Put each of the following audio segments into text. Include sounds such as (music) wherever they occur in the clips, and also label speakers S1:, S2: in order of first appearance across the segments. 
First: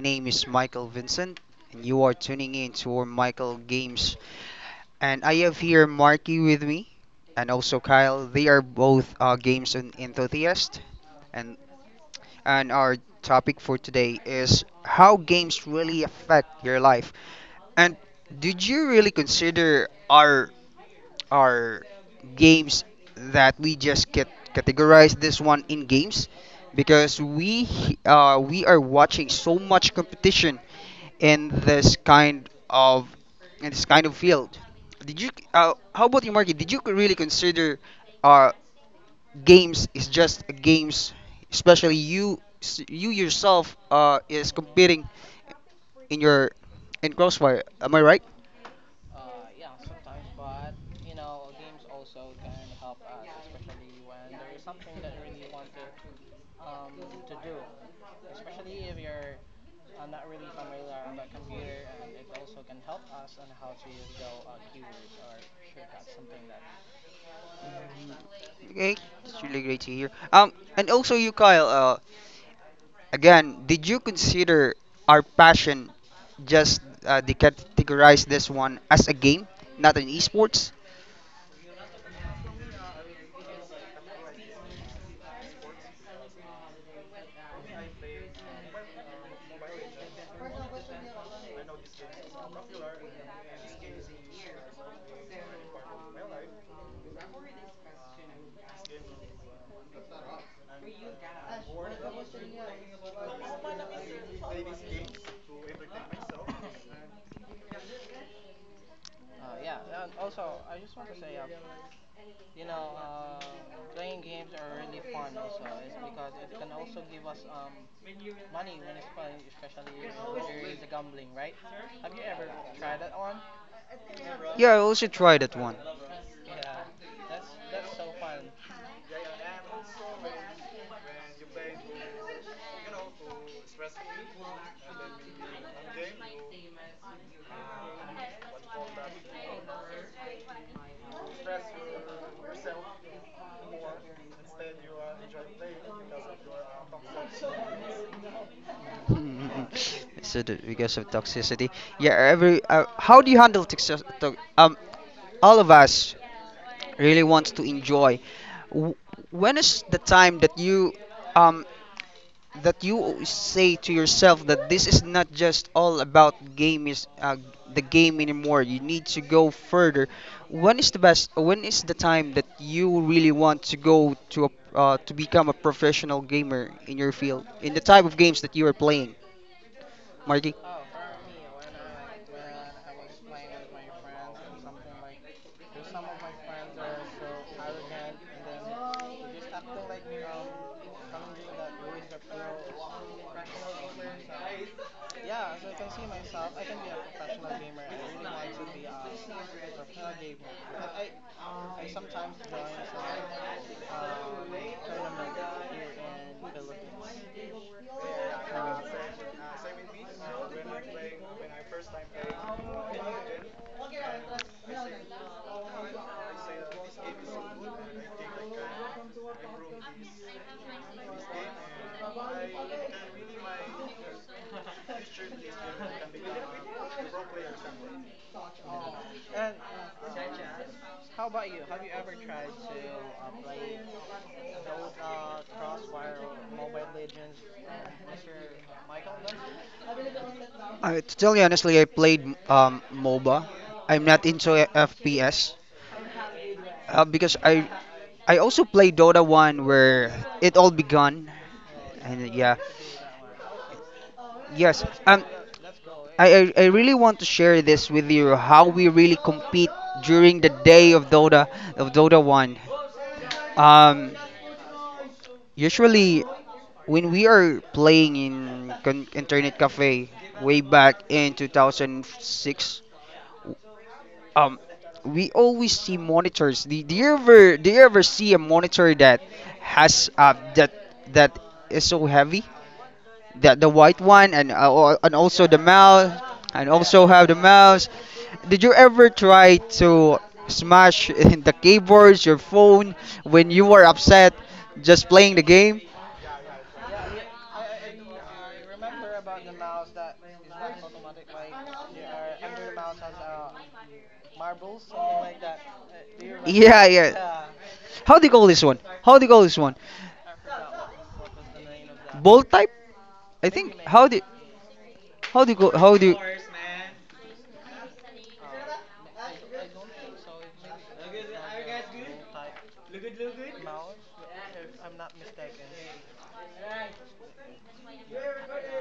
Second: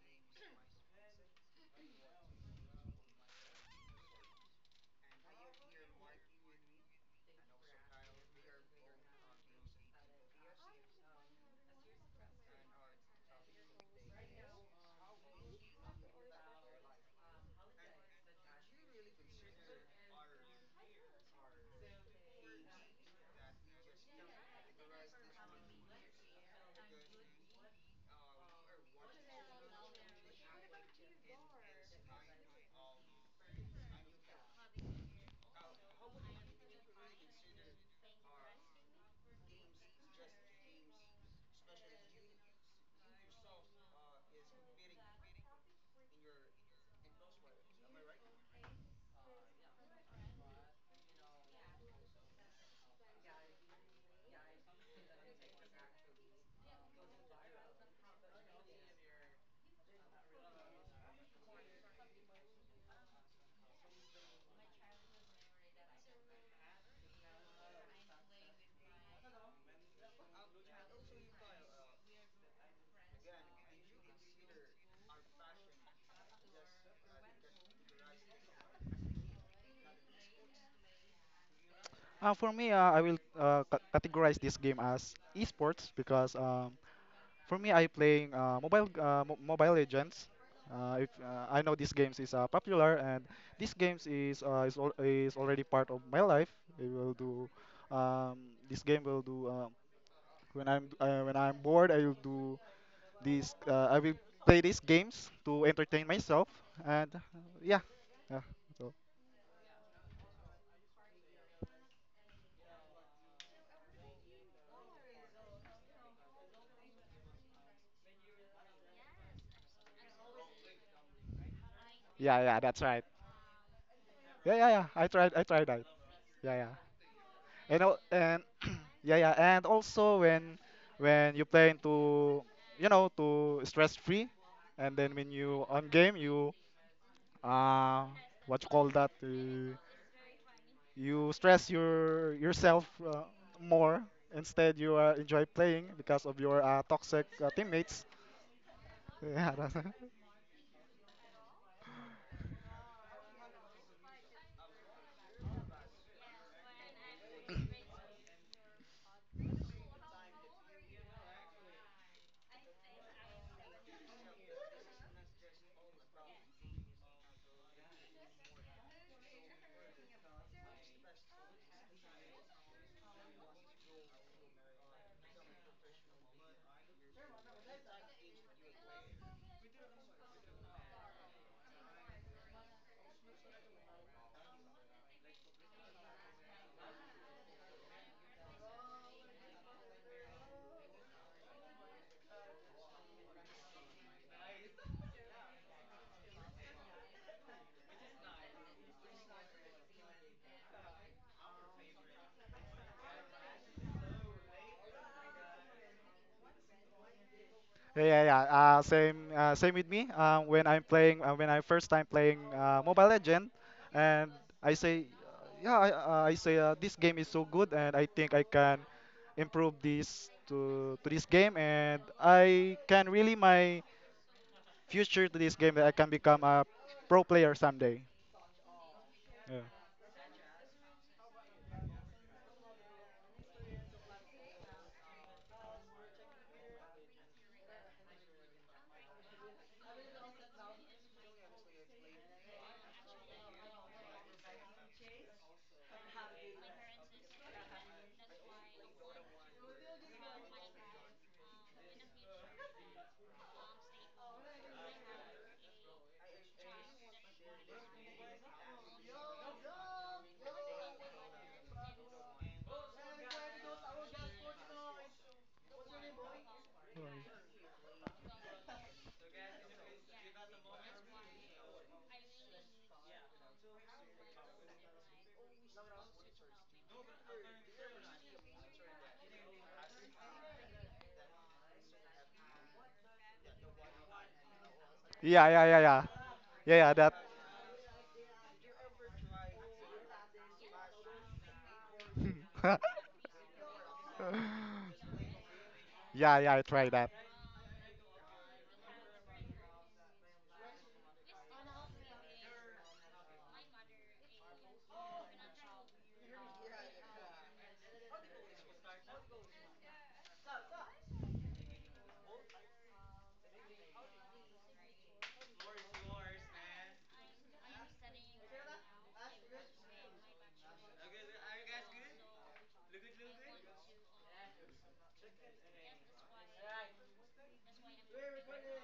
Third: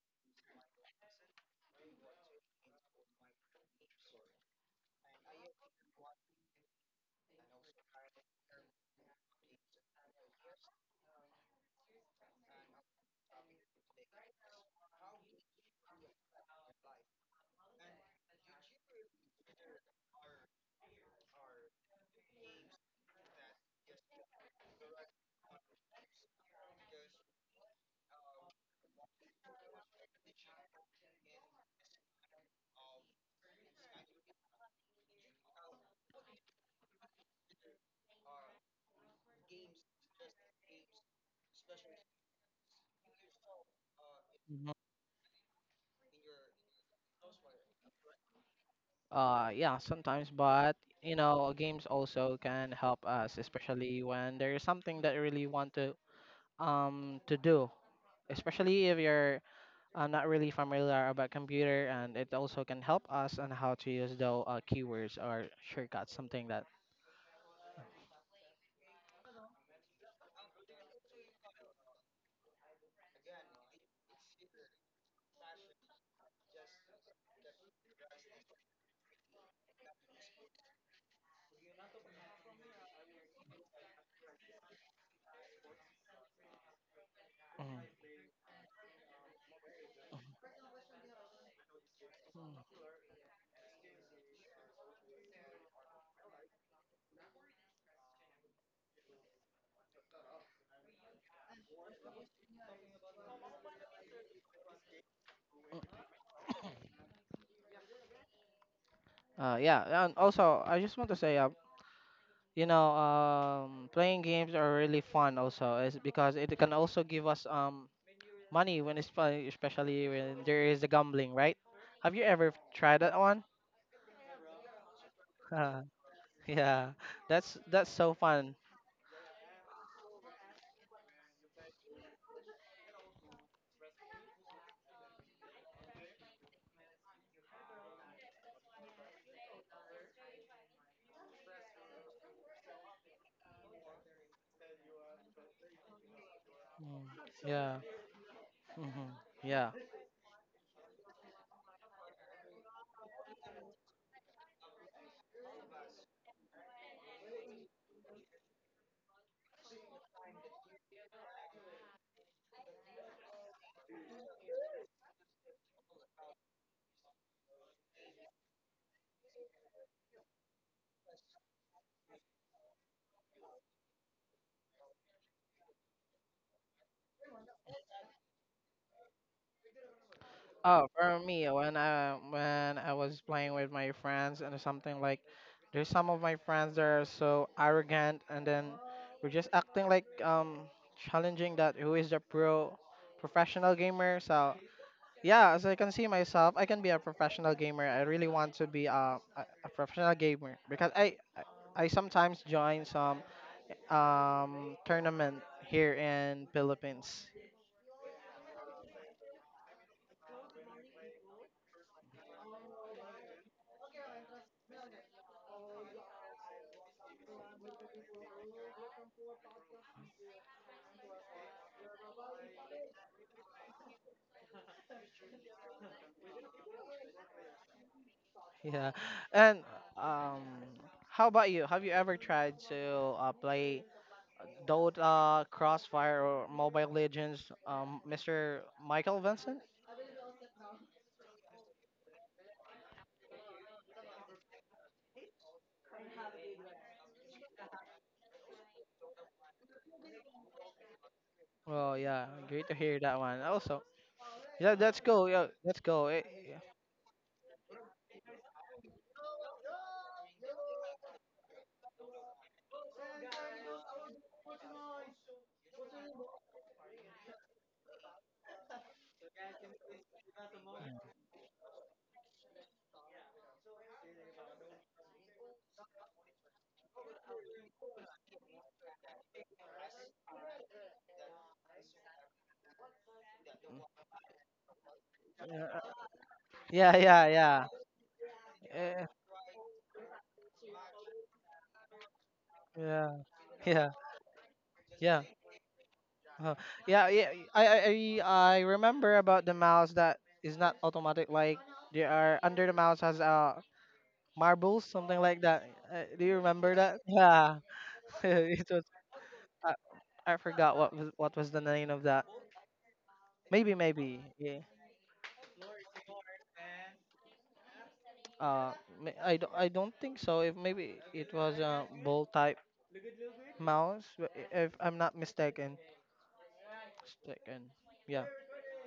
S1: name is Michael Vincent, and you are tuning in to our Michael Games. And I have here Marky with me, and also Kyle. They are both games enthusiasts. And, and our topic for today is how games really affect your life. And did you really consider our are games that we just get categorize this one in games because we are watching so much competition in this kind of in this kind of field. Did you How about you, Marky? Did you really consider uh, games is just games, especially you yourself is
S2: Mhm.
S1: competing in your in Crossfire? Am I right?
S2: Yeah, sometimes, but you know, games also can help us, especially when there is something that you really want to do. Especially if you're not really familiar about computer, and it also can help us on how to use the keywords or shortcuts, something that.
S1: Okay, it's really great to hear. And also you, Kyle. Again, did you consider our passion just they categorize this one as a game, not an esports?
S3: For me, I will categorize this game as esports because for me, I
S2: Mhm.
S3: playing Mobile Legends. If I know these games is popular and these games is already part of my life. It will do this game will do when I'm bored. I will play these games to entertain myself, and yeah, yeah, so,
S2: Yeah, and also I just want to say, playing games are really fun also, is because it can also give us money when it's fun- especially when there is the gambling, right? Have you
S3: yeah,
S2: ever
S3: yeah, that's
S2: tried
S3: right.
S2: that one? (laughs)
S3: Yeah, yeah,
S1: Yeah, I
S3: yeah.
S1: also tried
S3: I
S1: that
S3: tried
S1: one.
S3: that.
S2: Uh,
S3: Yeah, yeah.
S2: yeah, that's
S3: And
S2: that's
S3: al-
S2: so
S3: and
S2: fun.
S3: (clears throat) yeah, yeah. And also when you play into you know to stress free, and then when you on game you uh what you call that you stress yourself more instead you enjoy playing because of your
S2: Mm.
S3: toxic
S2: Yeah.
S3: teammates.
S2: Hmm,
S1: (laughs)
S3: (laughs) yeah
S2: yeah.
S3: that's
S1: So that because of toxicity, yeah. Every how do you handle toxicity? All of us really wants to enjoy. W- When is the time um that you say to yourself that this is not just all about game is the game anymore, you need to go further. When is the time that you really want to go to a, to become a professional gamer in your field, in the type of games that you are playing, Marky?
S2: Oh, for me, when I was playing with my friends and something like, there's some of my friends that are so arrogant and then we're just acting like challenging that who is the professional gamer. So yeah, as I can see myself, I can be a professional gamer. I really want to be a professional gamer because I sometimes join some tournament here in Philippines. (laughs)
S3: Yeah, yeah, yeah. Same with me. When I'm playing, when I first time playing Mobile Legend, and I say, yeah, I say this game is so good, and I think I can improve this to this game, and I can really my future to this game that I can become a pro player someday.
S2: Yeah, and um, how about you? Have you ever tried to play Dota, Crossfire, or Mobile Legends, Mr. Michael Vincent?
S1: I, to tell you honestly, I played moba. I'm not into fps because I also played dota 1 where it all begun,
S2: Oh yeah,
S1: and yeah.
S2: great to hear that one. Also, yeah,
S1: Yes.
S2: that's cool.
S1: Um.
S2: Yeah, that's cool. Eh,
S1: I really want to share this with you how we really compete during the day of Dota 1. Um, Usually when we are playing in internet cafe way back in 2006. um we always see monitors. Do you ever see a monitor that has that is so heavy, the white one, and and
S3: Yeah,
S1: also the
S3: yeah, yeah, yeah,
S1: mouse and
S3: yeah, yeah.
S2: yeah, yeah,
S1: also
S3: That.
S2: yeah,
S1: have the
S2: yeah.
S1: mouse. Did you
S2: Eh,
S1: ever try to smash (laughs) the keyboards, your phone,
S2: yeah,
S1: when you were
S2: yeah,
S1: upset just
S3: (laughs)
S2: yeah,
S1: playing the game?
S3: yeah,
S2: uh,
S3: yeah. I tried
S2: yeah,
S3: that.
S2: yeah. I remember about the mouse that is not automatic. Like there are under the mouse has marbles, something like that. Do you remember
S1: Yeah,
S2: that?
S1: yeah.
S2: Yeah, (laughs)
S1: How do you call
S2: it
S1: this
S2: was.
S1: one? How do you call this
S2: I,
S1: one?
S2: I forgot what was the name of that.
S1: Bolt type, I
S2: Maybe,
S1: think.
S2: maybe. Yeah.
S1: How do you call, how do you?
S2: Uh, I don't think so. If maybe it was a ball type mouse, but if I'm not mistaken. Mistaken. Yeah.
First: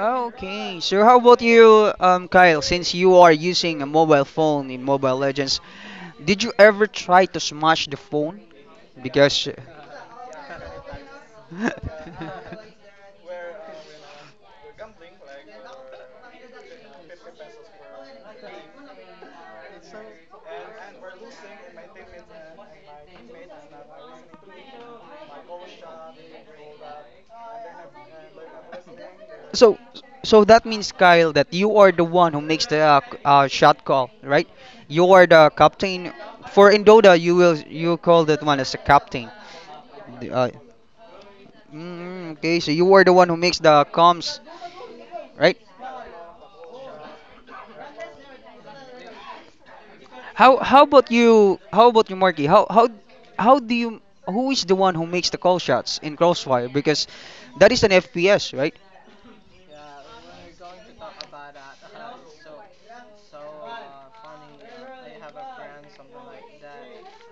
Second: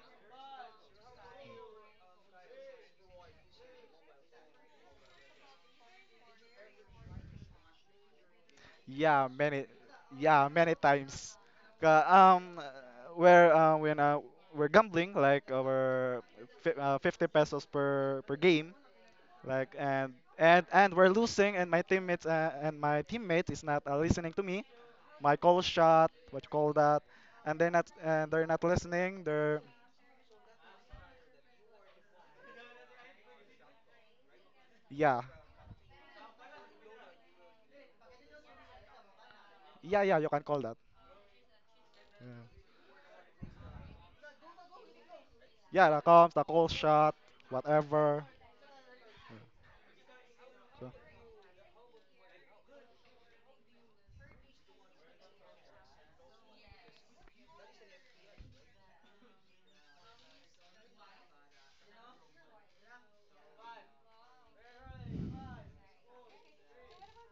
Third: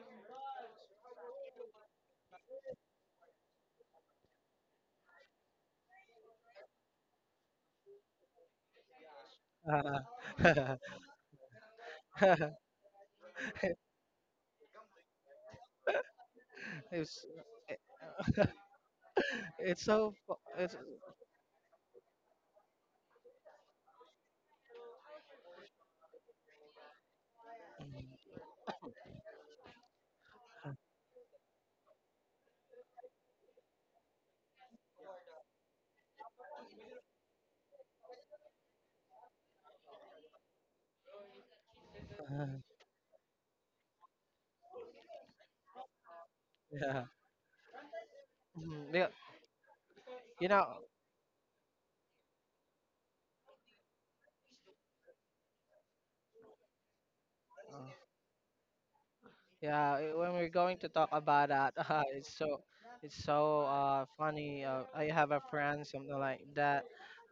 S1: Okay, so how about you, Kyle? Since you are using a mobile phone in Mobile Legends, did you ever try to smash the phone?
S3: Yeah,
S1: Because
S3: many, yeah, many times. Ca-
S1: (laughs)
S3: where
S2: (laughs) (laughs)
S3: when We're gambling, like our fi
S2: It's,
S3: 50 pesos per
S2: (laughs)
S3: game, like
S2: it's so
S3: and and
S2: it's
S3: and we're losing, and my teammate is not listening to me. My call shot, what you call that, and they're not listening. They're
S1: so so that means Kyle that you are the one who makes the shot call, right? You
S3: yeah,
S1: are the captain. For in Dota, you call that one as a captain.
S3: yeah, yeah,
S1: The,
S3: you can
S1: Uh,
S3: call that.
S2: (laughs) uh,
S1: okay,
S3: Yeah,
S1: so you are the one who makes the comms, right?
S3: yeah the comms, the call
S2: yeah.
S3: shot, whatever.
S2: Mhm. Yeah, you know,
S1: How
S3: So.
S1: about you? How about you, Marky? How do you? Who is the one who makes the call shots in Crossfire? Because that is an
S2: uh,
S1: FPS, right?
S2: yeah, eh, when we're going to talk about that, (laughs) it's so funny. I have a friend something like that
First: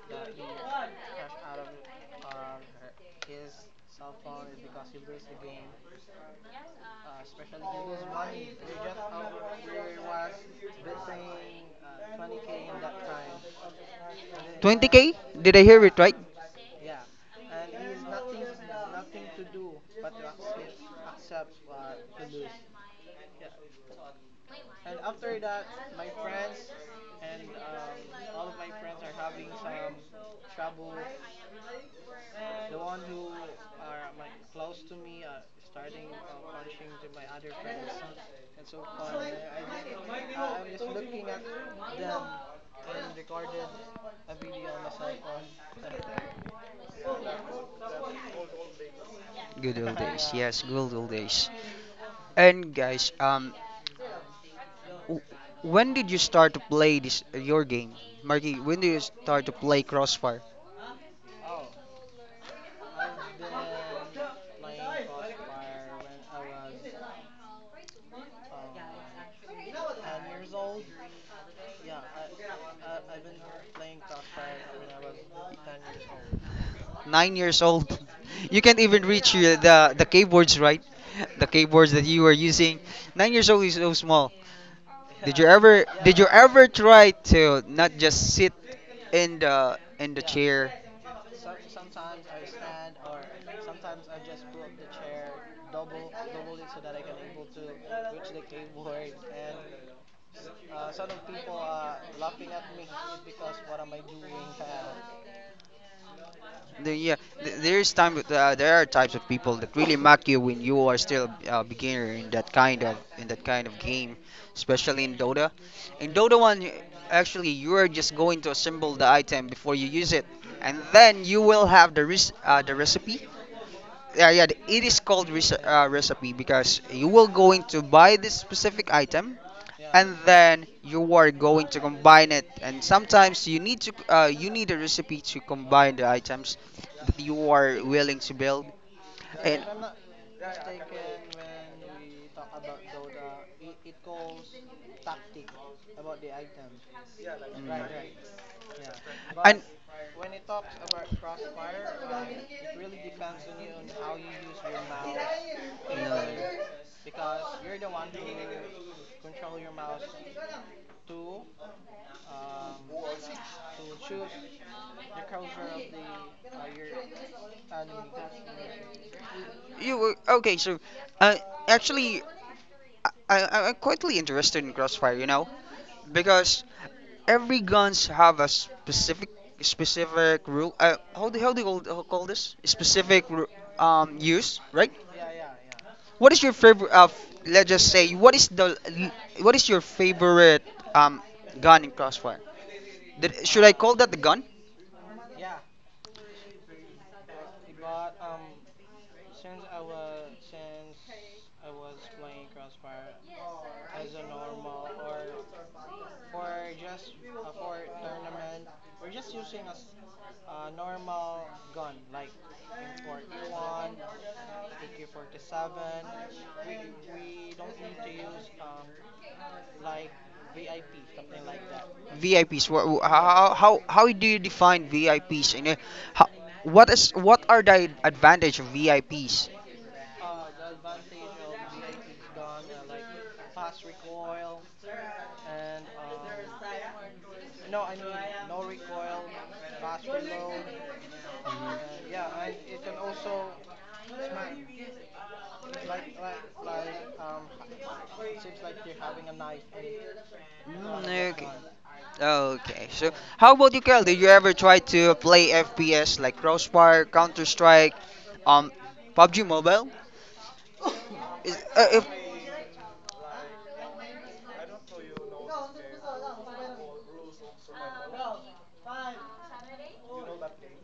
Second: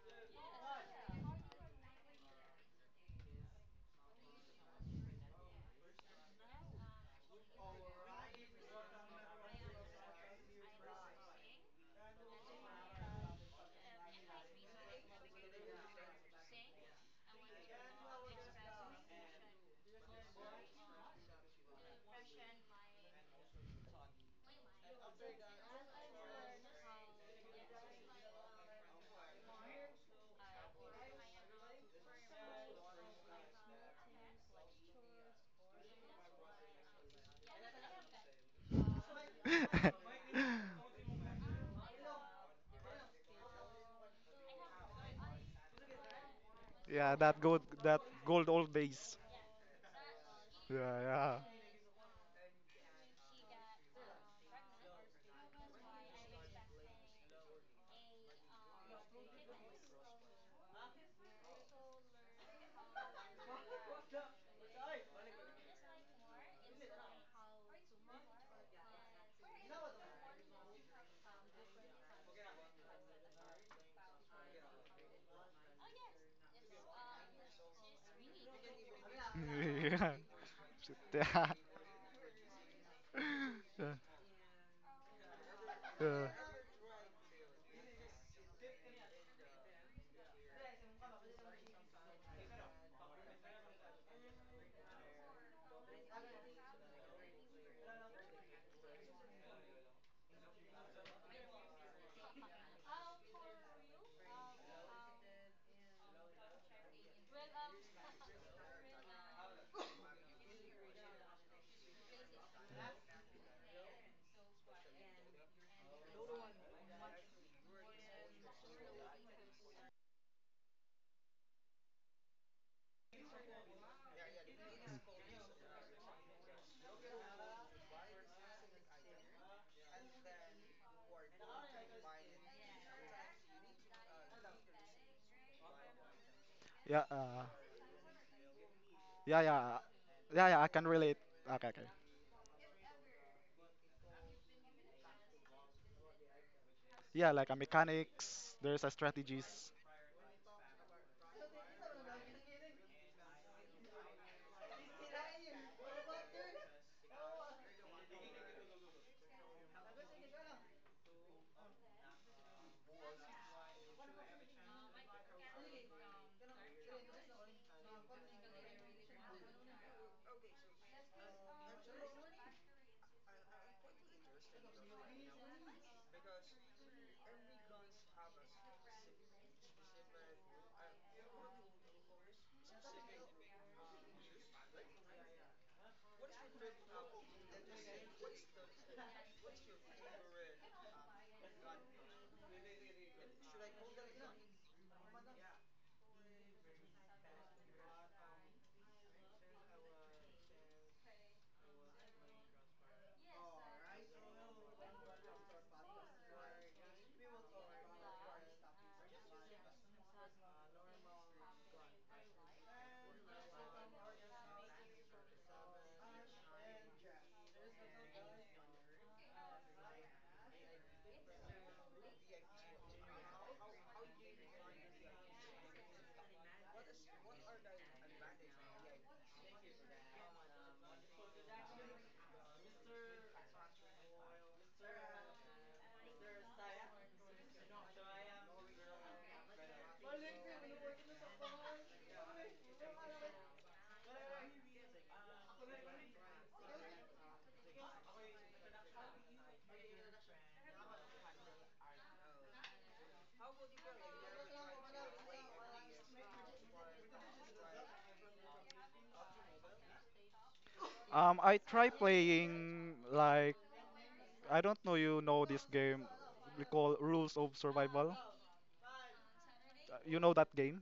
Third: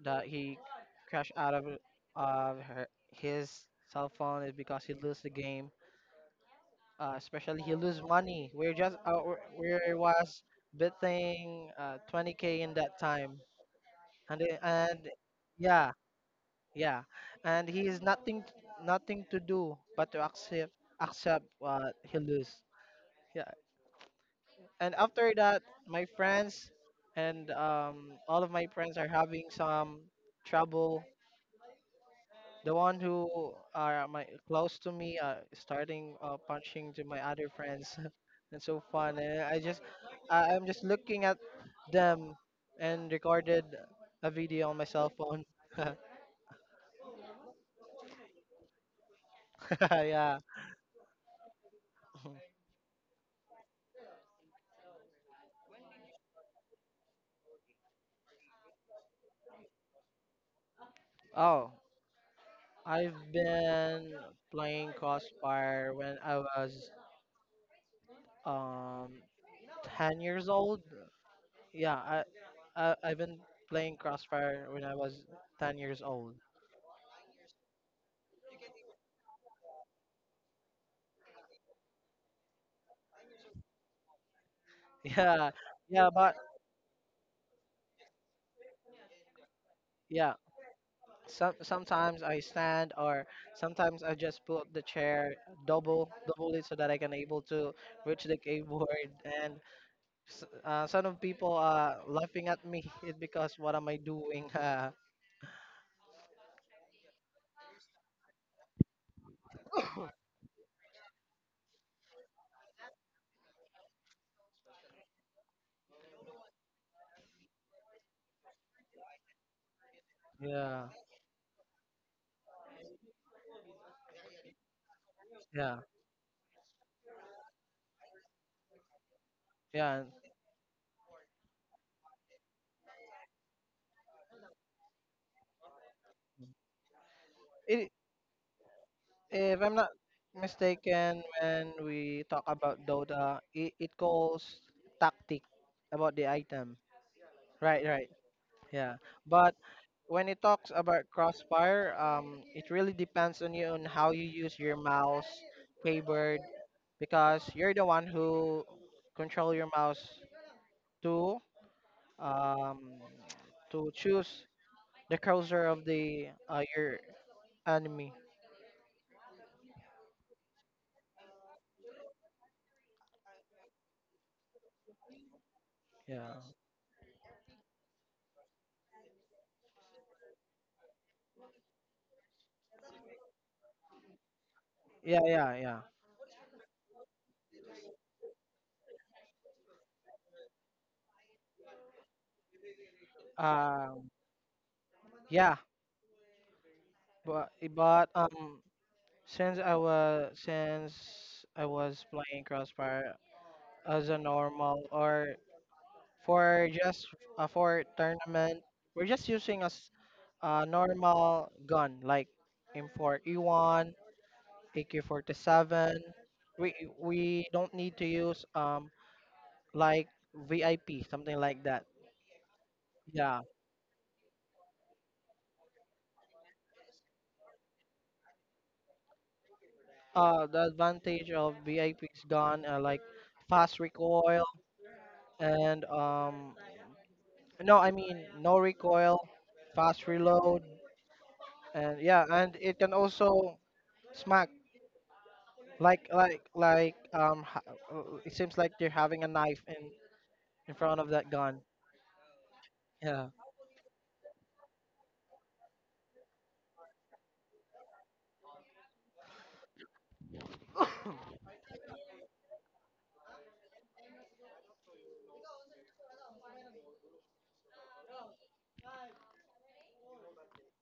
S2: that he crashed out of his cell phone is because he lose the game. Especially he lose money. We was betting 20K in that time, and and
S1: 20K? Did I hear
S2: yeah.
S1: it right?
S2: Yeah, and he is nothing to do but to accept what he lose. Yeah, and after that, my friends and all of my friends are having some trouble. The one who are my close to me starting punching to my other friends, (laughs) and so fun. And
S3: (laughs)
S2: I'm just looking at them and recorded a video on my cell phone. (laughs)
S3: Yeah, that good, that gold old days.
S1: Good old days.
S2: yeah.
S1: Yes, good
S3: Yeah,
S1: old
S3: yeah.
S1: days.
S2: (laughs)
S1: And guys, w- when did you start to play this your game, Marky? When did you start to play Crossfire?
S2: Oh. I've been playing Crossfire when I was um 10 years old. Yeah, I've been playing Crossfire when I was 10 years old.
S1: 9 years old. (laughs) You can't even reach the
S3: (laughs)
S1: the
S3: Yeah.
S1: keyboards, right?
S3: Yeah.
S1: (laughs) The
S3: Yeah.
S1: keyboards that you were using. 9 years old is so small.
S2: (laughs) Yeah. Yeah,
S1: Did you
S2: but
S1: ever try to not just sit in the
S2: yeah,
S1: chair?
S2: sometimes I stand or sometimes I just put the chair double it so that I can able to reach the keyboard and some of people are laughing at me (laughs) because what am I doing? (laughs)
S1: Yeah, there's time with, there are types of people that really mock you when you are still a beginner in that kind of game, especially in Dota. In Dota 1, actually you are just going to assemble the item before you use it, and
S2: Yeah.
S1: then you will have the the recipe. Yeah, yeah. It is called rece
S2: Yeah.
S1: recipe because you will going to buy this specific item,
S2: Yeah.
S1: and then you are going to combine it. And sometimes you need a recipe to combine the items
S3: Yeah.
S1: that
S3: uh,
S1: you are
S2: It,
S1: willing to build.
S3: Yeah.
S2: If
S3: Yeah.
S1: And
S2: I'm not
S3: Yeah. Yeah. I can relate.
S2: mistaken,
S3: Okay.
S2: when
S3: Okay.
S2: we talk about Dota, it calls tactic about the item.
S3: Yeah. Like a
S2: Right, right.
S3: mechanics. There's a
S2: Yeah. But
S3: strategies.
S2: when it talks about crossfire, it really depends on you on how you use your mouse, keyboard, because you're the one who control your mouse to um to choose the cursor of the your enemy.
S1: You were Okay, so uh, actually, I, I I'm quietly interested in Crossfire, you know,
S2: Yeah.
S1: because every guns have a specific rule. How do you call this? Specific use, right?
S2: Yeah, yeah,
S1: What is your favorite? Let's just say, what is your favorite um gun in Crossfire? Should I
S2: yeah.
S1: call that the gun?
S2: Yeah. But (laughs) but since I was playing Crossfire as a normal or for just for tournament, we're just using a normal gun like M4E1, AK47. We we don't need to use like VIP something like that.
S1: VIPs. wha- wha-
S2: Yeah.
S1: How how how do you define VIPs? And how, what is what are the advantage of VIPs?
S2: The advantage of VIP's gun like fast recoil and no, I mean no recoil, fast reload, and
S1: Mhm.
S2: yeah, and it can also smack like it seems like they're having a knife in front of that
S1: Okay.
S2: gun. Yeah.
S1: How about you, Kel? Did you ever try to play FPS like Crossfire, Counter Strike, um, PUBG Mobile? (coughs) Is,
S3: I try
S1: if
S3: playing like I don't know you know this game we call Rules of Survival. You know that game?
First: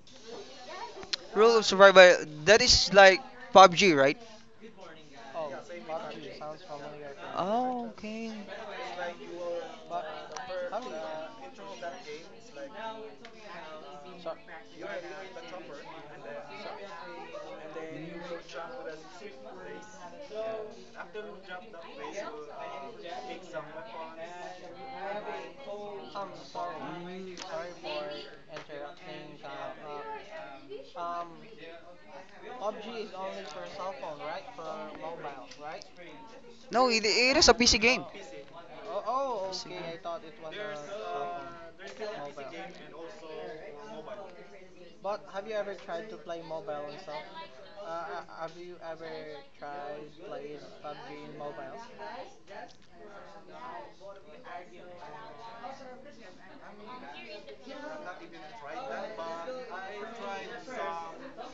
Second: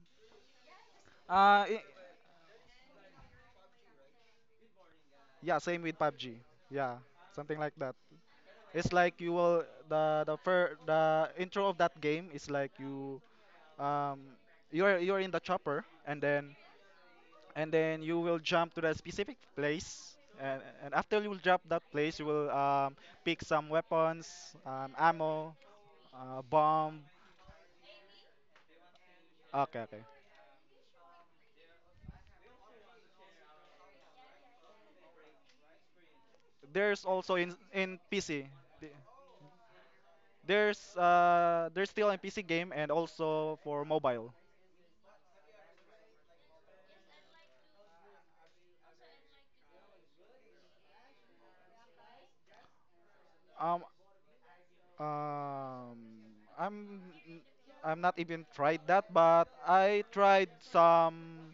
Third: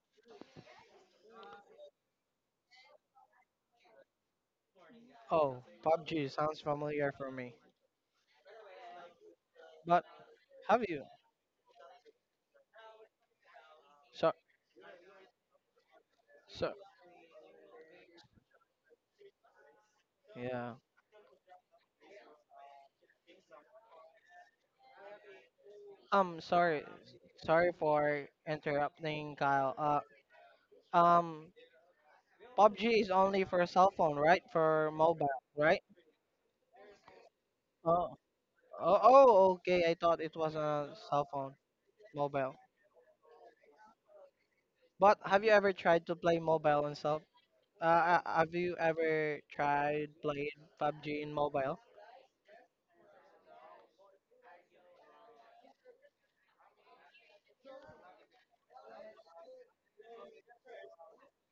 S1: Rule of
S3: I
S1: survival. That is like PUBG, right?
S3: yeah,
S2: Oh,
S3: same with PUBG.
S2: PUBG sounds
S3: Yeah,
S2: familiar for me.
S3: something like
S1: Oh,
S3: that.
S1: okay.
S3: It's like you will
S2: But
S3: the fir-
S2: have you?
S3: the intro of that game is like
S2: So
S3: um, you're in the chopper, and then
S2: so
S3: you will jump to the specific place. And,
S2: yeah.
S3: and after you will drop that place, you will pick some weapons, ammo,
S2: Sorry,
S3: bomb.
S2: sorry for interrupting, Kyle.
S3: Okay, okay.
S2: Um, PUBG is only for cell phone, right? For mobile, right?
S1: No,
S3: There's
S1: it,
S3: also
S1: it is a
S3: in
S1: PC
S3: in
S1: game.
S2: Oh.
S3: PC. th-
S2: Oh, oh,
S1: PC
S2: okay. I thought it was a cell phone.
S3: There's still in PC
S2: Mobile.
S3: game and also for mobile.
S2: But have you ever tried to play mobile and stuff? Have you ever tried playing PUBG in mobile?
S3: Um um I'm not even tried that, but I tried some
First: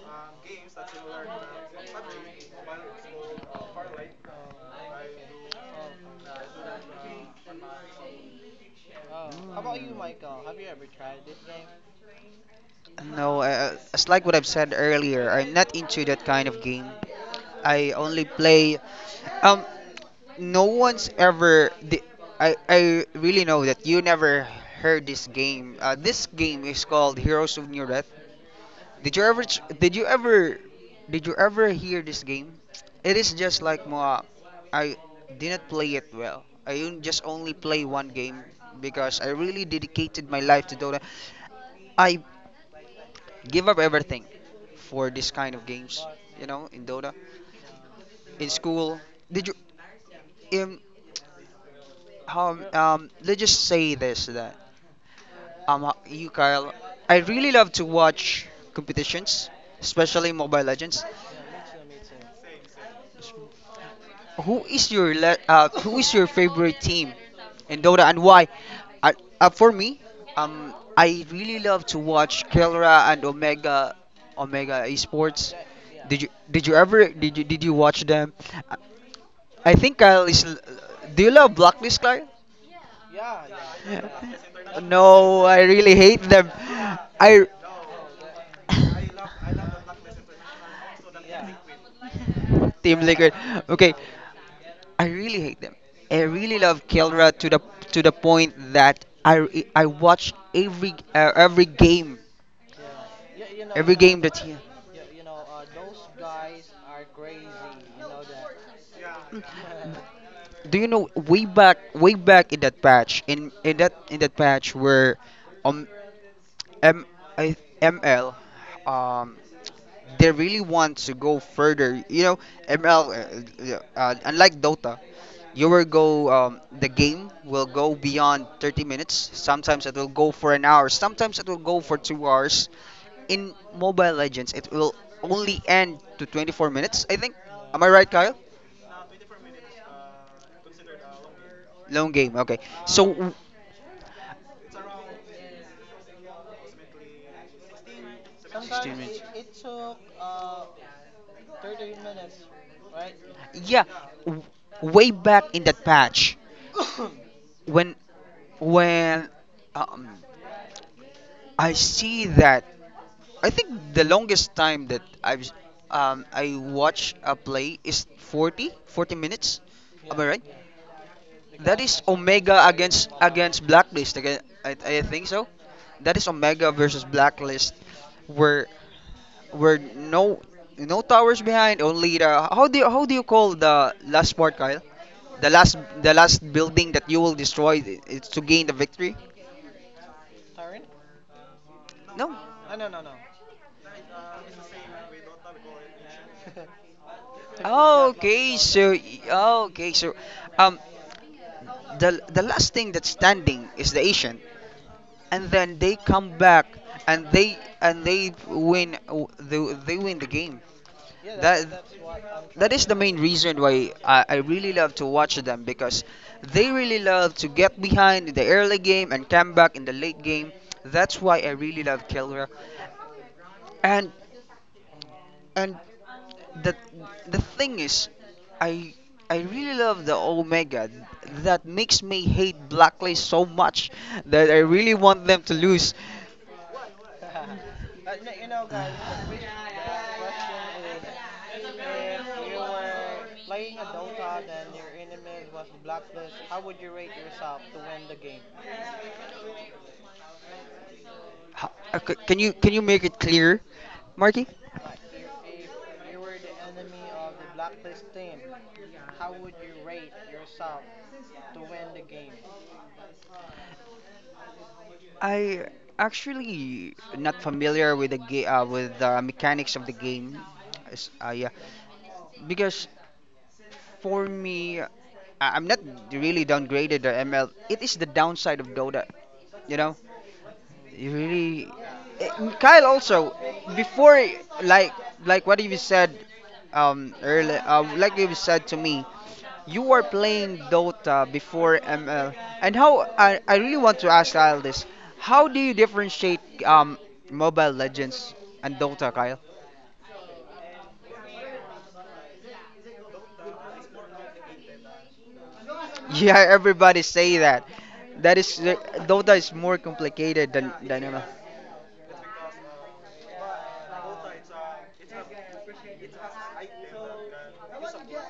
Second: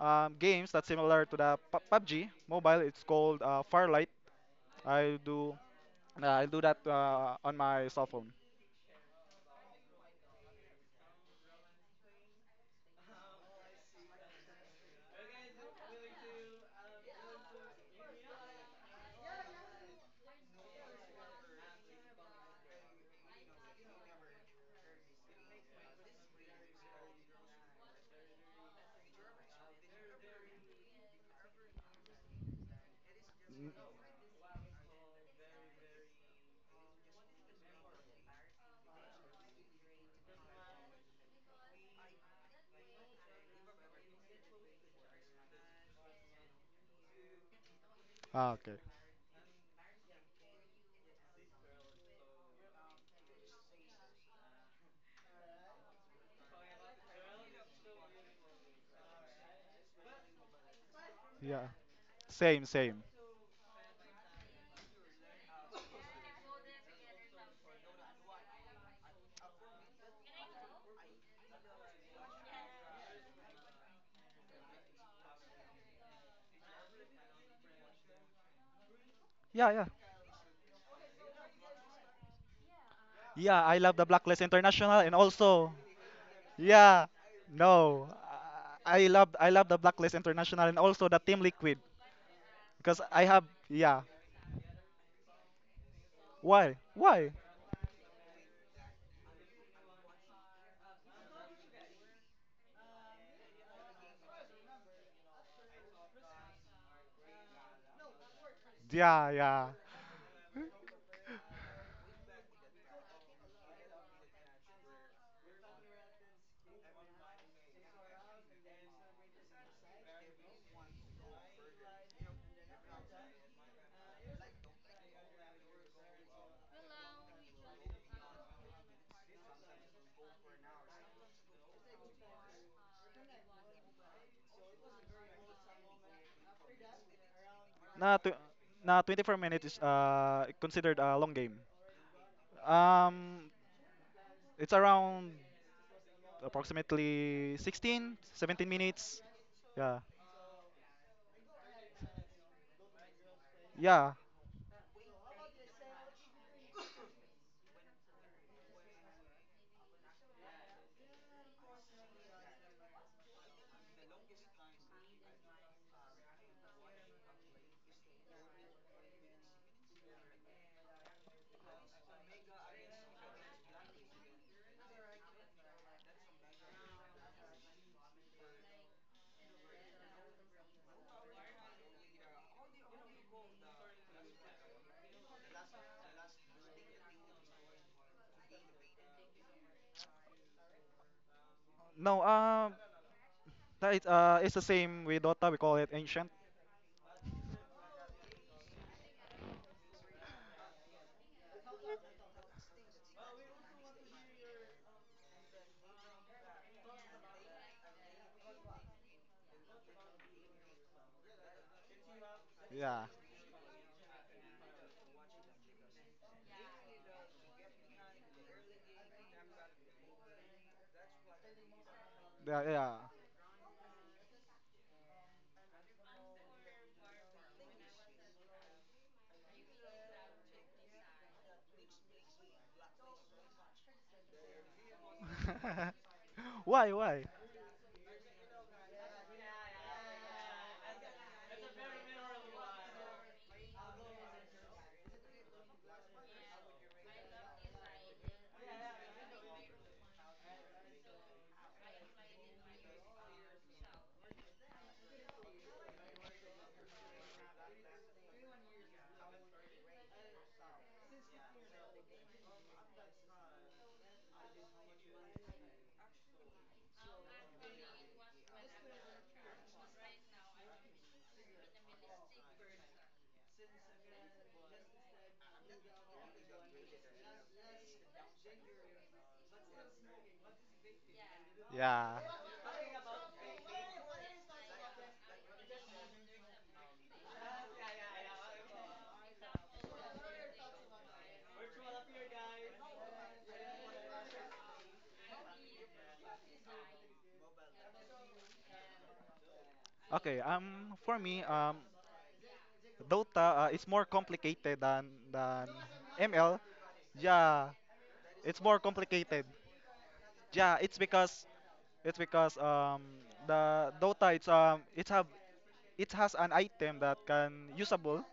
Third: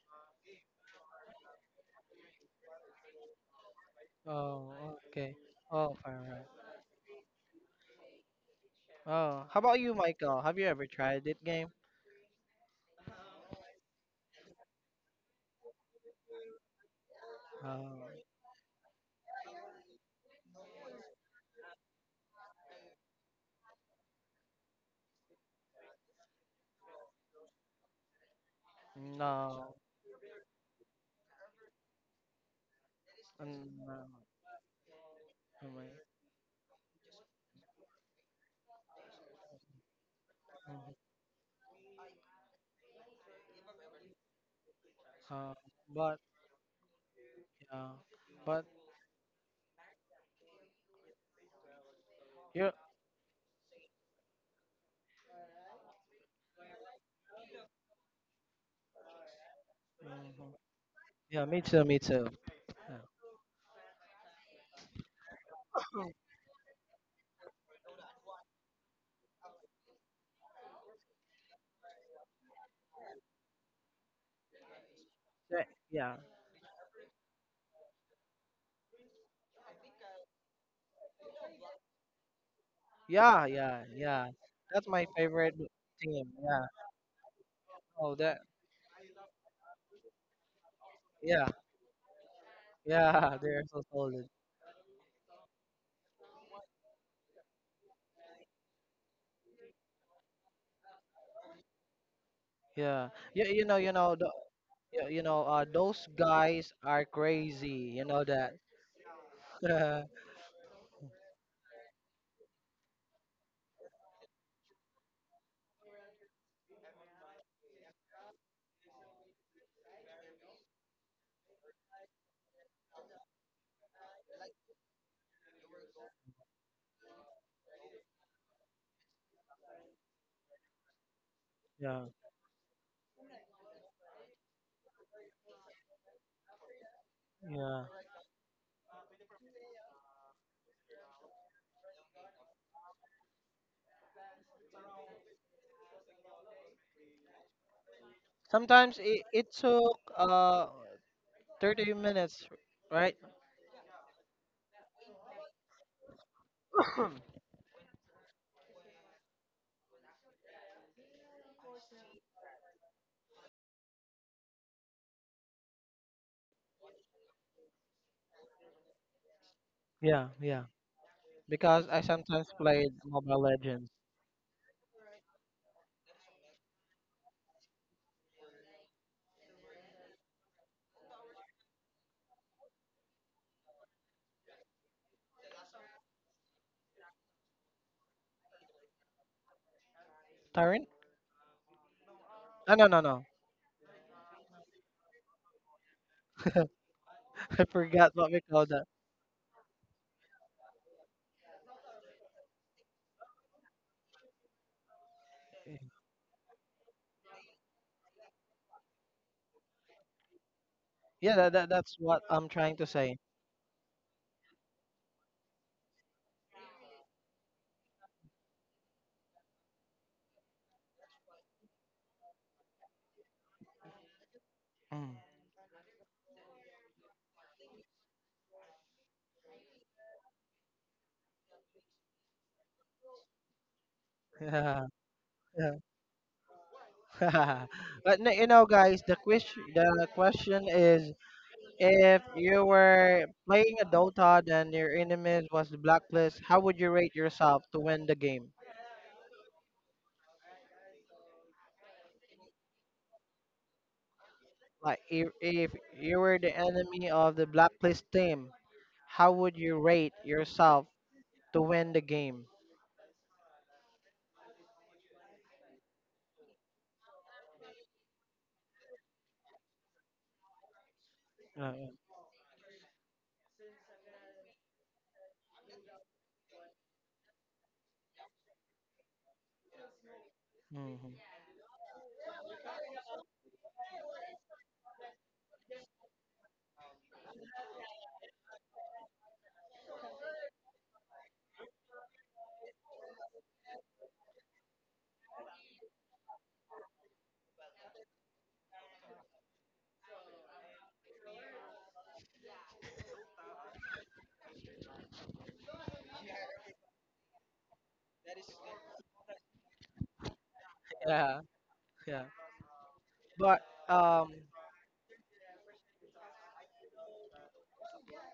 S3: games that's similar to the PUBG mobile. It's called Firelight.
S2: Oh,
S3: I
S2: okay.
S3: do
S2: Oh, far
S3: I
S2: right.
S3: do that on my cell phone.
S2: Oh, how about you,
S1: game.
S2: Michael? Have you ever tried that game?
S1: Mm. No, it's like what I've said earlier. I'm not into that kind of game. I
S2: Oh,
S1: only play. Um, no one's ever. I really know that you never heard this game. This game is called Heroes of New Death. Did you ever? Ch-
S2: no.
S1: Did you ever? Did you ever hear this game? It is just
S3: Mm,
S2: Mm,
S1: like
S2: no.
S1: Moa. I didn't
S2: Oh my.
S1: play it well. Just only play one game because I really dedicated my life to
S2: Mhm.
S1: Dota. I give up everything for this
S2: Uh,
S1: kind of games,
S2: but
S1: you know, in Dota.
S2: yeah,
S1: In
S3: ah,
S2: but
S3: okay.
S1: school, did you Um, how
S2: you.
S1: let's just say this, that you, Kyle, I really love to watch competitions, especially
S2: Mhm.
S1: Mobile Legends.
S2: Yeah, me
S3: Yeah.
S2: too. Me too.
S3: Same,
S2: Yeah.
S3: same.
S1: Who is your favorite team in Dota and why? For me, I really love to watch Kelra and Omega Esports.
S2: Yeah.
S1: Did you ever did you Did you watch them?
S3: Yeah,
S1: I
S3: yeah.
S1: think Kyle is. L- Do you love Blacklist, Kyle?
S2: Yeah.
S3: Yeah, I
S2: Yeah.
S3: love the
S2: Yeah.
S3: Blacklist
S2: That's
S3: International
S2: my
S3: and
S1: No,
S2: favorite
S1: I
S3: also
S1: really hate
S2: team.
S1: them.
S2: Yeah.
S3: yeah,
S1: I
S3: no.
S2: Oh, that.
S3: I love the Blacklist International and also the Team
S2: Yeah.
S3: Liquid because
S1: Team
S3: I
S1: Liquid.
S2: Yeah, (laughs)
S3: have
S2: they're so
S1: Okay,
S3: yeah.
S2: solid.
S1: I really hate them. I really
S3: Why?
S1: love
S3: Why?
S1: Kelra to the point that I watch
S2: Yeah, yeah,
S1: every game that's here.
S2: those guys are crazy. You know that.
S3: Yeah, yeah.
S2: (laughs)
S1: Do you know way back in that patch in that patch where um M I ML, um they really want to go further. You know, ML, unlike Dota, you will go the game will go beyond 30 minutes. Sometimes it will go for an hour. Sometimes it will go for
S2: yeah,
S1: 2 hours. In Mobile Legends, it will only end to 24 minutes, I think. Am
S2: yeah.
S1: I right,
S3: Na tw-
S1: Kyle?
S3: na 24 minutes is considered a long game.
S1: Long game. Okay. So w-
S3: Um It's around approximately 16, 17
S1: 16
S2: Sometimes
S3: minutes.
S1: minutes.
S2: it
S3: Yeah.
S2: took 30 minutes, right?
S1: Yeah,
S3: Yeah.
S1: w- way back in that patch, when when um, I see that, I think the longest time that I watch a play is 40 40 minutes. Am I
S2: Yeah,
S1: right?
S2: yeah.
S1: That
S2: Because I
S1: is
S2: sometimes
S1: Omega
S2: played Mobile
S1: against
S2: Legends.
S1: Blacklist. Again, I think so. That is Omega versus Blacklist, where where no no towers behind, only the how do you call the last part, Kyle? The last the last building that you will destroy is to gain the victory.
S2: Tyrant?
S3: No,
S1: No.
S2: Ah, no, no, no.
S3: that is, it's the same with Dota. We call it ancient.
S2: (laughs) I forgot what we
S1: Okay,
S2: call that.
S1: so okay, so um the last thing that's standing is the Asian, and then they come back, and they win, they, they win the game.
S2: Yeah,
S1: That
S2: that's what I'm
S1: that
S2: trying to
S1: is the
S3: Yeah.
S2: say.
S1: main reason why I really love to watch them, because they really love to get behind in the early game and come back in the late game. That's why I really love Killer.
S3: Yeah, yeah.
S1: And
S2: Mm.
S1: And the the thing is, I I really love the Omega. That makes me hate Blacklist so much that I
S2: (laughs)
S1: really want them to
S2: Yeah,
S1: lose.
S3: (laughs) Why, why?
S2: yeah. (laughs) But no, guys, the question is: if you were playing a Dota and your enemies was the Blacklist, how would you rate yourself to win the game?
S1: Can you make it clear, Marky?
S2: Like if you were the enemy of the Blacklist team, how would you rate yourself to win the game?
S1: I actually not familiar with the with the mechanics of the game. Yeah,
S2: Uh,
S1: because for me, I'm not really downgraded the ML. It is the downside of Dota, you know. You
S2: mhm.
S1: really,
S3: Yeah.
S1: Eh, Kyle. Also, before like like what you said, early, like you said to me, you were playing Dota before ML, and how I really want to ask Kyle this: How do you differentiate um Mobile Legends and Dota, Kyle? (laughs)
S3: Okay, for me, Dota is more complicated than
S1: Yeah,
S3: ML.
S1: everybody say
S3: Yeah,
S1: that. That
S3: it's
S1: is
S3: more
S1: eh, Dota
S3: complicated.
S1: is more complicated
S3: Yeah, it's
S1: than ML.
S2: Yeah,
S3: because it's
S2: yeah.
S3: because um
S2: But
S3: the
S2: um,
S3: Dota it's it have it has an item that can usable.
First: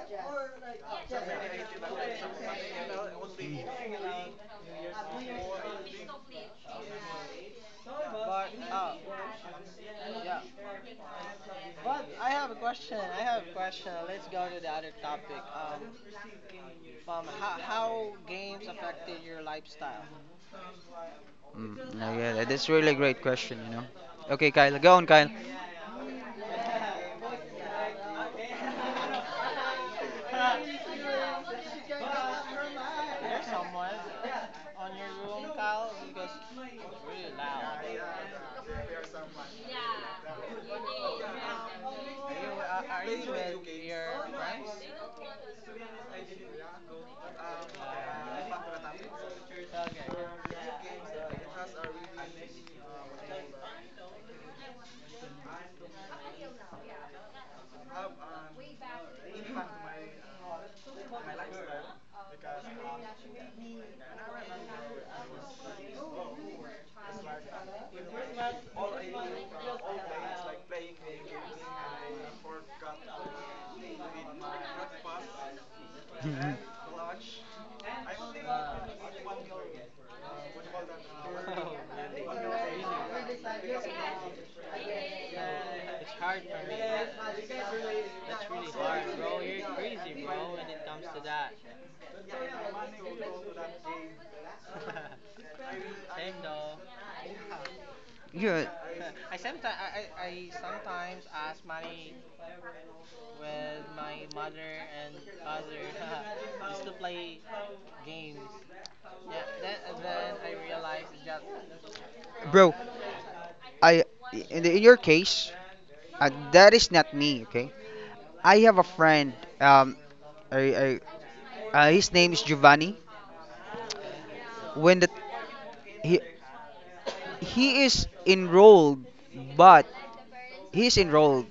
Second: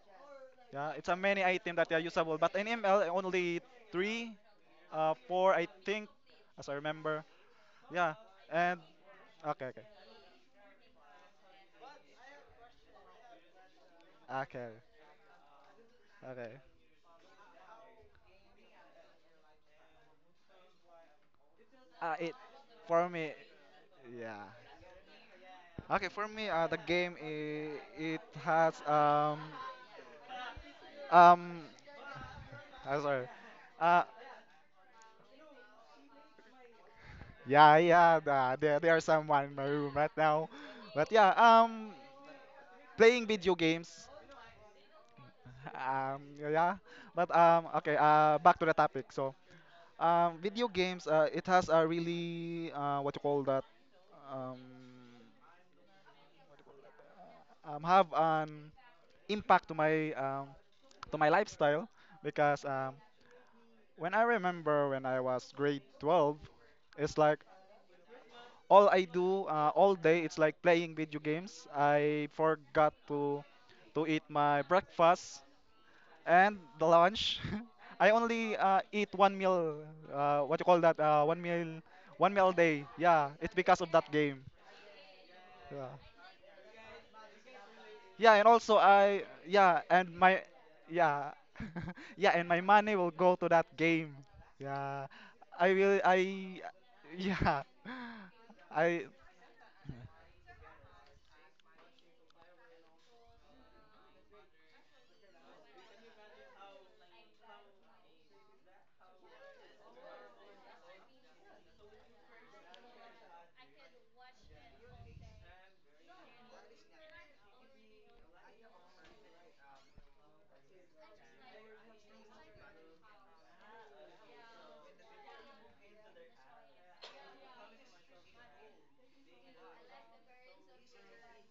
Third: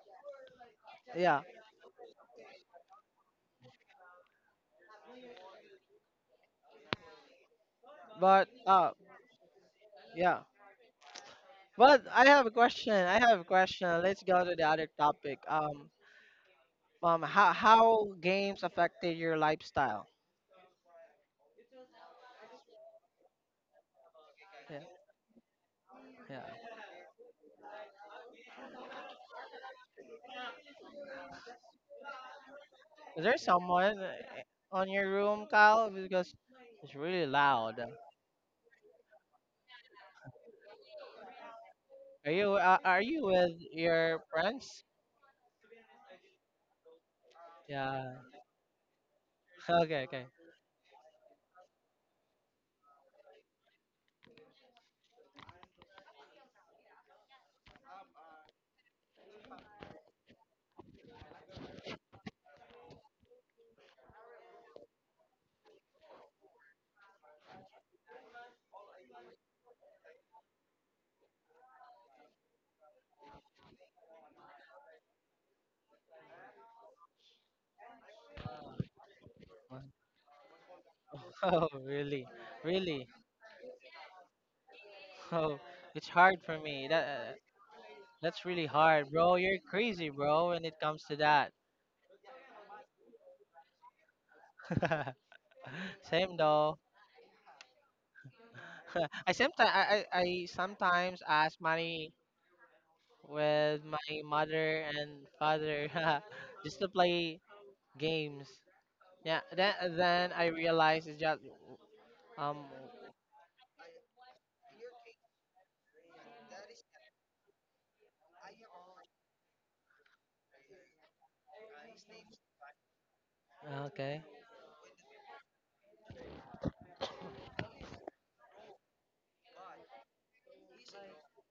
S3: Yeah, it's a
S2: yeah.
S3: many item that are usable, but in ML only three, four I think, as I remember. Yeah,
S2: But
S3: and okay, okay,
S2: yeah. But I have a question. I have a question. Let's go to the
S3: okay,
S2: other topic.
S3: okay.
S2: How games affected your lifestyle?
S3: Uh,
S1: Yeah,
S3: it
S1: yeah, that's really
S3: for
S1: great
S3: me,
S1: question. You know.
S3: yeah.
S1: Okay, Kyle, go on, Kyle.
S3: Okay, for
S2: Yeah.
S3: me, the game I- it has um,
S2: Is
S3: sorry,
S2: there someone
S3: uh,
S2: on your room, Kyle? Because it's really loud.
S3: yeah, yeah. The, there are someone in my
S1: (laughs)
S3: room right now, but yeah,
S2: Are you
S3: playing video
S2: with
S3: games
S2: your friends?
S3: yeah, but okay,
S2: Yeah. (laughs)
S3: back to the topic.
S2: Okay. Okay.
S3: Video games, it has a really what you call that um, have an impact to my lifestyle because when I remember when I was grade 12, it's like all I do, all day it's like playing video games. I forgot to eat my breakfast and the lunch. (laughs) I only eat one meal. What you call that?
S2: (laughs) Oh, really?
S3: One meal a day.
S2: Really?
S3: Yeah, it's because of that game.
S2: Oh,
S3: Yeah.
S2: it's hard for me.
S3: Yeah,
S2: That's
S3: and
S2: really
S3: also
S2: hard,
S3: I
S2: bro. You're
S3: yeah,
S2: crazy,
S3: and my
S2: bro. When it comes to
S3: yeah,
S2: that.
S3: (laughs) yeah, and my money will go to that game. Yeah,
S2: (laughs)
S3: I will.
S2: Same
S3: I
S2: though.
S3: yeah,
S1: You're. Good.
S3: (laughs) I
S2: (laughs) I sometimes ask money with my mother and father (laughs) just to play games. Yeah, then I realized it's just um
S1: Bro, I in your case, that is not me, okay? I have a friend. Um, I, his name is Giovanni.
S2: okay.
S1: When the he he is enrolled, but he's enrolled.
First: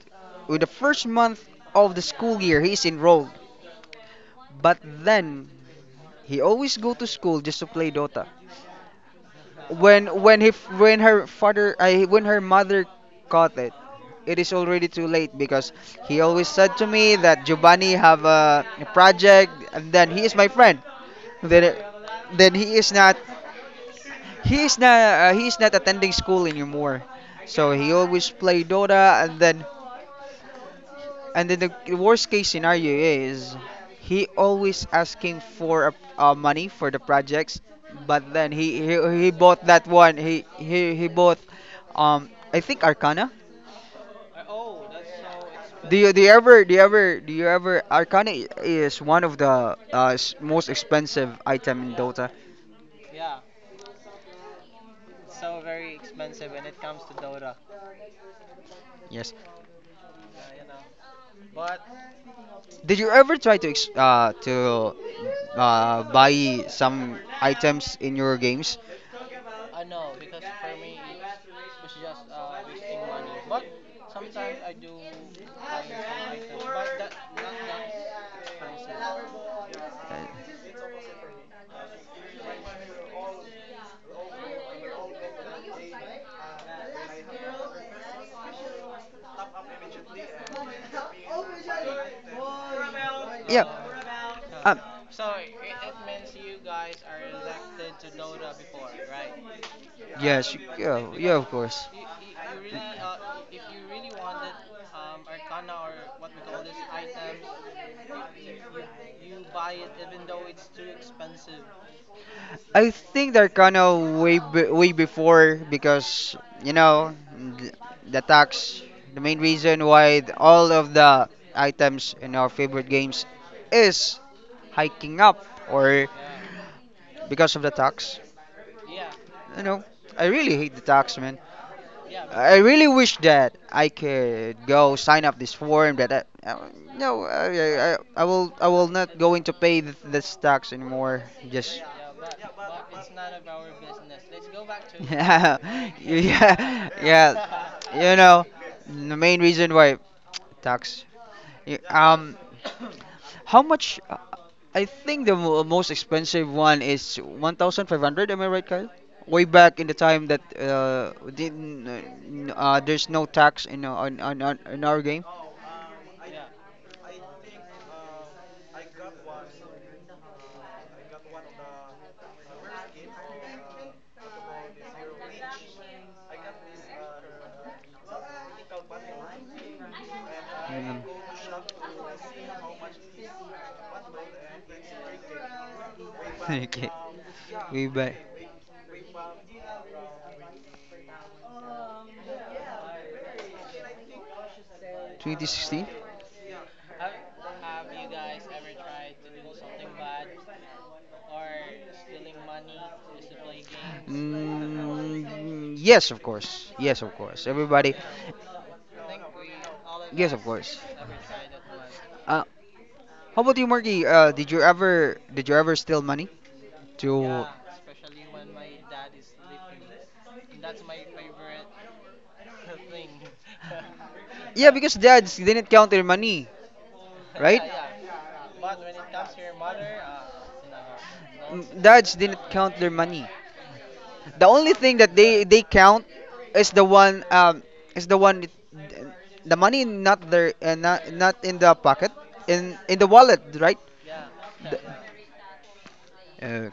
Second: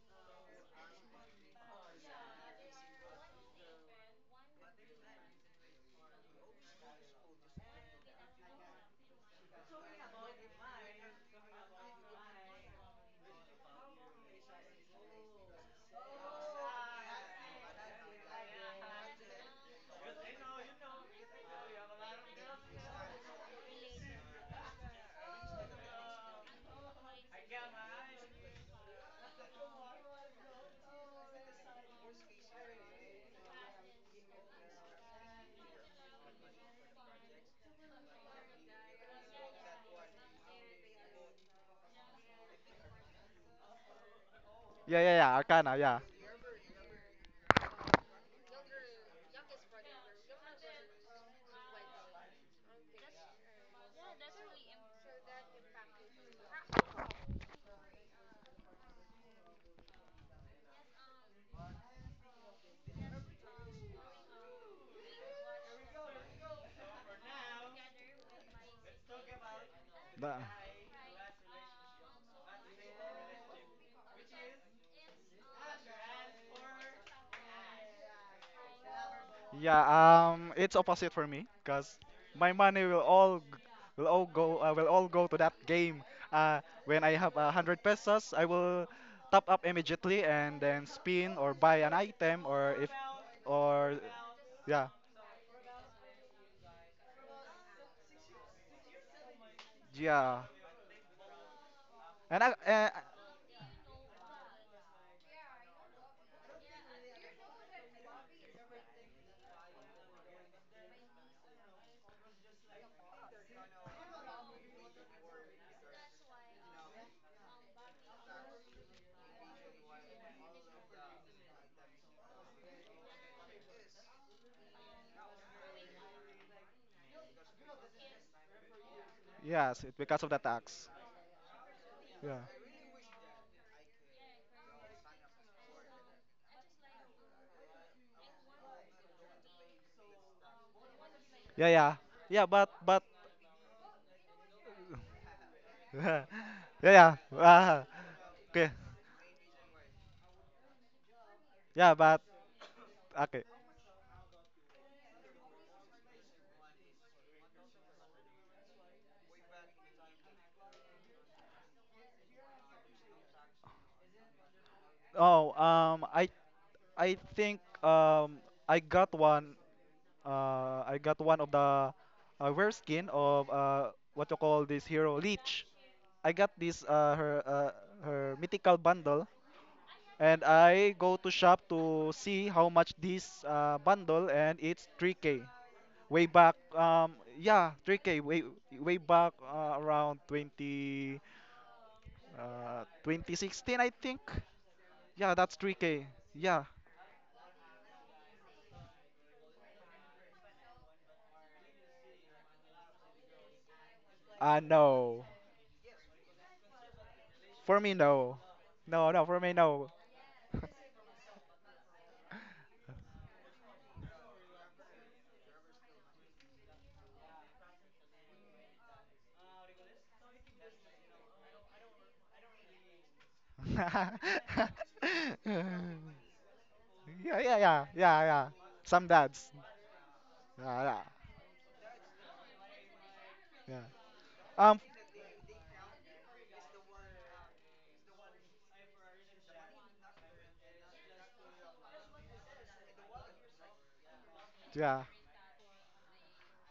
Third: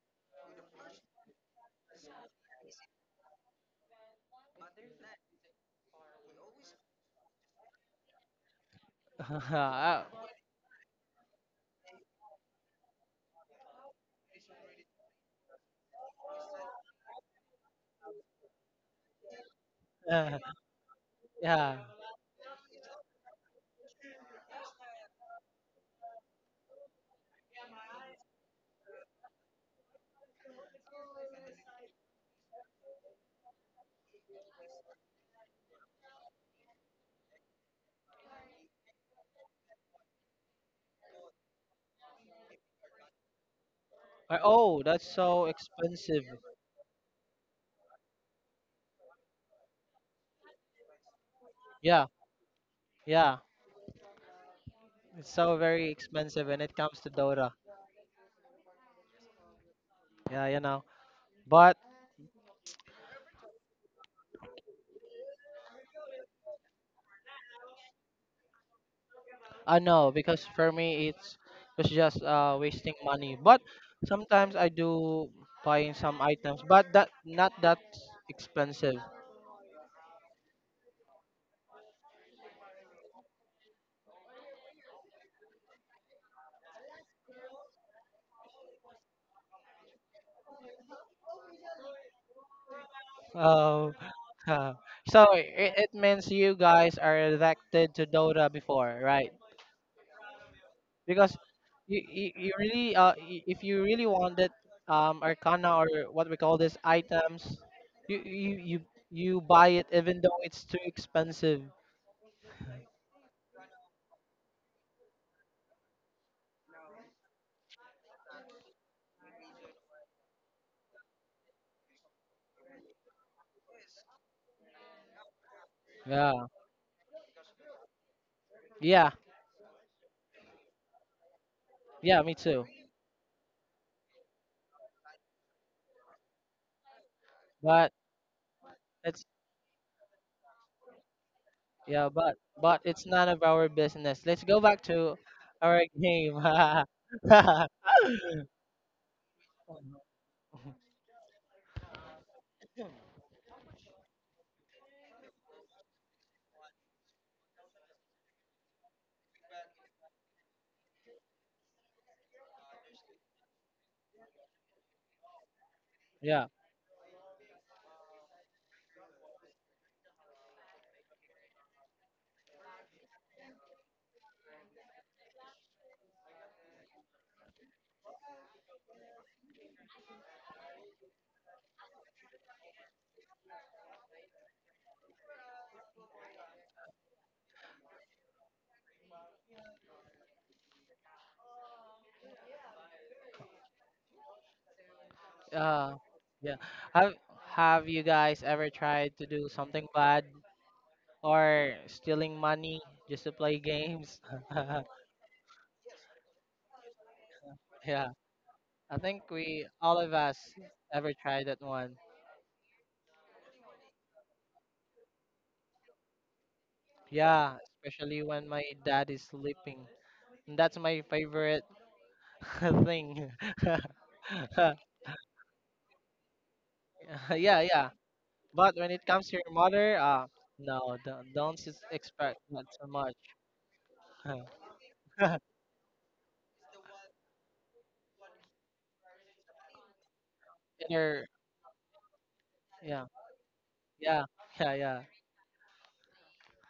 S1: With the first month of the school year, he's enrolled. But then he always go to school just to play Dota.
S2: (laughs)
S1: When he f- when her father I when her mother caught it, it is already too late, because he always said to me that Giovanni have a project and then he is
S2: Uh,
S1: my friend.
S2: yeah.
S1: Then then he is not he is not he is not attending school anymore. So he always play Dota. And then the worst case scenario is he always asking for money for the projects, but then he bought that one. He bought I think Arcana.
S2: Oh,
S3: yeah
S2: that's
S3: yeah yeah
S2: so
S3: Arcana. Yeah,
S2: expensive.
S1: Do you ever Arcana is one of the most expensive item in
S2: Yeah,
S1: Dota.
S2: yeah. It's so very expensive when it comes to Dota.
S1: Yes.
S2: Yeah, you know. But
S1: Did you ever try to buy some items in your games?
S2: I know,
S3: The-
S2: because for me it's just wasting money. But sometimes I do buying some items, but that not that expensive.
S3: Yeah, it's opposite for me because my money will all g- will all go to that game. When I have a hundred pesos, I will top up immediately and then spin or buy an item, or if
S2: Oh,
S3: or
S2: huh.
S1: Um,
S3: yeah
S2: So it means you guys are elected to Dota before, right?
S3: yeah.
S1: yes,
S2: Because
S1: yeah,
S3: and
S2: you
S3: I, uh,
S2: really if you really wanted Arcana or what we call these items, you you you, you buy it even though it's too expensive.
S1: I think they're kind of way before because you know th- the tax. The main reason why all of the items in our favorite games is hiking up, or
S2: Yeah,
S1: because of the tax.
S2: yeah,
S1: You know,
S3: yes, it because
S1: I
S3: of the
S1: really hate the
S3: tax.
S1: tax, man.
S2: yeah. Me
S3: Yeah
S1: I
S2: too.
S1: really wish that I could go sign up this form that I no,
S2: But
S1: I will not
S2: it's
S1: going to pay this tax anymore.
S3: yeah
S1: Just.
S3: yeah
S2: yeah,
S3: yeah but
S2: but
S3: but
S2: it's none of our business. Let's go back to
S1: Yeah,
S2: our
S3: (laughs)
S1: (laughs)
S3: yeah
S2: game. (laughs)
S1: yeah,
S3: yeah
S1: yeah. You know,
S3: okay,
S1: the main reason why tax. y-
S3: yeah, but
S1: Um,
S3: okay.
S1: how much? I think the most expensive one is 1,500. Am I right, Kyle? Way back in the time that didn't, there's no tax in on, in our game.
S3: Oh,
S2: Yeah.
S3: I think I got one I got one of the rare skin of what you call this hero leech. I got this her mythical bundle and
S1: Ayun.
S3: I go to shop to see how much this bundle and it's 3k. Way
S1: (laughs)
S3: back
S1: Okay.
S3: yeah
S1: We back.
S3: 3k way way back uh, around 20 uh 2016 I think. Yeah,
S1: Twenty
S3: that's
S1: sixteen?
S2: Uh,
S3: 3k.
S2: yeah.
S3: Yeah.
S2: Have Have you guys ever tried to do something bad or stealing money just to play games?
S3: I
S2: (laughs)
S3: know.
S1: Mm, yes, of course. Yes, of course.
S3: For
S1: Everybody.
S3: me,
S2: Yeah,
S3: no.
S2: I
S3: No, no,
S2: think
S3: for me,
S2: we
S3: no.
S2: all of
S1: Yes,
S2: us
S1: of course.
S2: ever tried that one.
S1: Uh, How about you, Marky? Did you ever steal money? To.
S2: Yeah, especially when my dad is sleeping. And that's my favorite (laughs) thing.
S3: (laughs) yeah,
S2: (laughs)
S1: Yeah, (laughs) because dads didn't count their money, (laughs)
S3: yeah,
S1: right?
S2: Yeah,
S3: yeah,
S2: yeah.
S3: yeah, yeah.
S2: But when it
S3: Some
S2: comes to
S3: dads.
S2: your mother,
S3: Yeah,
S2: no,
S3: yeah,
S2: don't
S1: Dads
S2: expect
S1: didn't
S2: that
S1: count their
S2: so much.
S1: money.
S3: yeah.
S1: The only
S3: Um,
S1: thing that they
S2: (laughs) (laughs)
S1: they count is the one is the one, the money not there,
S2: Either,
S1: not in the pocket, in the
S2: yeah,
S1: wallet, right?
S2: yeah, yeah,
S1: The-
S2: yeah.
S3: yeah.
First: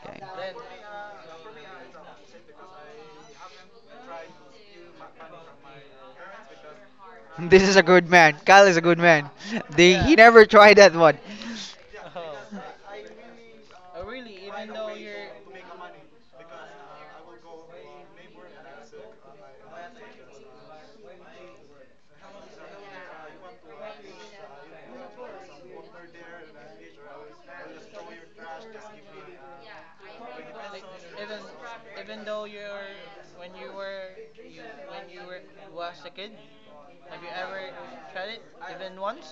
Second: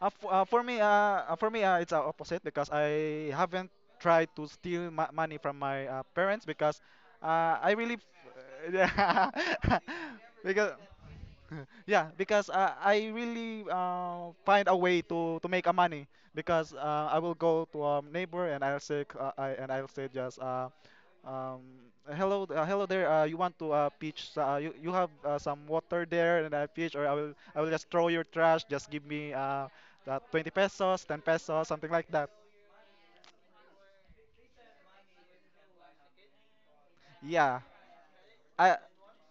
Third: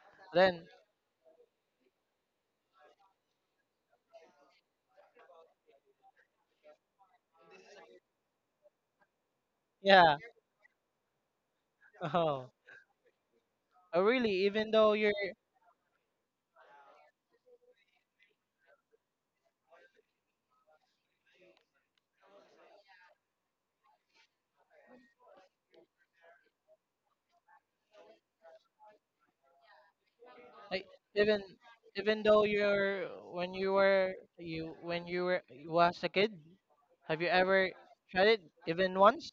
S3: F
S2: Then
S3: for me, It's opposite because I haven't tried to steal ma money from my parents because
S1: (laughs) This
S3: I
S1: is a
S3: really,
S1: good man. Kyle
S3: (laughs)
S1: is a good
S3: yeah,
S1: man.
S3: (laughs)
S1: (laughs) They, he
S2: yeah.
S1: never
S3: because.
S1: tried that one.
S3: (laughs)
S1: (laughs)
S3: Yeah,
S2: Oh,
S3: because I really
S2: oh really?
S3: find
S2: Even
S3: a
S2: though
S3: way
S2: you're
S3: to make a money. Because I will go to a neighbor and I'll say c- I, and I'll say just um, hello hello there, you want to pitch, you, you have some water there and I pitch, or I will just throw your trash, just give me that 20
S2: like
S3: pesos 10
S2: even
S3: pesos something like
S2: even
S3: that.
S2: though you're when you were you when you were was a kid, have you
S3: Yeah
S2: ever tried it
S3: I
S2: even once?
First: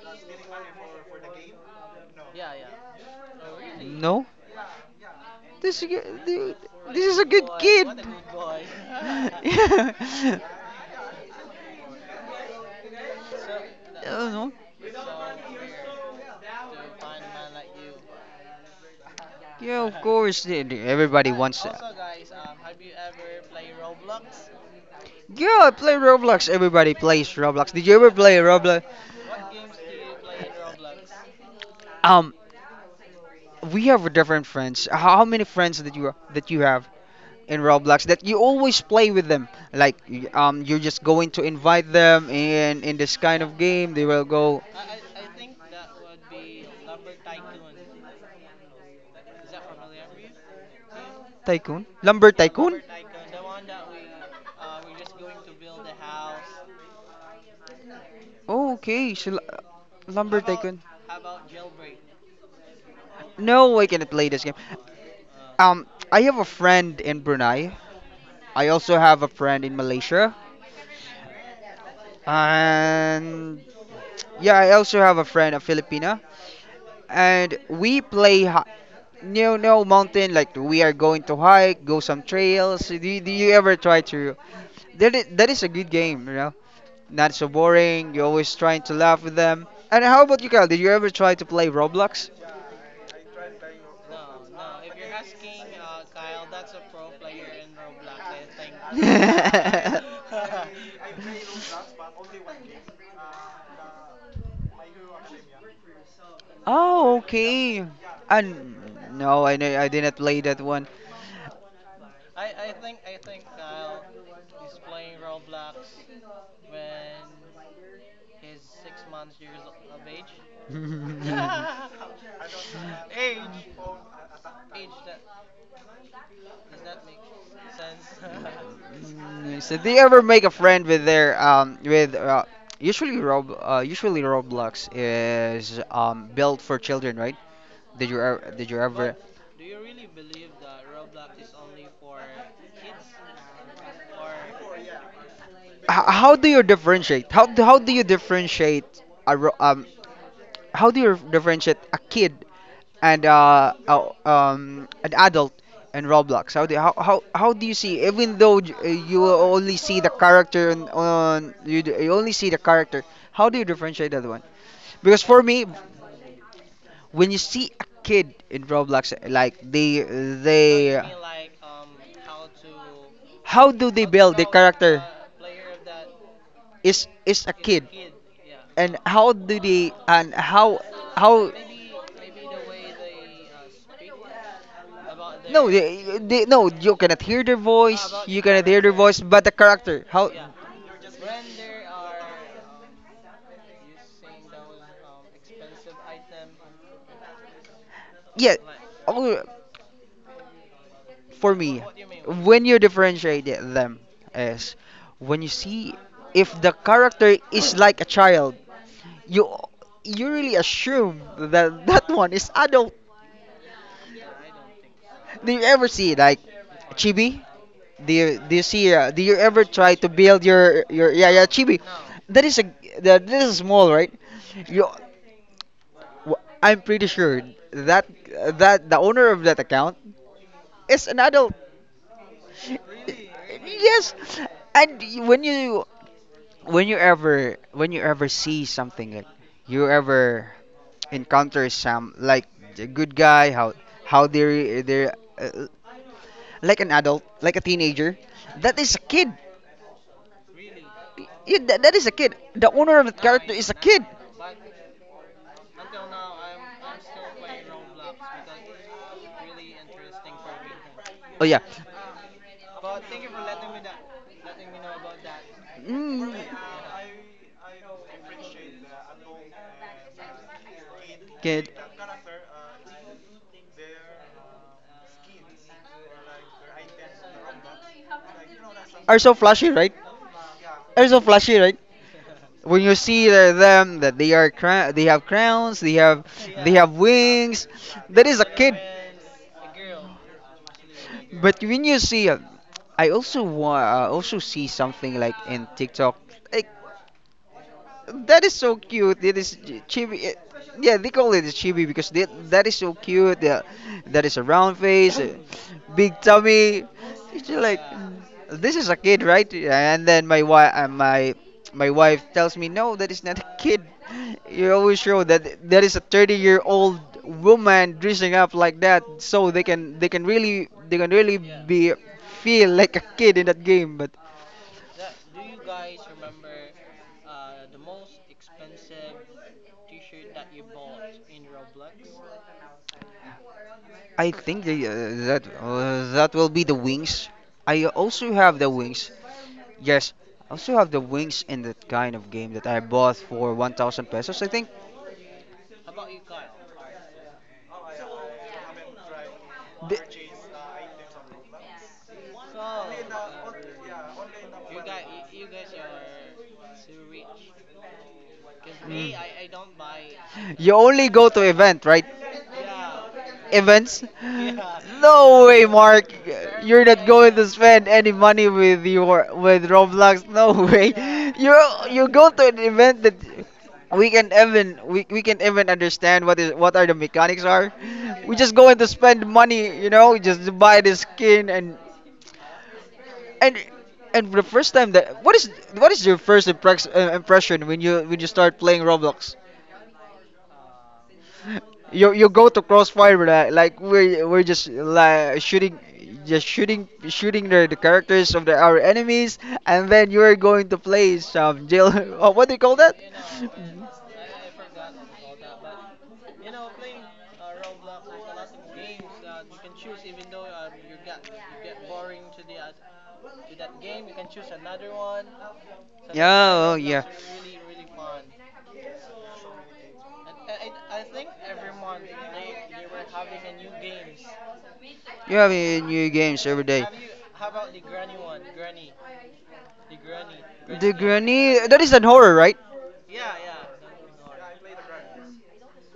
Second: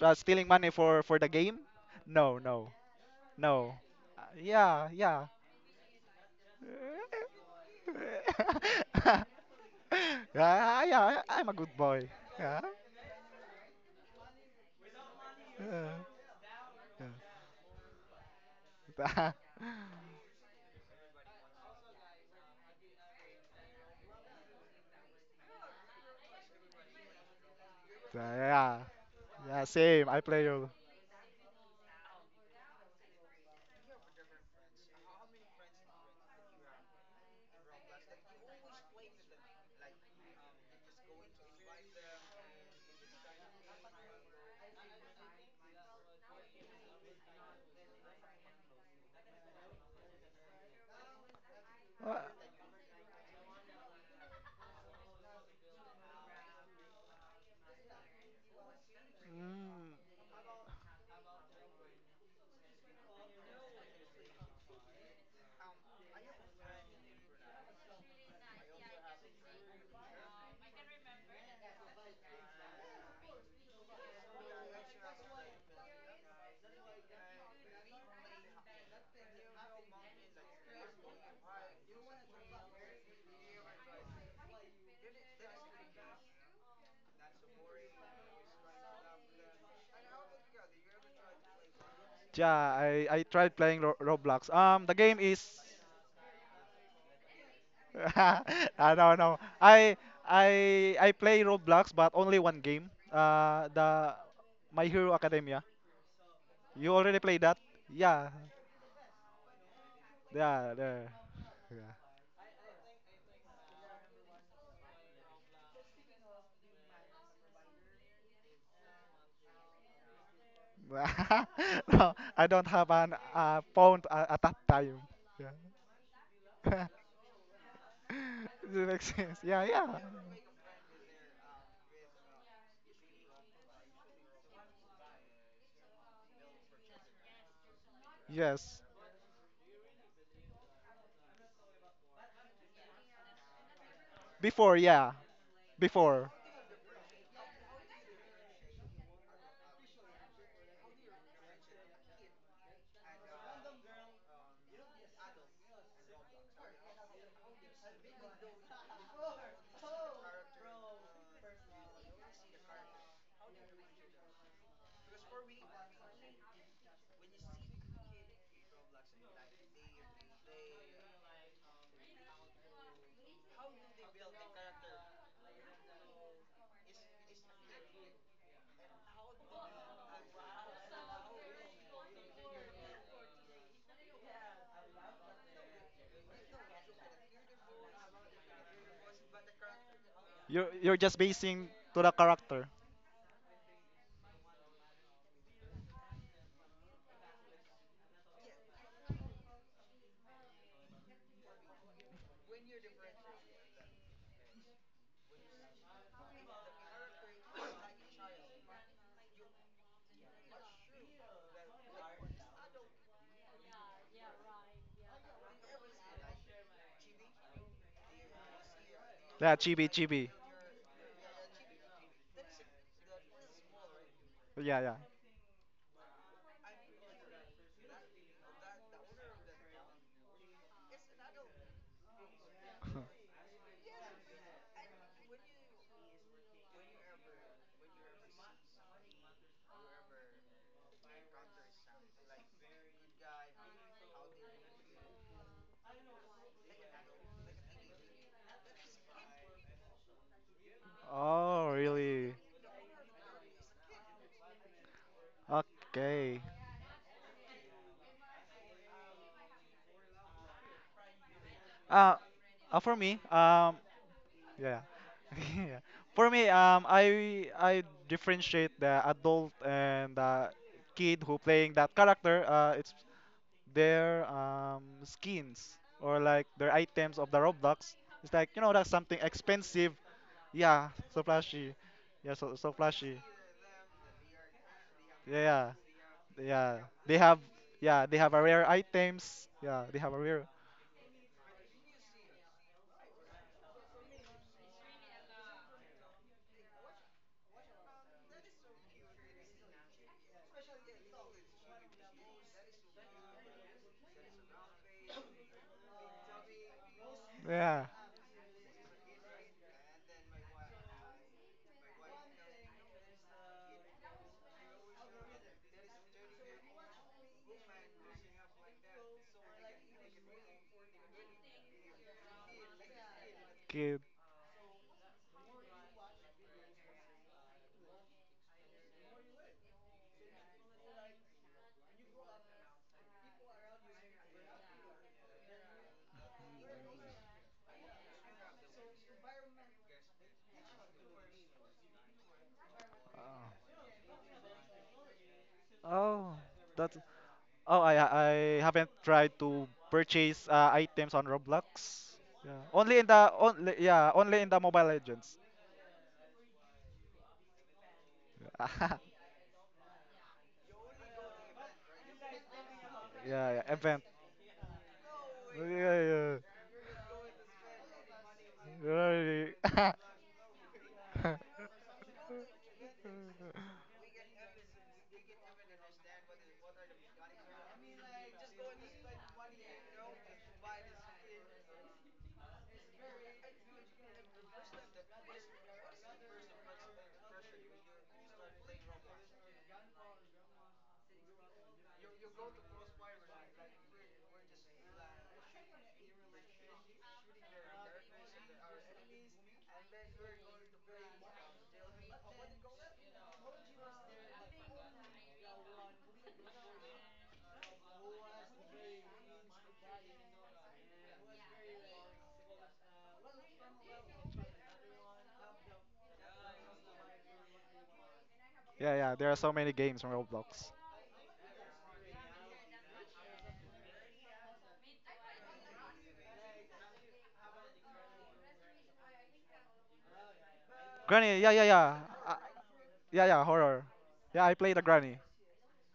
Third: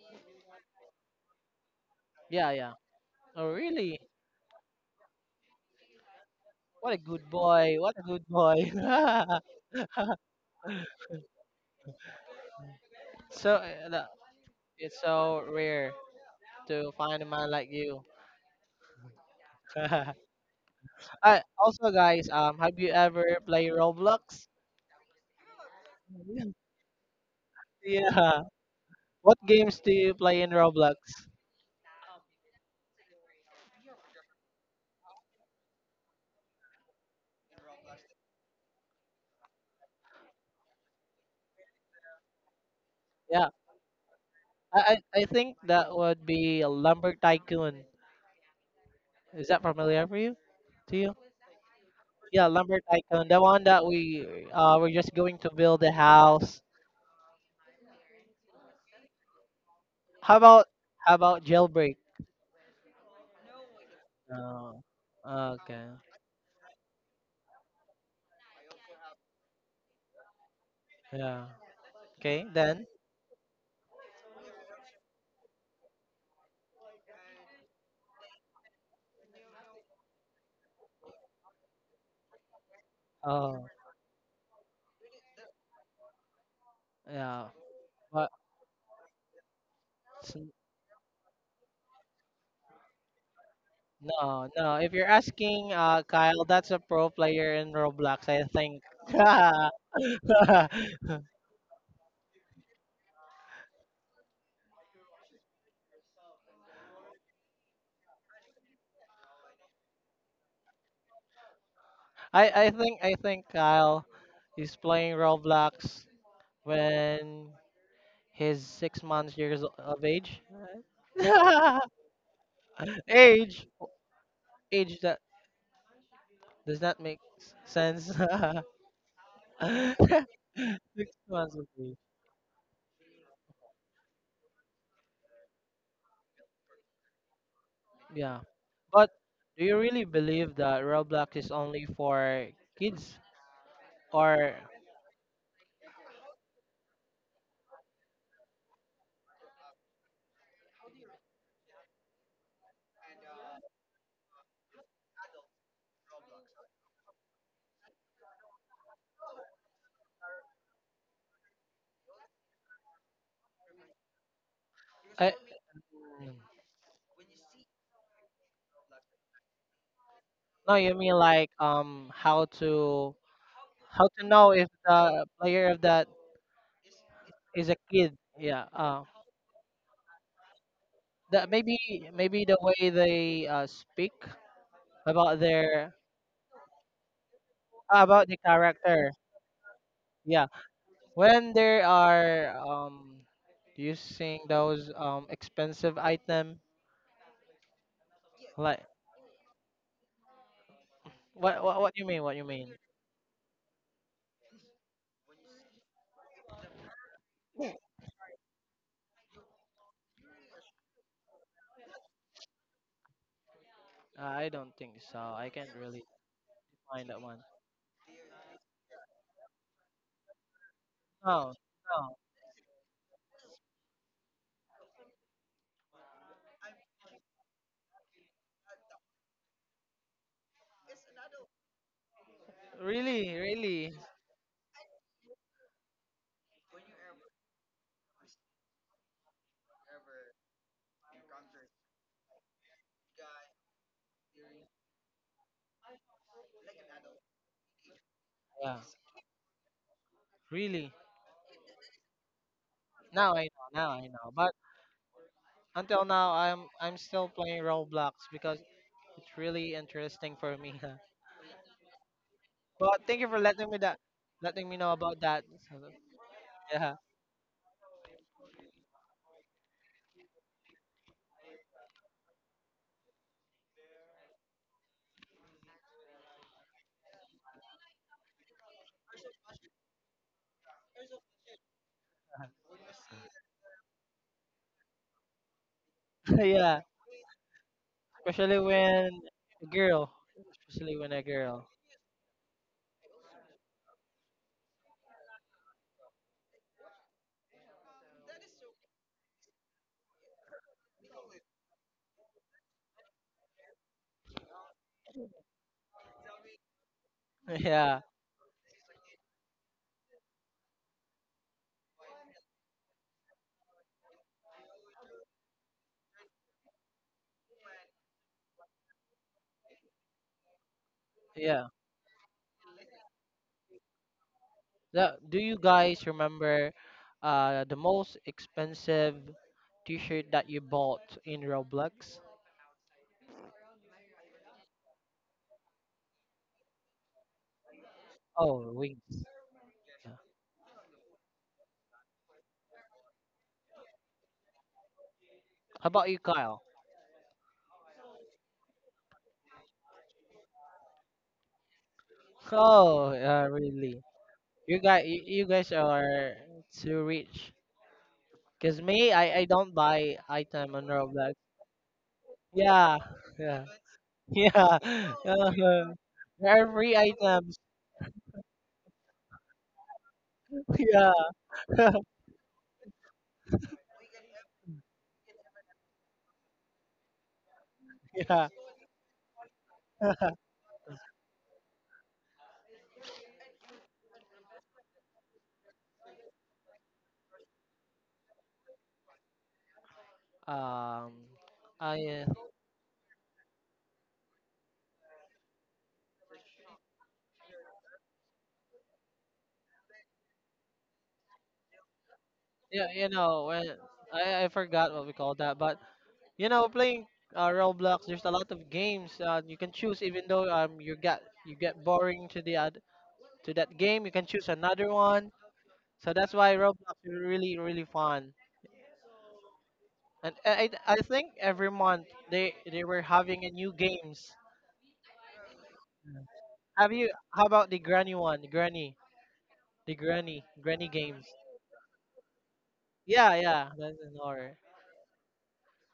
S3: Stealing money for the game, no
S2: Yeah,
S3: no
S2: yeah. Oh
S3: no,
S2: really?
S1: No.
S3: yeah yeah.
S1: Dude,
S2: What a
S1: this is a
S2: good
S1: good
S2: boy!
S1: kid.
S2: What a good boy!
S1: (laughs)
S2: (laughs)
S3: (laughs)
S1: Yeah.
S3: yeah yeah I'm a good boy. Yeah
S1: I
S2: So no,
S1: don't know.
S2: it's so
S3: yeah.
S2: rare to
S3: yeah.
S2: find a man like you. (laughs)
S3: (laughs) yeah,
S1: Yeah, of course. Everybody
S2: I
S1: wants that.
S2: also guys, have you ever played Roblox?
S1: Yeah, I play Roblox.
S2: (laughs)
S1: Everybody plays Roblox. Did you ever play
S2: Yeah.
S3: yeah,
S1: Roblox?
S2: What
S3: yeah.
S2: games do
S3: Same.
S2: you
S3: I play
S2: play in
S3: you.
S2: Roblox?
S1: Um, we have different friends. How many friends that you have in Roblox that you always play with them? Like, you're just going to invite them, and in this kind
S2: Yeah.
S1: of game, they will go.
S2: I I think that would be a Lumber Tycoon. Is that familiar for you? To you?
S1: Tycoon,
S3: Uh,
S1: Lumber
S2: Yeah, Lumber
S1: Tycoon.
S2: Tycoon. The one that we're just going to build a house.
S1: Oh, okay, so
S3: mm,
S2: How
S1: Lumber
S2: about
S1: Tycoon.
S2: how about Jailbreak?
S1: No, I cannot play this game.
S2: Oh, okay.
S1: Um, I have a friend in Brunei. I also have a friend in Malaysia.
S2: Yeah. Okay. Then.
S1: And yeah, I also have a friend, a Filipina. And we play no, no, mountain, like we are going to hike, go some trails. Do you, do you
S2: Oh,
S1: ever try to? That is a good game. Not so
S2: yeah.
S1: boring. You're
S2: But
S1: always trying to laugh with them. And how
S2: s-
S1: about you, Kyle? Did you ever try to play Roblox?
S3: yeah, I tried playing
S2: no,
S3: Roblox.
S2: no. If
S3: The
S2: you're
S3: game is.
S2: asking, Kyle, that's a pro player in Roblox. I
S3: (laughs)
S2: think.
S3: I don't
S2: (laughs)
S3: know.
S2: I
S3: I
S1: (laughs)
S3: I play Roblox, but only one game. The My Hero Academia. You
S1: Oh,
S3: already played that?
S1: okay.
S3: Yeah,
S1: And no, I didn't play that
S3: yeah,
S1: one. (laughs)
S3: yeah.
S2: I think Kyle is playing Roblox when he's 6 months years of age.
S1: Mm.
S2: (laughs)
S3: (laughs) No, I don't have an
S2: age,
S3: phone at that time.
S2: age that
S3: Yeah.
S2: does not
S3: (laughs)
S2: make sense.
S3: Does
S2: (laughs)
S3: it make sense? Yeah,
S1: So
S3: yeah.
S1: do you ever make a friend with
S2: six
S1: their
S2: months of age.
S1: with usually Roblox is built for children, right?
S2: Yeah,
S1: Did you
S3: Yes.
S2: but
S1: ever
S2: do you really believe that Roblox is only for kids, or
S3: Before, yeah. Before.
S1: How do you differentiate? A ro- um how do you differentiate a kid and an adult in Roblox? How do you see, even though you only see the character on you, you only see the character, how do you differentiate that one? Because
S2: I,
S1: for me,
S2: mm,
S1: when you see a kid in Roblox, like
S2: no? You
S1: they
S2: mean like how to
S1: how do they build the
S2: know if
S1: character,
S2: the player of that
S1: is a
S2: is a
S1: kid,
S2: kid? Yeah.
S1: and how,
S2: That maybe the way they speak about
S1: no, they, they no, you cannot hear their voice,
S2: About the character.
S1: but the character, how?
S2: Yeah.
S3: You're just
S2: When
S3: basing
S2: there
S3: to the
S2: are
S3: character.
S2: using those expensive item,
S1: Yeah.
S2: like
S1: Oh, for me,
S2: what you mean? What you
S1: when
S2: mean?
S1: you differentiate them is when you see, if the character is like a child, you you really assume that (laughs) that one is adult.
S2: I don't think so.
S1: Do
S2: I
S1: you
S2: can't
S1: ever
S2: really
S1: see, like,
S2: find that
S1: chibi?
S2: one.
S1: Do you see? Do you
S3: Yeah,
S1: ever
S3: chibi,
S1: try to
S3: chibi.
S1: build your yeah, yeah,
S2: No.
S1: chibi?
S2: No.
S1: That is a that is small, right?
S3: Yeah,
S1: You,
S3: yeah.
S1: I'm pretty sure that that the owner of that account is an adult.
S2: Really,
S3: (laughs)
S2: really.
S1: Yes, and when you ever see something like, you ever encounter some, like, a good guy, how they like an adult, like a teenager, that
S2: Yeah.
S1: is a kid.
S2: Really.
S1: Yeah,
S3: Oh,
S1: that is a
S3: really?
S1: kid. The owner of the
S2: Now I
S1: character is
S2: know.
S1: a
S2: Now
S1: kid.
S2: I know. But until now
S3: Okay.
S2: I'm still playing Roblox because it's really interesting for me. (laughs)
S1: Oh yeah.
S3: Uh, uh for
S2: But
S3: me,
S2: thank you for
S3: um,
S2: letting me
S3: yeah,
S2: know about
S3: (laughs)
S2: that. So,
S3: yeah. For
S1: Mm,
S3: me,
S2: yeah.
S3: I differentiate the adult and the kid who
S1: kid.
S3: playing that character. It's their skins or like their items of the Roblox. It's like you know that's something
S1: Are so flashy,
S3: expensive.
S1: right?
S3: Yeah,
S1: Are so
S3: so
S1: flashy,
S3: flashy.
S1: right?
S3: Yeah, so so
S1: When you
S3: flashy.
S1: see them, that they have
S3: Yeah, yeah.
S1: crowns, they have
S2: (laughs)
S3: Yeah,
S2: Yeah.
S3: they have
S1: wings,
S3: yeah they
S1: that
S3: have
S1: is
S3: a
S1: a
S2: especially
S3: rare
S1: kid.
S2: when
S3: items.
S2: a
S3: Yeah, they have
S2: girl,
S3: a rare.
S2: especially when a
S1: But
S2: girl.
S1: when you see, I also wa- also see something like in TikTok. Like, that is so cute. It is chibi. Yeah, they call it chibi because that is so cute. Yeah, that is a round face, big tummy. It's
S2: (laughs)
S1: just like,
S3: Yeah.
S2: Yeah,
S1: this is a kid, right? And then my wife tells me, no, that is not a kid. You always show that that is a 30-year-old woman dressing up like that, so they can really
S2: yeah.
S1: be feel like a kid in that game.
S3: Kid.
S1: But
S2: Now, do you guys remember the most expensive T-shirt that you bought in Roblox?
S1: I think that will be the wings. I also have the
S2: Oh, wings.
S1: wings.
S2: Yeah.
S1: Yes, I also have the wings in that kind of game that I bought for
S3: Uh,
S1: 1,000 pesos, I think.
S2: How about you,
S3: Oh,
S2: Kyle?
S3: that's Oh, I haven't tried to
S1: The-
S3: purchase items on Roblox. Yeah. Only in
S2: Oh,
S3: the only
S2: really?
S3: yeah, only in the
S2: You
S3: Mobile
S2: guys,
S3: Legends.
S2: you guys are too rich. Cause
S3: Yeah,
S2: me,
S1: Mm.
S2: I don't buy
S1: You
S2: item on
S1: only go
S2: Roblox.
S1: to event, right?
S2: Yeah,
S3: (laughs) yeah,
S2: yeah,
S3: yeah, event.
S2: (laughs)
S1: Events?
S3: (laughs)
S2: yeah.
S1: No
S2: Uh,
S1: way,
S3: Yeah,
S1: Mark.
S3: yeah.
S2: there are
S1: You're
S2: free
S1: not going to
S2: items.
S1: spend any money with your with
S3: Yeah, (laughs)
S1: Roblox. No
S2: (laughs)
S1: way.
S2: Yeah,
S1: You
S2: (laughs)
S1: you go to an event that we can even understand what are the mechanics are. We
S2: yeah.
S1: just going to spend money, just to buy the skin. And and and the first time that what is your first impression when you start playing Roblox?
S2: Um,
S1: You
S2: I
S1: go to crossfire, like, we're just like shooting, just shooting shooting the characters of our enemies, and then you're going to play some jail. (laughs) Oh, what do you call
S2: yeah,
S1: that?
S2: you know, When I forgot what we call that, but playing Roblox, there's a lot of games you can choose. Even though you get boring to that game, you can choose another one. So that's
S1: Yeah,
S2: why
S1: oh
S2: Roblox
S1: yeah.
S2: is really really fun.
S3: yeah, yeah, there are so many games on
S2: And
S3: Roblox.
S2: I think every month they were having a new games.
S1: You have a new games every day.
S2: Have you? How about the granny one? The granny
S1: Granny.
S2: games.
S3: Granny, yeah, yeah,
S1: That is
S3: yeah.
S1: an horror,
S3: Uh,
S1: right?
S3: yeah,
S2: Yeah,
S3: yeah,
S2: yeah,
S3: horror.
S2: that's an
S3: Yeah, I
S2: horror. (laughs)
S3: play the Granny.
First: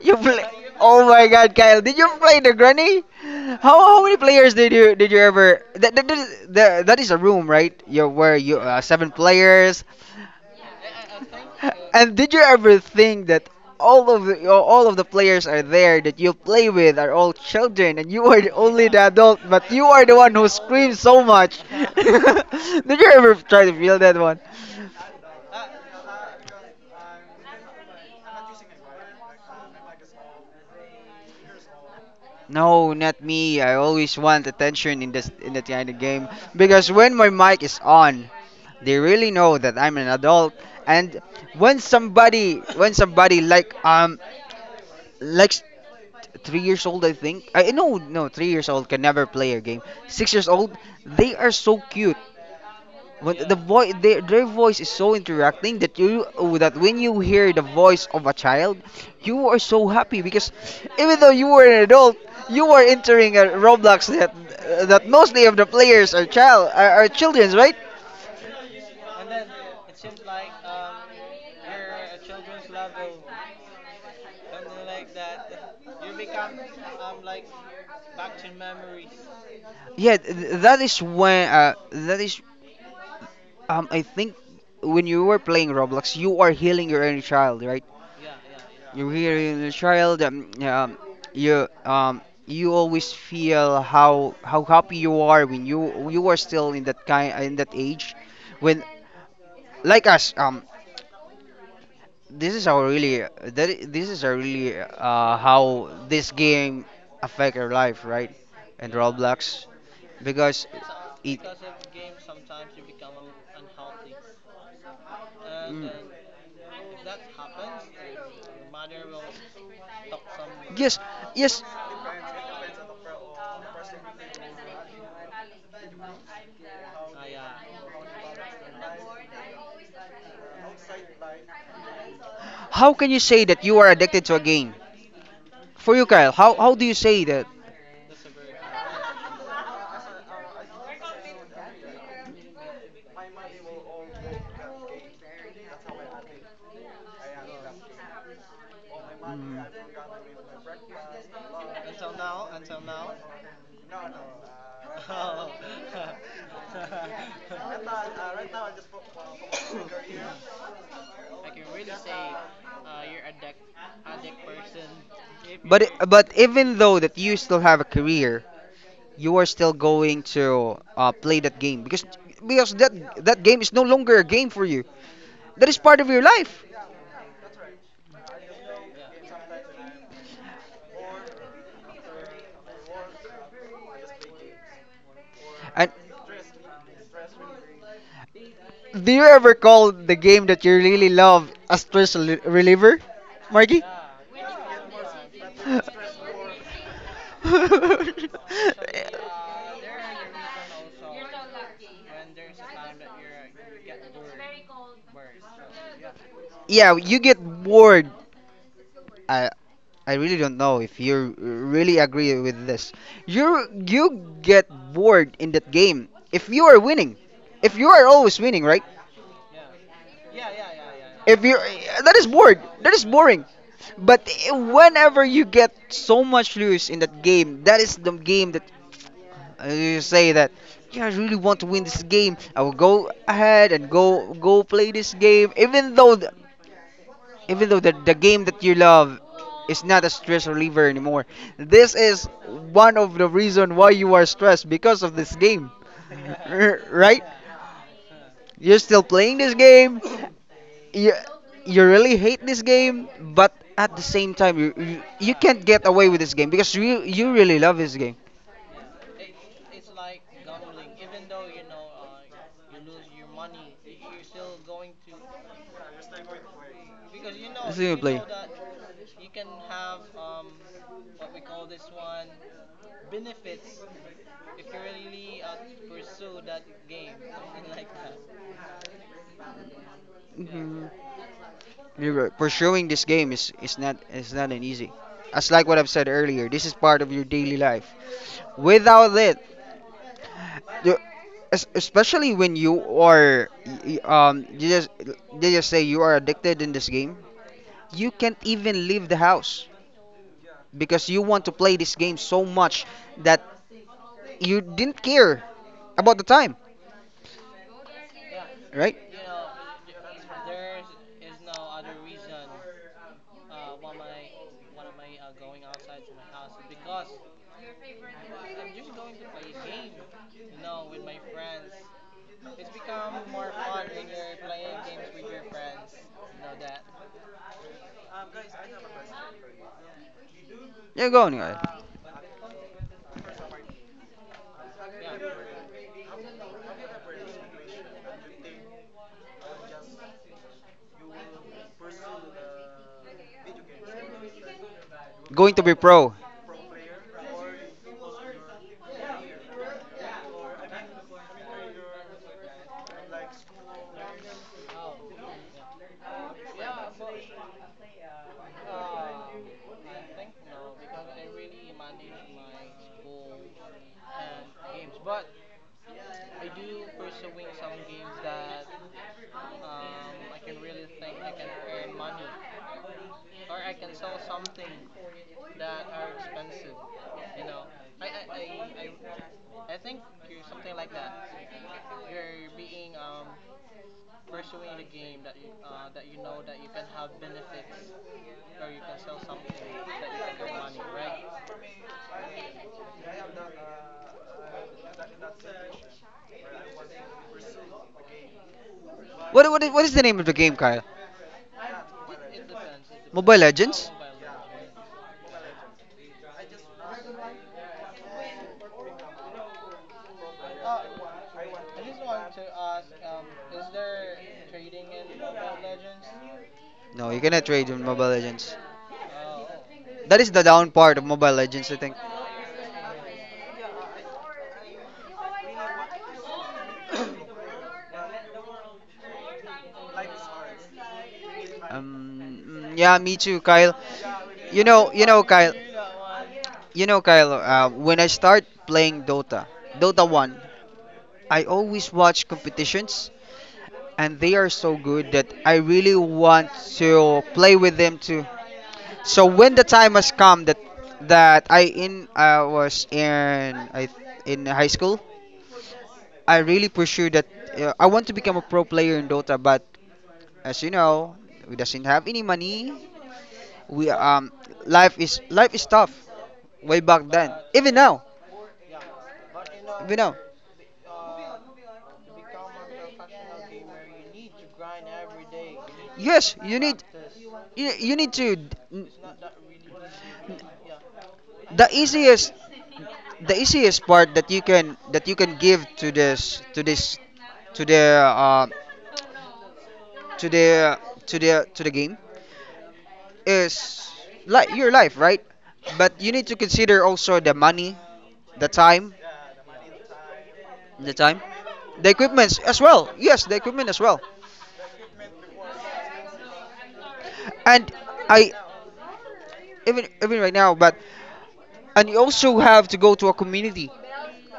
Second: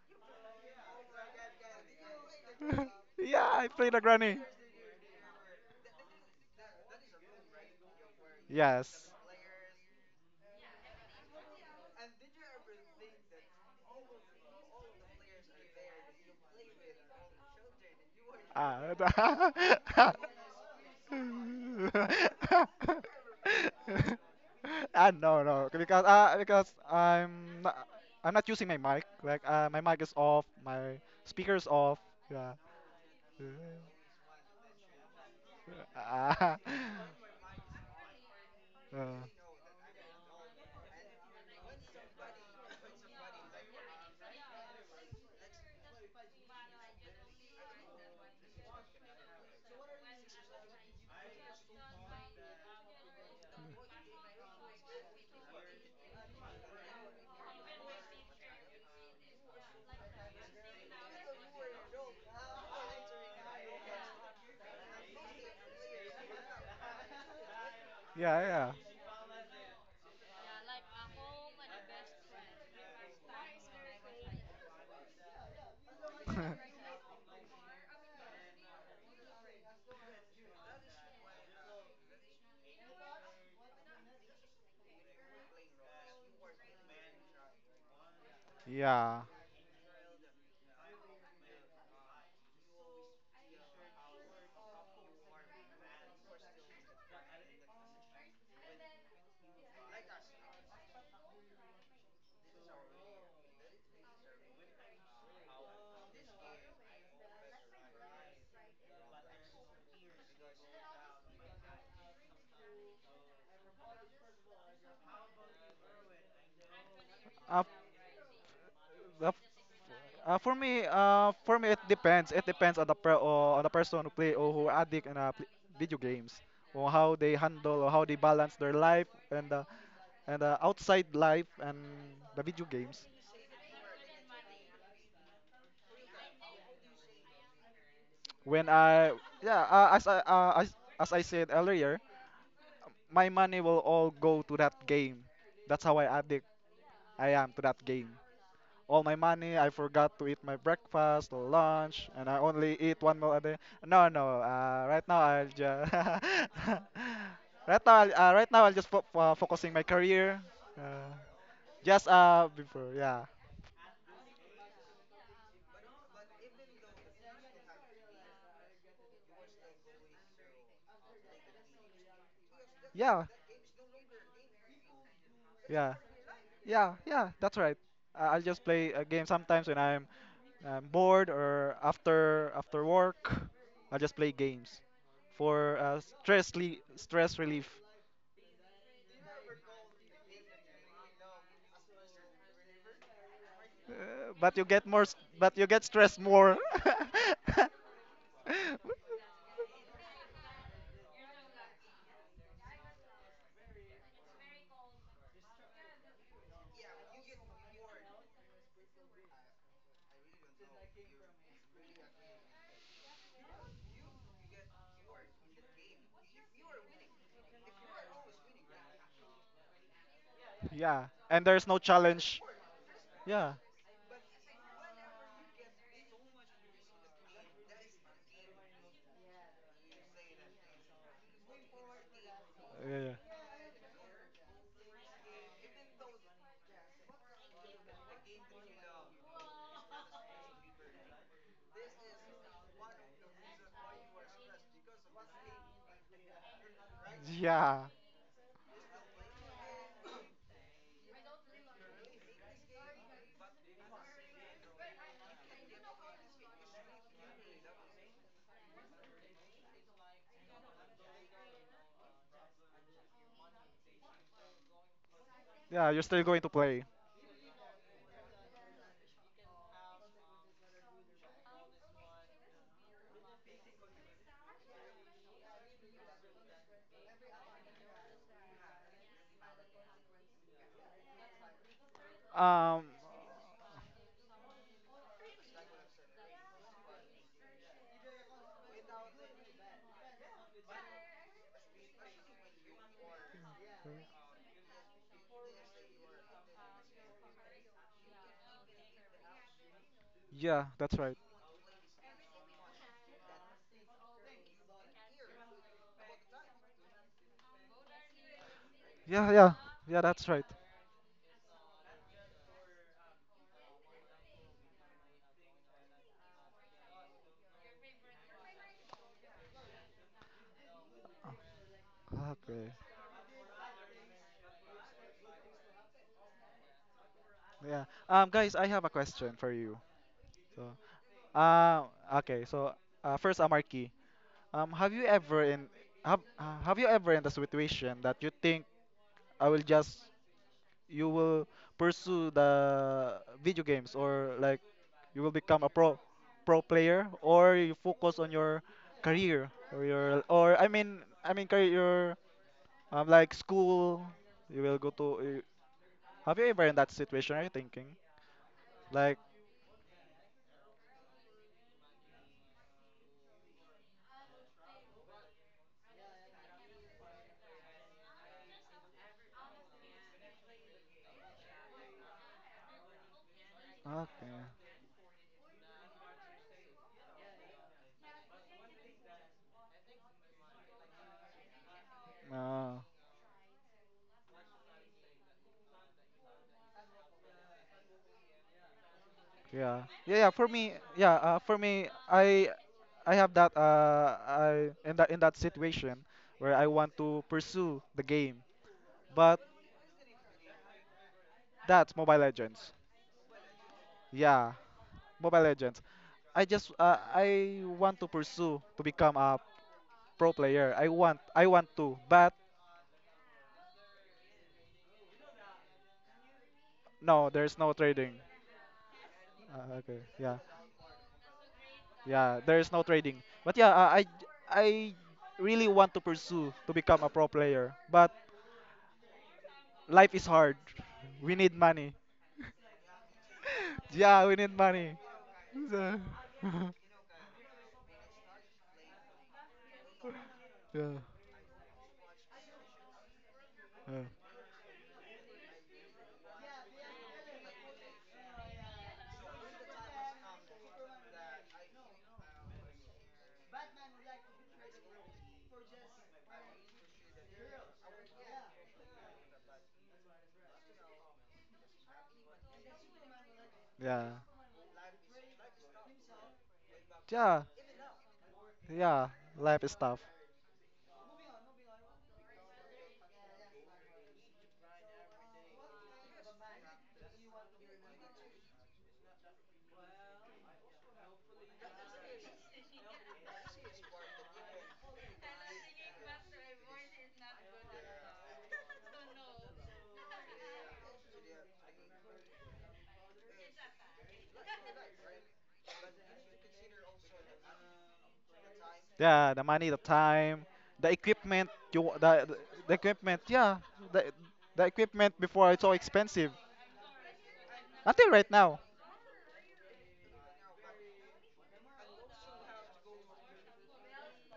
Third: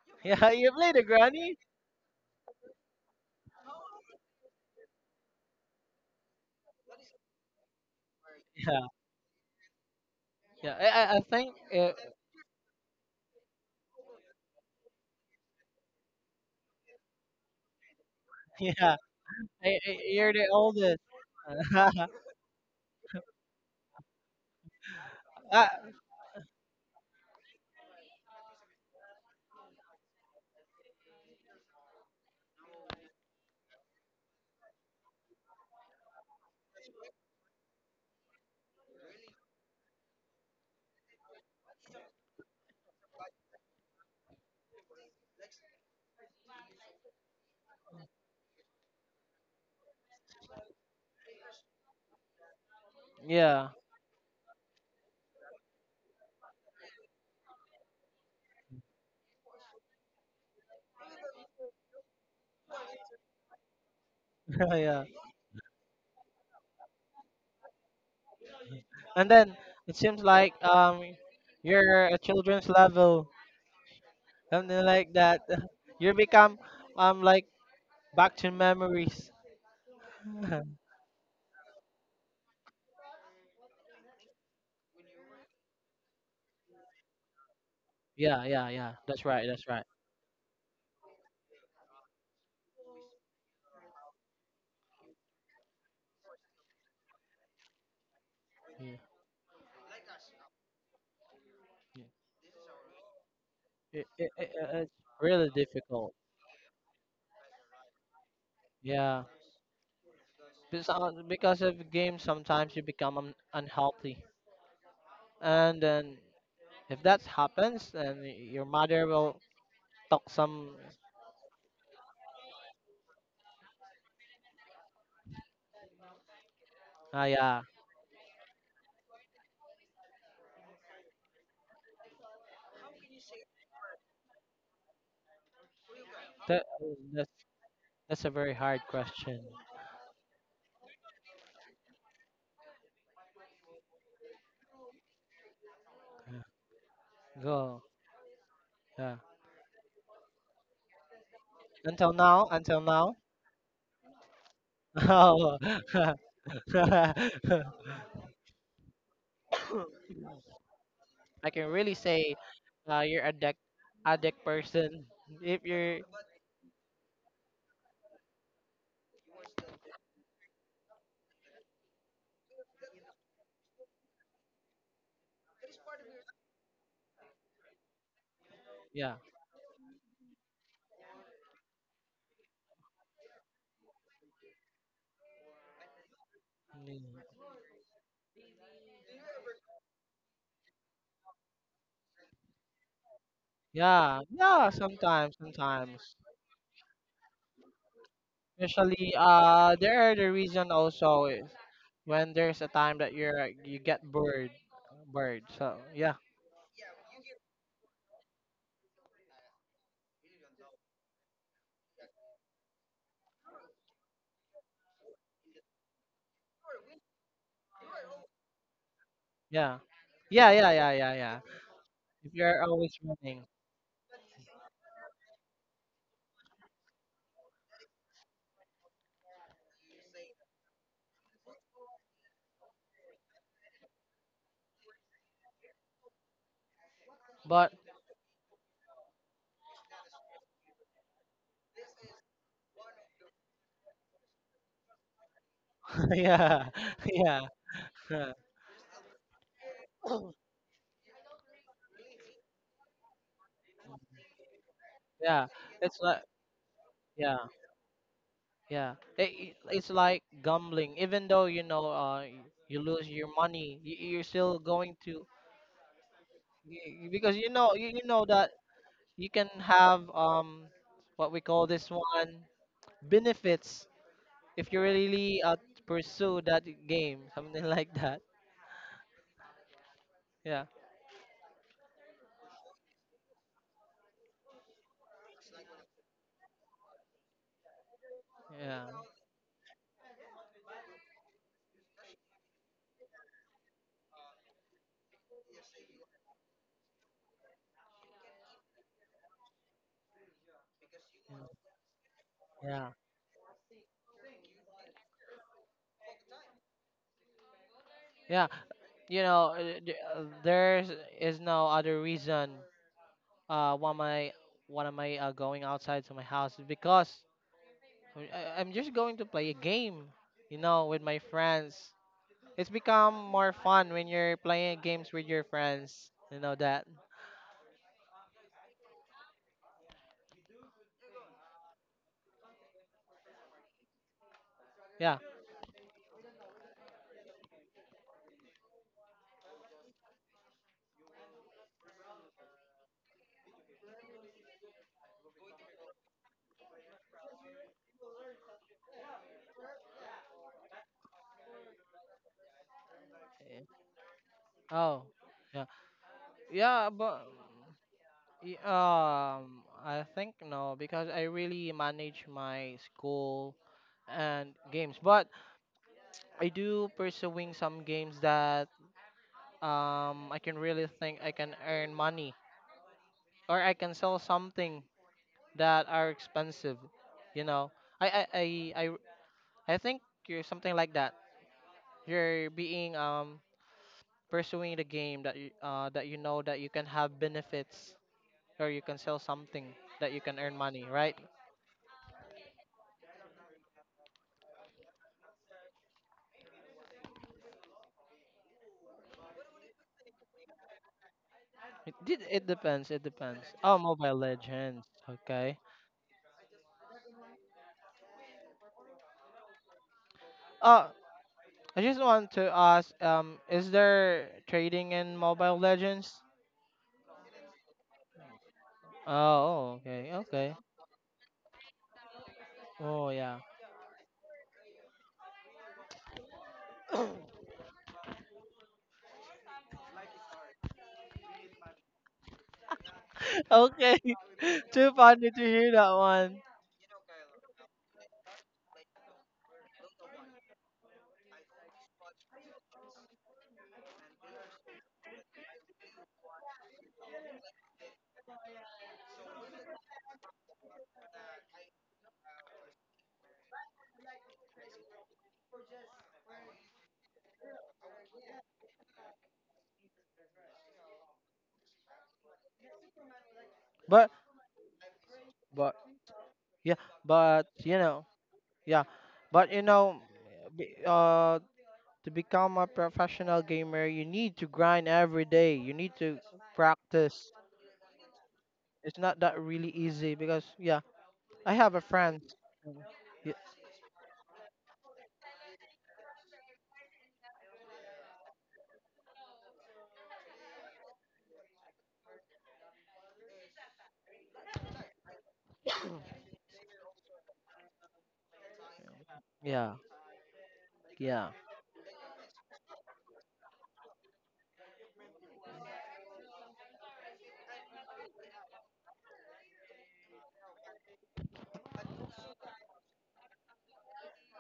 S1: You play.
S2: Yeah,
S1: (laughs)
S2: you play the
S1: Oh my God,
S2: granny.
S1: Kyle! Did you play the Granny?
S3: (laughs) yeah, I play the
S1: How many
S3: Granny.
S1: players did you ever? That is a room, right? You where you
S2: Yeah.
S3: Yes.
S1: seven players.
S2: Yeah, I think
S1: And did you ever think that all of the players are there that you play with are all children, and you are the
S2: (laughs)
S1: only
S2: yeah,
S1: the adult, but you are
S3: Ah.
S1: the
S2: you're
S1: one
S2: the
S1: who
S3: (laughs)
S2: oldest.
S1: screams so much? (laughs)
S2: (laughs)
S1: Did you ever try to feel that one?
S3: Ah no no
S2: Ah,
S3: because because I'm not using my mic, like my mic is off, my speakers off, yeah.
S1: No, not me. I always want attention in this in that kind of game
S3: Ah.
S1: because when my mic is on,
S3: (laughs)
S1: they
S3: Uh.
S1: really know that I'm an adult. And when somebody like 3 years old. I think I no, no, 3 years old can never play a game. 6 years old, they are so cute. When the
S2: yeah,
S1: voice, their voice is so interacting that you that when you hear the voice of a child, you are so happy because even though you were an adult, you are entering a Roblox
S2: (laughs) yeah.
S1: that mostly of the players are child, are children, right?
S3: yeah yeah
S2: And then it seems like you're a children's level, something like that. (laughs) You become
S3: (laughs)
S2: like back to memories.
S1: Yeah,
S2: (laughs)
S1: that is when that is I think when you were playing Roblox, you are healing your inner child, right?
S2: Yeah, yeah, yeah.
S1: You
S3: Yeah.
S2: That's right.
S1: really in
S2: That's
S1: a
S2: right.
S1: child, you always feel how happy you are when you are still in that kind in that age when,
S2: Yeah,
S1: like us,
S2: yeah.
S1: this is our really,
S2: It,
S1: this is
S2: it,
S1: a
S2: it, it- uh,
S1: really,
S2: it's really
S1: how
S2: difficult.
S1: this game affect our life, right? And
S2: Yeah,
S1: Roblox, because it,
S2: because of games, sometimes you become unhealthy, and then if that
S3: Uh,
S2: happens, then your mother
S3: uh,
S2: will
S1: mm.
S2: talk some.
S1: Yes,
S3: for
S1: yes.
S3: me, it depends. It depends on the per or on the person who play or who addict in video games, or how
S2: Ah,
S3: they
S2: yeah.
S3: handle or how they balance their life and outside life and the video
S1: How
S3: games.
S1: can you say that you are addicted to a game? For you, Kyle,
S2: That,
S1: how do you say
S2: that's
S1: that?
S2: that's a very
S3: When
S2: hard
S3: I
S2: question.
S3: Yeah, as I said earlier, my money will all go to that game. That's how I addict
S2: Yeah.
S3: I am to
S2: Go.
S3: that game. All my
S2: Yeah.
S3: money, I forgot to eat my breakfast, lunch,
S2: Until
S3: and I
S2: now,
S3: only
S2: until
S3: eat
S2: now.
S3: one
S2: (laughs)
S3: meal a day. No, no. Right now I'll
S2: Oh.
S3: just (laughs)
S2: (laughs)
S3: right now I'll just focusing my career. Uh,
S2: I can really
S3: just
S2: say,
S3: before
S2: you're
S3: yeah
S2: a addict,
S1: Mm.
S2: addict person. (laughs) If
S1: But
S2: you're,
S1: but even though that you still have a career, you are still going to play that game, because because that
S3: yeah
S1: that game is no longer a game for you. That is
S3: yeah.
S1: part of your life.
S3: Yeah, yeah, that's right. I'll just play a
S2: yeah.
S3: game sometimes when I'm, I bored or after work. I'll just play games for
S1: And
S3: stress
S2: Mm.
S3: relief.
S1: do you ever call the game that you really love a stress reliever, Marky?
S3: Uh,
S2: Yeah, yeah. Sometimes,
S3: but you get
S2: sometimes.
S3: stressed more.
S2: Usually, there
S3: (laughs)
S2: are the reason also is when there's a time that you get bored.
S1: (laughs)
S2: So yeah,
S1: Yeah, you get bored. I I really don't know if you really agree with this. You get bored in that game if you are winning. If you are always winning, right?
S2: yeah, yeah, yeah, yeah,
S3: yeah,
S2: yeah, yeah.
S1: If
S3: and
S1: you
S3: there's no
S1: That is
S2: If
S3: challenge.
S1: bored.
S2: you're always
S1: That is
S2: running,
S1: boring.
S3: Yeah,
S1: But whenever you get so much lose in that game, that is the game that, you say that, yeah, I really want to win this game. I will
S3: yeah,
S1: go
S3: yeah.
S1: ahead and go play this game, even though even
S2: but
S1: though the game that you love is not a stress reliever anymore. This is one of the reason why you are stressed because of this game.
S2: (laughs)
S1: (laughs)
S2: yeah, (laughs)
S1: Right,
S2: yeah,
S3: Yeah,
S2: (laughs)
S1: you're still playing this game, you, you really hate this game, but at the same time you
S2: yeah.
S1: can't get
S2: It's
S1: away with
S2: like
S1: this game because you
S2: yeah,
S1: really love this game.
S2: yeah. It's like gambling. Even though you lose your money, you're still going to
S3: yeah. You're still going to play.
S2: y- because
S1: This is you
S2: you
S1: play.
S2: know that you can have what we call this one benefits if you really pursue that game, (laughs) something like that. Yeah,
S1: Mhm. You're right.
S3: Um,
S1: Pursuing this game is not is not an easy. As like what I've said earlier, this is part of your daily life.
S2: yeah,
S1: Without it, you, especially when you are you just they just say you are addicted in this game, you can't even leave the house
S3: yeah, that's
S1: because
S3: right.
S1: you want to play this game so
S2: yeah,
S1: much
S2: yeah,
S1: that you didn't care about the time,
S2: yeah.
S1: right?
S3: Yeah, yeah, yeah, that's right.
S2: There is no other reason. Uh, why am I, why am I going outside to my house? Because I'm just going to play a game. With my friends. It's
S3: Okay.
S2: become more fun when you're playing games with your friends. You know that.
S3: Yeah. Guys, I have a question for you. So,
S1: Yeah, go on, Noel.
S3: um, okay. So, first, Amarki, have you
S2: Yeah.
S3: ever in have you ever in the situation that you think I will just you will pursue the video games, or like, you will
S1: Going
S3: become
S1: to
S3: a
S1: be
S3: pro
S1: pro.
S3: pro player, or you focus on your career or your, or I mean career, your like
S2: Eh,
S3: school, you will go
S2: Oh.
S3: to.
S2: Yeah.
S3: Have you ever in
S2: Yeah,
S3: that
S2: but.
S3: situation? Are you thinking? Like,
S2: I think no, because I really manage my school and games. But I do pursuing some games that I can really think I can earn money or I can sell
S3: okay,
S2: something that are expensive. You know, I I I I, I think you're something like that. You're
S3: no,
S2: being pursuing the game that you know that you can have benefits or you can sell something
S3: yeah,
S2: that
S3: yeah,
S2: you
S3: yeah.
S2: can
S3: For
S2: earn
S3: me,
S2: money, right?
S3: yeah, for me, I have that. I in that situation where I want to pursue the game, but
S1: What is the name of the game, Kyle?
S2: It
S3: that's Mobile
S2: did. It
S3: Legends.
S2: depends. It
S1: Mobile
S2: depends. Oh,
S1: Legends?
S2: Mobile
S3: Yeah,
S2: Legends.
S3: Mobile
S2: Okay.
S3: Legends. I want to pursue to become a pro player. I
S2: Uh,
S3: want I want
S2: I
S3: to,
S2: just want
S3: but
S2: to ask. Is there trading in Mobile Legends?
S1: No, you
S3: no,
S1: cannot
S3: there's
S1: trade
S3: no
S1: in Mobile
S3: trading.
S1: Legends.
S2: Oh.
S3: Okay,
S2: Okay.
S1: That is
S3: yeah.
S1: the
S2: Okay.
S1: down part of Mobile Legends, I think.
S3: Yeah, there's no
S2: Oh,
S3: trading.
S2: yeah.
S3: But yeah, I really want to pursue to become a pro player, but life is hard. We need money.
S1: Yeah, me too,
S2: (laughs)
S1: Kyle.
S2: Okay.
S3: Yeah, we need
S1: You
S2: (laughs) Too
S1: know,
S3: money.
S1: you know,
S2: funny to
S1: Kyle.
S2: hear that
S3: So-
S2: one.
S3: (laughs)
S1: You know, Kyle. When I start playing Dota, Dota One,
S3: yeah,
S1: I always watch competitions, and they are so good that I really want to play with them too. So when the time has come that that I in I was in I in high school, I really pursue that. I want to become a pro player in Dota, but as you know, we doesn't have any money.
S3: yeah,
S1: We
S2: But
S3: yeah,
S1: life is
S2: but
S1: tough
S2: Yeah.
S1: way back then.
S3: yeah,
S2: But
S1: Even
S2: you
S1: now,
S2: know Yeah.
S3: yeah.
S2: But you
S3: Life is
S1: even
S2: know,
S3: tough.
S1: now.
S2: be- to become a professional gamer, you need to grind every day. You need to
S1: Yes, you need
S2: practice.
S1: you need to
S2: It's not that really easy because yeah. I
S1: the
S2: have a friend.
S1: easiest
S2: um, y-
S1: the easiest part that you can give to this to the to the to the to the game is like your life, right? But you need to consider also the money, the time,
S3: Yeah, the money,
S2: Yeah,
S3: the time,
S1: the
S3: the
S1: time,
S2: yeah,
S3: equipment.
S1: the equipments as
S3: The
S1: well.
S3: equipment.
S1: Yes, the
S3: Yeah,
S1: equipment as well.
S3: the the equipment before it's so expensive.
S1: And
S3: Until
S1: I
S3: right now.
S1: even even right now, but and you also have to go to a community.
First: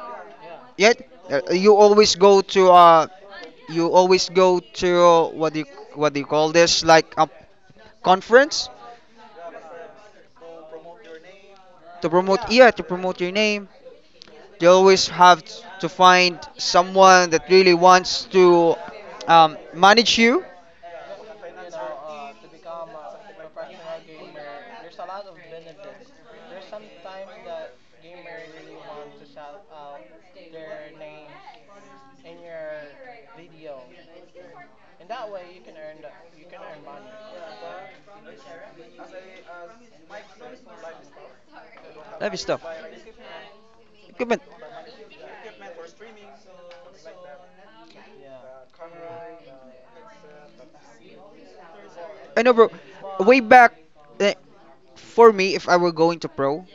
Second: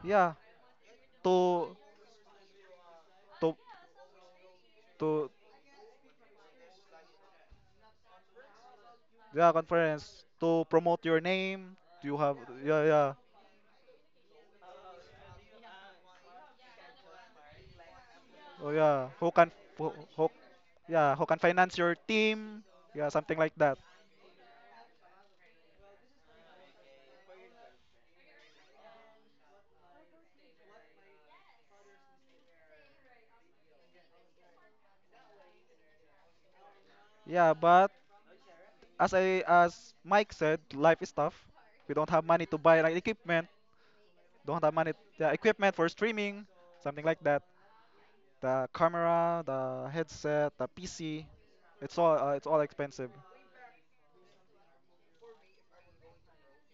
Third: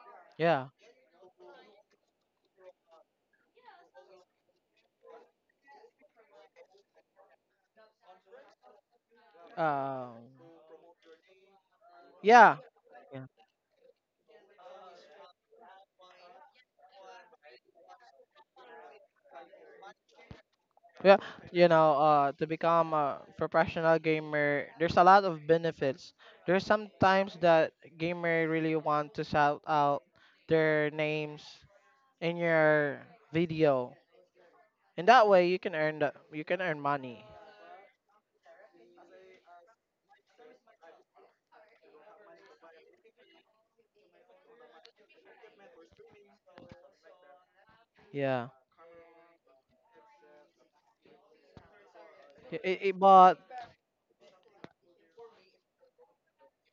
S3: Yeah,
S2: yeah.
S1: Yet you
S3: to
S1: always go to
S3: to
S1: You always go to,
S3: to
S1: what do you call this, like a conference,
S3: yeah,
S2: Um,
S3: conference to promote your name. Do
S1: to
S3: you have?
S1: promote,
S2: yeah,
S1: yeah, to
S3: Yeah, yeah.
S1: promote
S2: yeah,
S1: your name. You always have to find someone that really wants
S3: Oh
S1: to
S3: yeah, who can who,
S1: manage
S3: who
S1: you.
S3: yeah,
S2: yeah.
S3: who can
S2: You
S3: finance
S2: know,
S3: your
S2: uh, to
S3: team?
S2: become
S3: Yeah,
S2: a
S3: something like that.
S2: professional gamer, there's a lot of benefits. There's sometimes that gamer really want to shout out their names in your video. In that way, you can earn money.
S3: Yeah, but as Mike said, life is tough. We don't have
S1: Heavy
S3: money to
S1: stuff.
S3: buy like equipment.
S1: Equipment.
S3: Don't have money, yeah, equipment for streaming, something like that.
S2: Yeah.
S3: The camera, the headset, the PC, it's all uh,
S1: I
S3: it's
S1: know,
S2: I-
S3: all
S1: bro.
S2: I- I-
S3: expensive.
S2: but
S1: Way back, eh, for me, if I were going to pro,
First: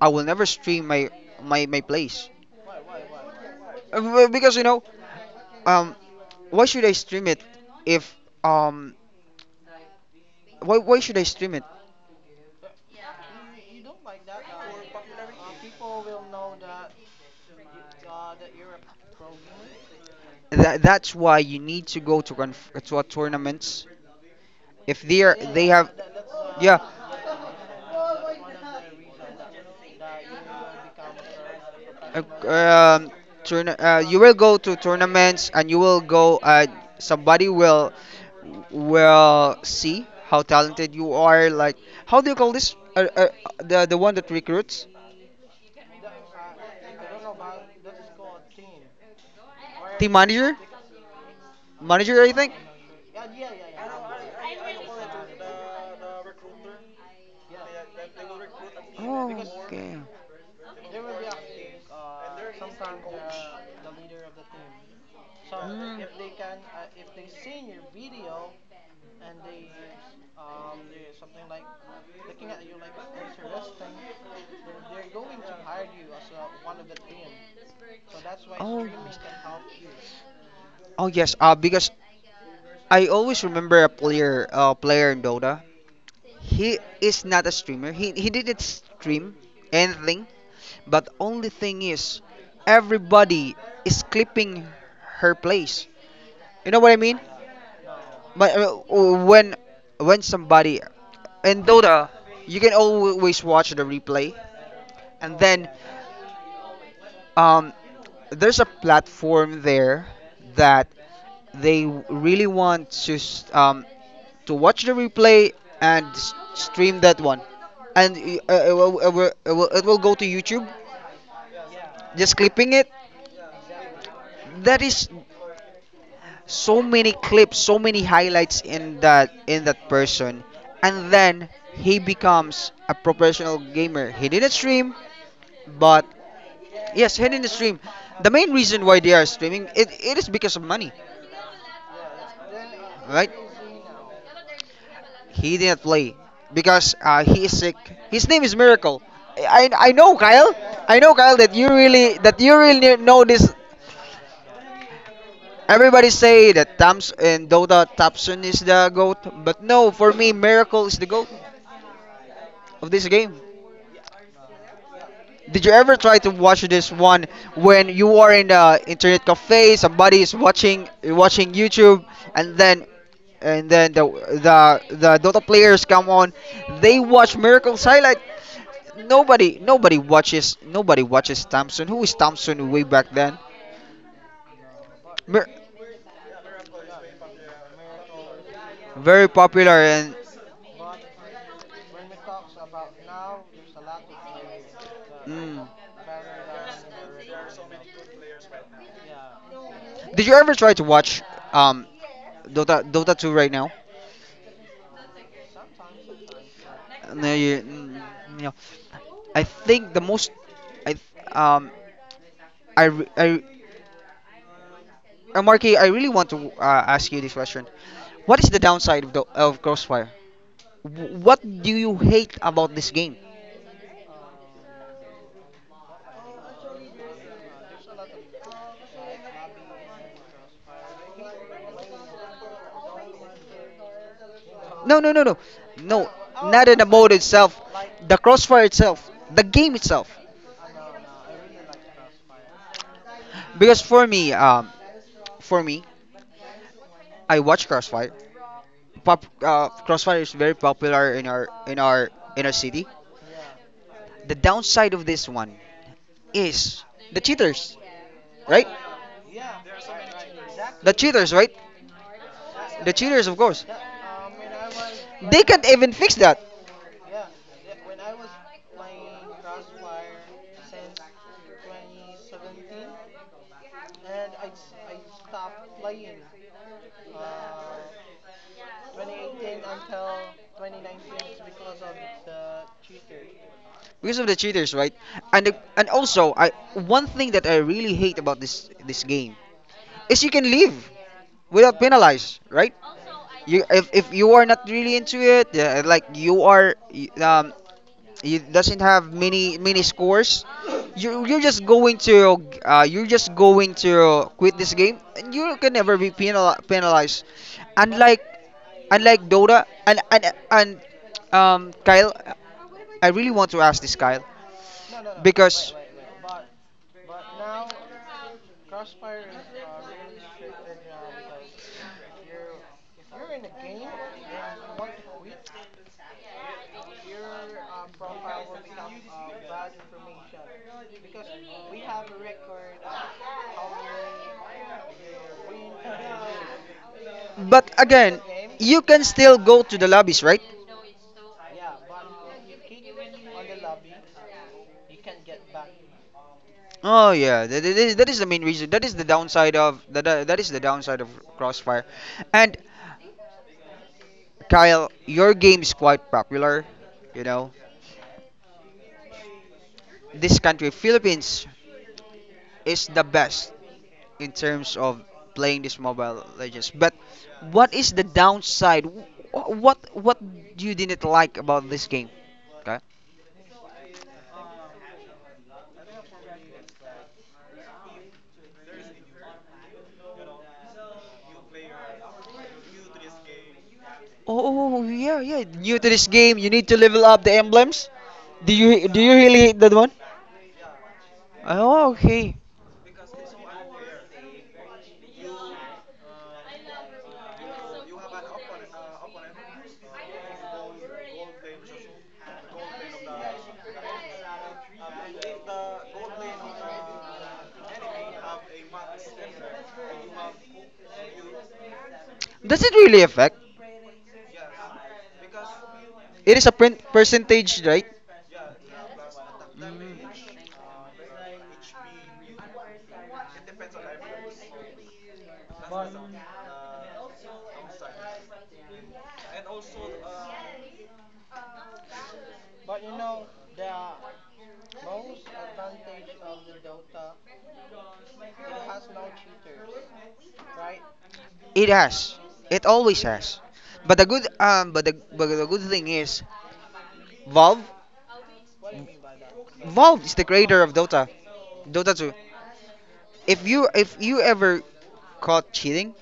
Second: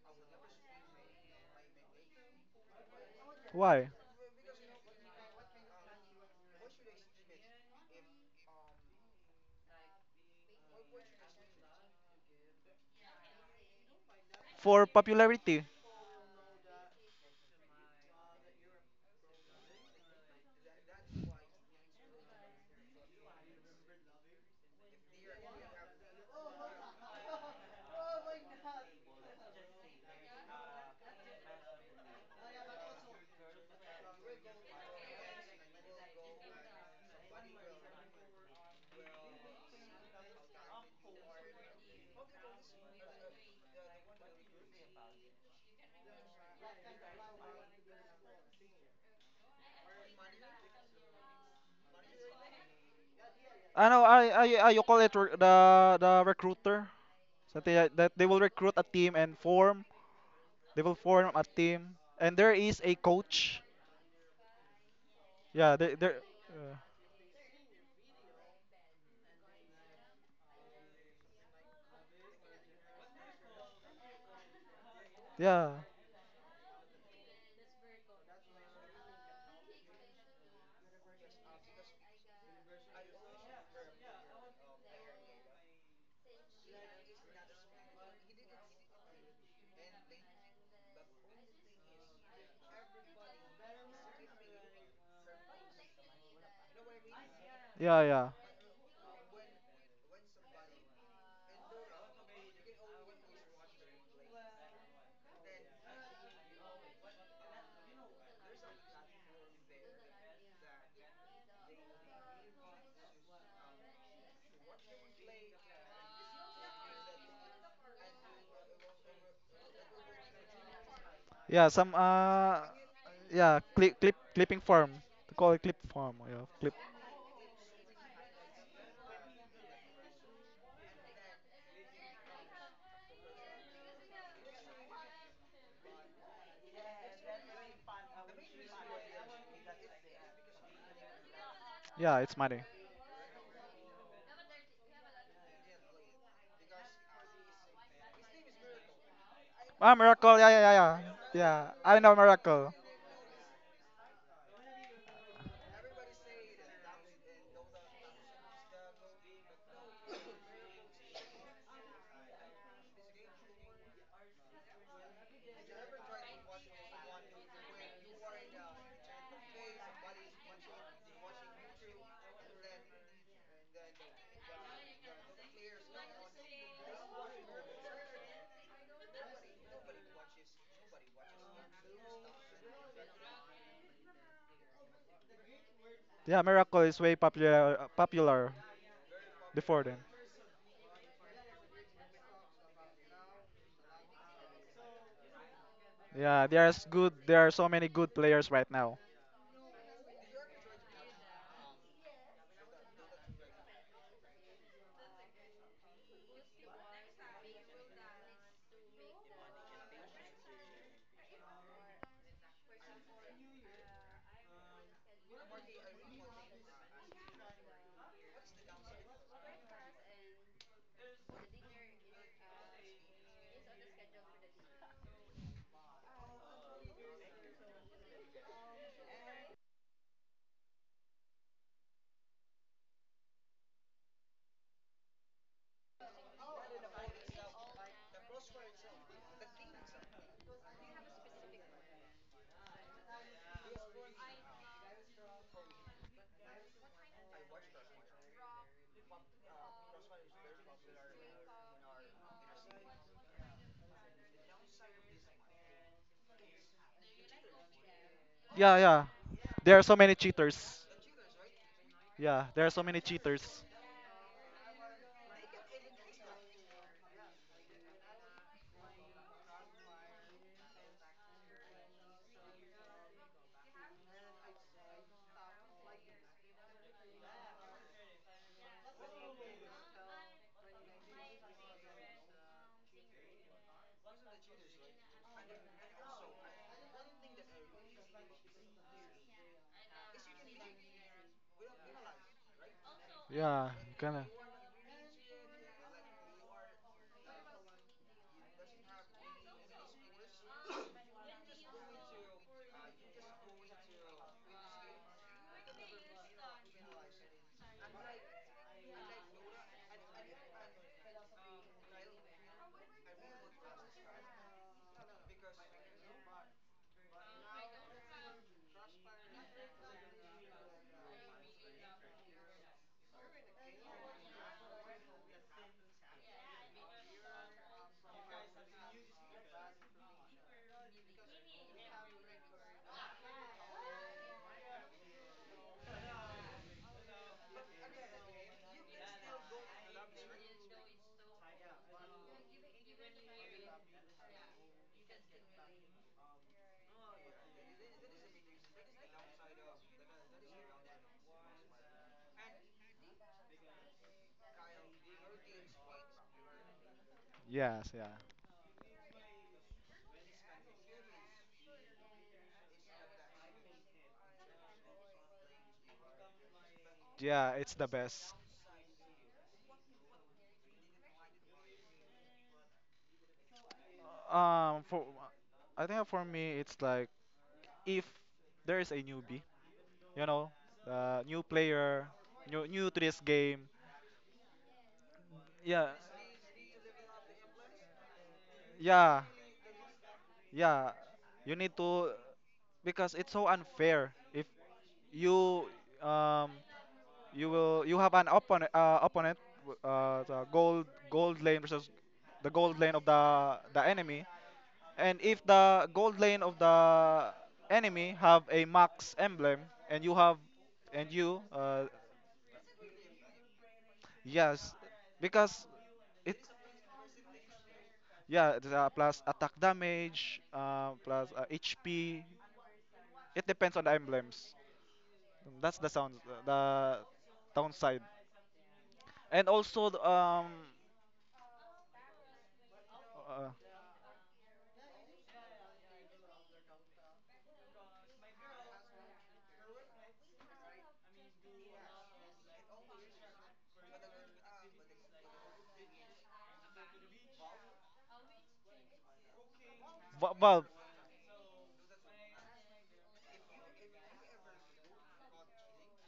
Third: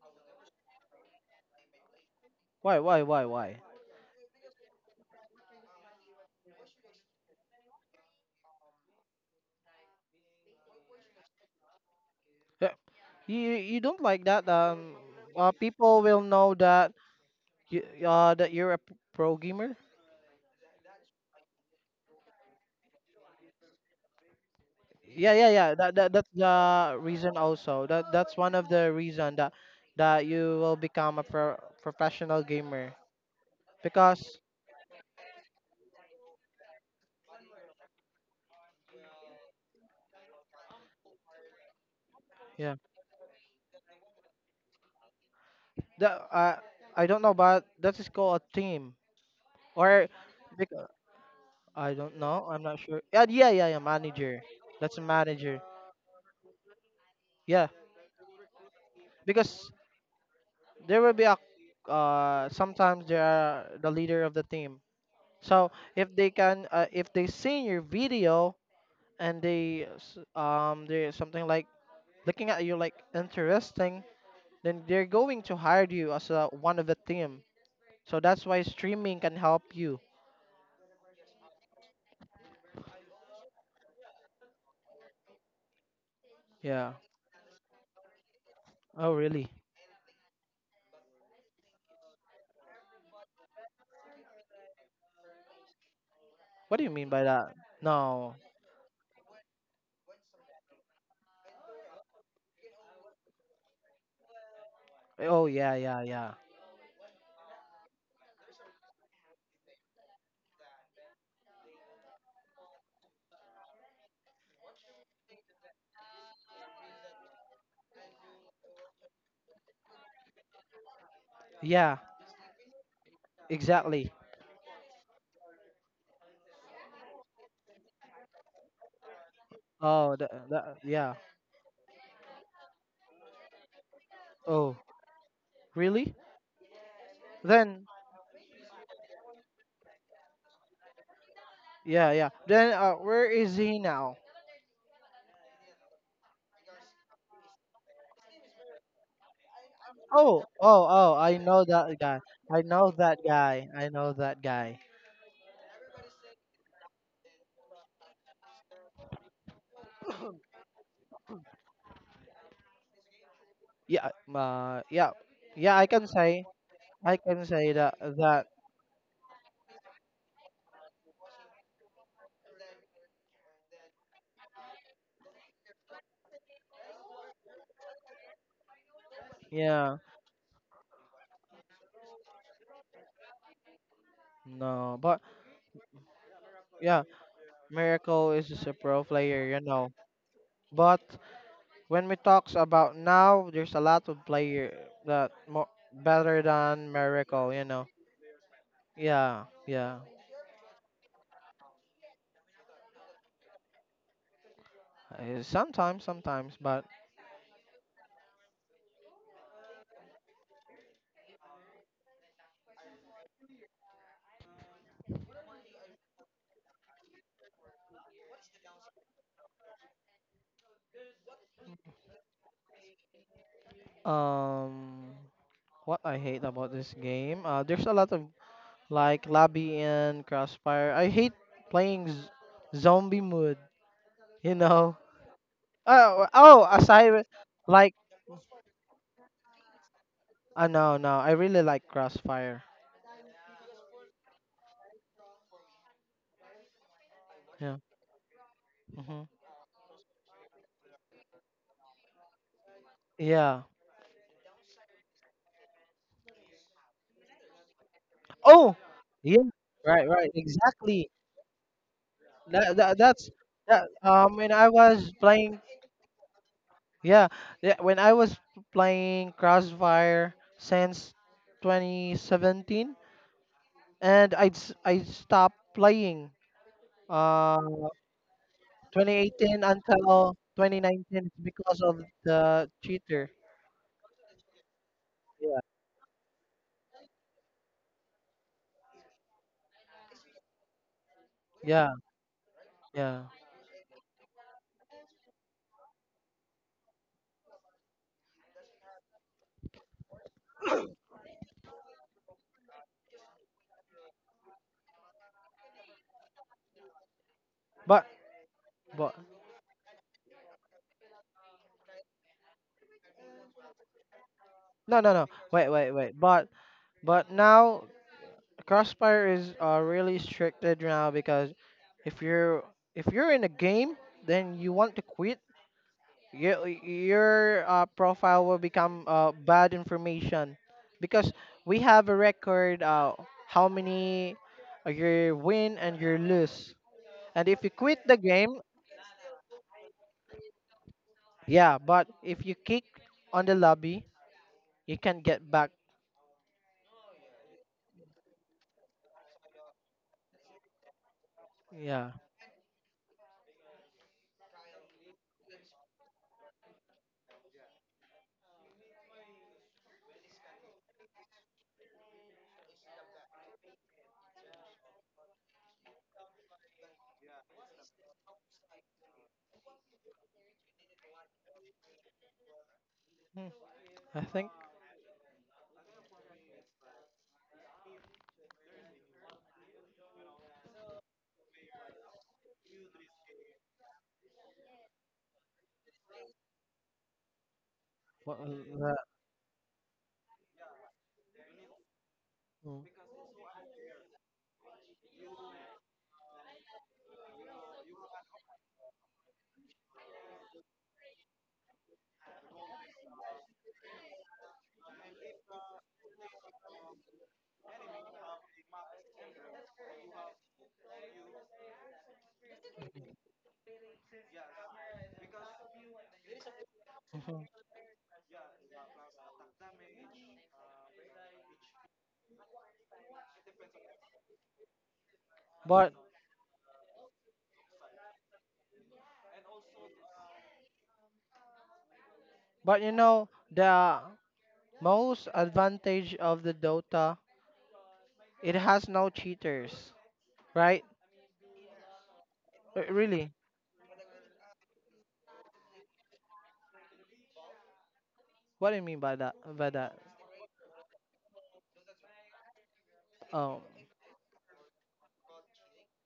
S1: I will never stream my plays.
S2: why, why?
S3: Why?
S1: Because you know, um, why should I stream it if, um, why should I stream it?
S2: Uh, you don't like that.
S3: For popularity.
S2: People will know that. That you're a pro gamer?
S1: That's why you need to go to to a tournaments if they
S2: Yeah,
S1: are
S2: yeah,
S1: they
S2: yeah.
S1: have.
S2: That's
S1: Yeah.
S2: the reason also. That's one of the reason that you will become a
S1: Uh,
S2: professional gamer
S1: um, tourna You will
S2: because
S1: go to tournaments and you will go, somebody will see how talented you are. Like, how do you call this,
S2: yeah.
S1: the one that recruits.
S2: That I don't know, but that is called a team or
S1: Team manager.
S2: because, I don't
S1: Manager, I
S2: know.
S1: think.
S2: I'm not sure. Yeah, yeah, yeah, yeah.
S3: I know.
S2: Manager.
S3: You
S2: That's
S3: call
S2: a
S3: it
S2: manager.
S3: the recruiter. So
S2: Yeah,
S3: that they will recruit a team
S1: Oh,
S3: and
S2: because
S3: form.
S1: okay.
S3: They will
S2: there will be
S3: form
S2: a
S3: a team, and there is a
S2: sometimes they
S3: coach.
S2: are the leader of the team. So
S3: Yeah, there,
S2: if
S3: there.
S1: Mm.
S2: they can
S3: Uh,
S2: if they see your video and they something like looking at you like interesting, then they're going to
S3: yeah,
S2: hire you as one of the team. So that's why
S1: Oh,
S2: streaming can help you.
S1: oh yes, because I always remember a player, player in Dota. He
S2: Yeah.
S1: is not a streamer. He didn't
S2: Oh,
S1: stream
S2: really?
S1: anything. But only thing is, everybody is clipping her place. You
S2: What
S1: know
S2: do you
S1: what I
S2: mean
S1: mean?
S2: by that?
S3: yeah, yeah,
S2: No.
S1: But, when when somebody in Dota, you can always watch the replay, and
S2: Oh,
S1: then
S2: yeah, yeah, yeah,
S1: um, there's a platform there that they really want to to watch the replay and stream that one, and it, will, it, will, it will it will go to YouTube.
S3: yeah. Some
S2: yeah.
S1: Just clipping it.
S3: yeah, clip,
S2: Exactly.
S3: clip, clipping
S1: That
S3: farm.
S1: is
S3: They call it clip farm. Yeah, clip.
S1: so many clips, so many highlights in that
S2: Oh,
S1: person, and
S2: yeah.
S1: then he becomes a professional gamer. He didn't
S2: Oh,
S1: stream, but
S2: really?
S1: yes, he didn't stream.
S2: Then
S1: The main reason why they are streaming it, it is because of money,
S2: yeah,
S3: Yeah,
S2: yeah.
S3: it's money.
S2: Then where
S1: right?
S2: is he now?
S1: He didn't play because, he is sick. His name is Miracle. I
S3: Ah,
S1: know
S3: Miracle.
S2: Oh,
S3: Yeah,
S1: Kyle.
S3: yeah, yeah,
S2: oh,
S3: yeah.
S1: I
S2: oh,
S1: know Kyle
S2: I
S3: Yeah,
S2: know that
S3: I know
S2: guy.
S1: that you
S2: I
S3: Miracle.
S2: know
S1: really
S2: that
S1: know this.
S2: guy. I know that guy.
S1: Everybody say that Thompson, and Dota Thompson is the goat, but no, for me Miracle is the goat of this game.
S2: Yeah, yeah,
S1: Did you
S2: yeah. I
S1: ever
S2: can
S1: try to
S2: say,
S1: watch this
S2: I
S1: one
S2: can say
S1: when
S2: that
S1: you are
S2: that
S1: in the internet cafe, somebody is watching YouTube, and then and then the the Dota players come on, they watch Miracle's highlight. Nobody
S2: yeah,
S1: nobody watches nobody watches Thompson. Who is Thompson way back then?
S2: no, but
S1: Mir-
S3: Yeah, Miracle is
S2: yeah,
S3: way popular,
S2: Miracle is
S3: popular
S2: just a pro
S1: Very
S2: player, you
S1: popular
S3: before
S2: know.
S3: then.
S1: and
S2: But when we talks about now, there's a lot of player that more
S1: mm.
S2: better
S3: Yeah, there's
S2: than
S3: good. There are
S2: Miracle, you
S3: so
S2: know.
S3: many good players right now.
S2: Yeah, yeah.
S1: Did you ever try to watch um Dota 2 right now?
S2: Sometimes, sometimes, but
S1: No, you, n- You know, I think the most, I, th- I, re- I, Marky, I really want to ask you this question. What is the downside of the of Crossfire? What do you hate about this game?
S2: um, what I hate about this game, there's a lot of like lobby and crossfire. I hate playing zombie mode, you know.
S1: No, no, no, no, no.
S2: Oh, oh,
S1: Not in the mode
S2: aside
S1: itself,
S2: like
S1: the Crossfire itself, the game itself.
S2: no, no, I really like Crossfire.
S1: Because for me, I watch
S2: Yeah.
S1: Crossfire.
S2: Hmm.
S1: Crossfire is very popular in our in our city.
S2: Yeah.
S1: The downside of this one is the cheaters.
S2: Oh,
S3: Yeah, yeah.
S2: yeah.
S3: There are so
S2: Right,
S3: many
S2: right.
S3: cheaters.
S1: The
S2: Exactly.
S1: cheaters, right?
S3: Yeah, there are
S2: That,
S3: so
S1: The
S2: that
S3: many
S1: cheaters,
S2: that's
S1: of
S3: cheaters.
S1: course.
S2: that. When I was
S1: They
S2: playing,
S1: can't even fix that
S2: yeah, yeah, when I was playing Crossfire since 2017, and I stopped playing uh 2018 until 2019 because of the cheater.
S1: because of the cheaters, right? And the,
S2: Yeah,
S1: and also, I one thing that I really hate about this this game is you can leave without
S2: yeah,
S1: penalized, right?
S2: yeah.
S1: you
S3: Yeah,
S1: If
S3: kinda.
S1: you are not really into it, yeah, like you are it doesn't have many scores, you you're just going to quit this game and you can never be penalized,
S2: But
S1: unlike
S2: but
S1: unlike Dota and Kyle. I really want to ask this, Kyle,
S2: No, no, no. Wait,
S1: because
S2: wait, wait. But now Crossfire is really stricted now, because if you're if you're in a game, then you want to quit. Your profile will become bad information, because we have a record how many you win and you lose. And if you
S1: but
S2: quit the
S1: again
S2: game,
S1: you can still go to the lobbies, right?
S2: yeah. But if you kick on the lobby, you can get back.
S1: Oh yeah, that, that is the main reason. That is the downside of that. That is the downside of Crossfire.
S2: Yeah,
S1: And Kyle, your game is quite popular. You know,
S3: Yes, yeah.
S1: this country, Philippines, is the best in terms of playing this Mobile Legends. But
S3: Yeah, it's
S1: what
S3: the
S1: is the
S3: best.
S1: downside? Wh- what you didn't like about this game? Okay.
S2: Hmm, I think.
S3: For I think for me it's like, if there is a newbie, you know, new player, new to this game.
S1: Oh yeah, yeah. New
S3: Yeah,
S1: to this game, you need to level up the emblems.
S2: What
S1: Do
S2: was
S1: you
S2: that?
S1: do you
S3: yeah,
S1: really hate that one?
S3: yeah. You need
S1: Oh,
S3: to
S1: okay.
S2: Mm.
S3: because it's so unfair if you um you have an opponent, opponent, the gold lane versus the gold lane of the enemy, and if the gold lane of the enemy have a max emblem and you have and you
S1: Does it really affect?
S3: yes, because it
S1: It is a print
S2: (laughs)
S1: percentage, right?
S3: yeah, it's plus attack
S1: Mm.
S3: damage, plus HP. It depends on the emblems. That's the
S2: But
S3: sound, the downside. And also the,
S2: but
S3: uh,
S2: the most advantage of the Dota, it has no cheaters, right?
S1: It has. It always
S2: Really?
S1: has. But the good thing is Valve.
S2: What do you mean by that? By that?
S1: Valve is the creator
S3: Valve.
S1: of Dota. Dota 2. If
S2: Um.
S1: you ever caught cheating,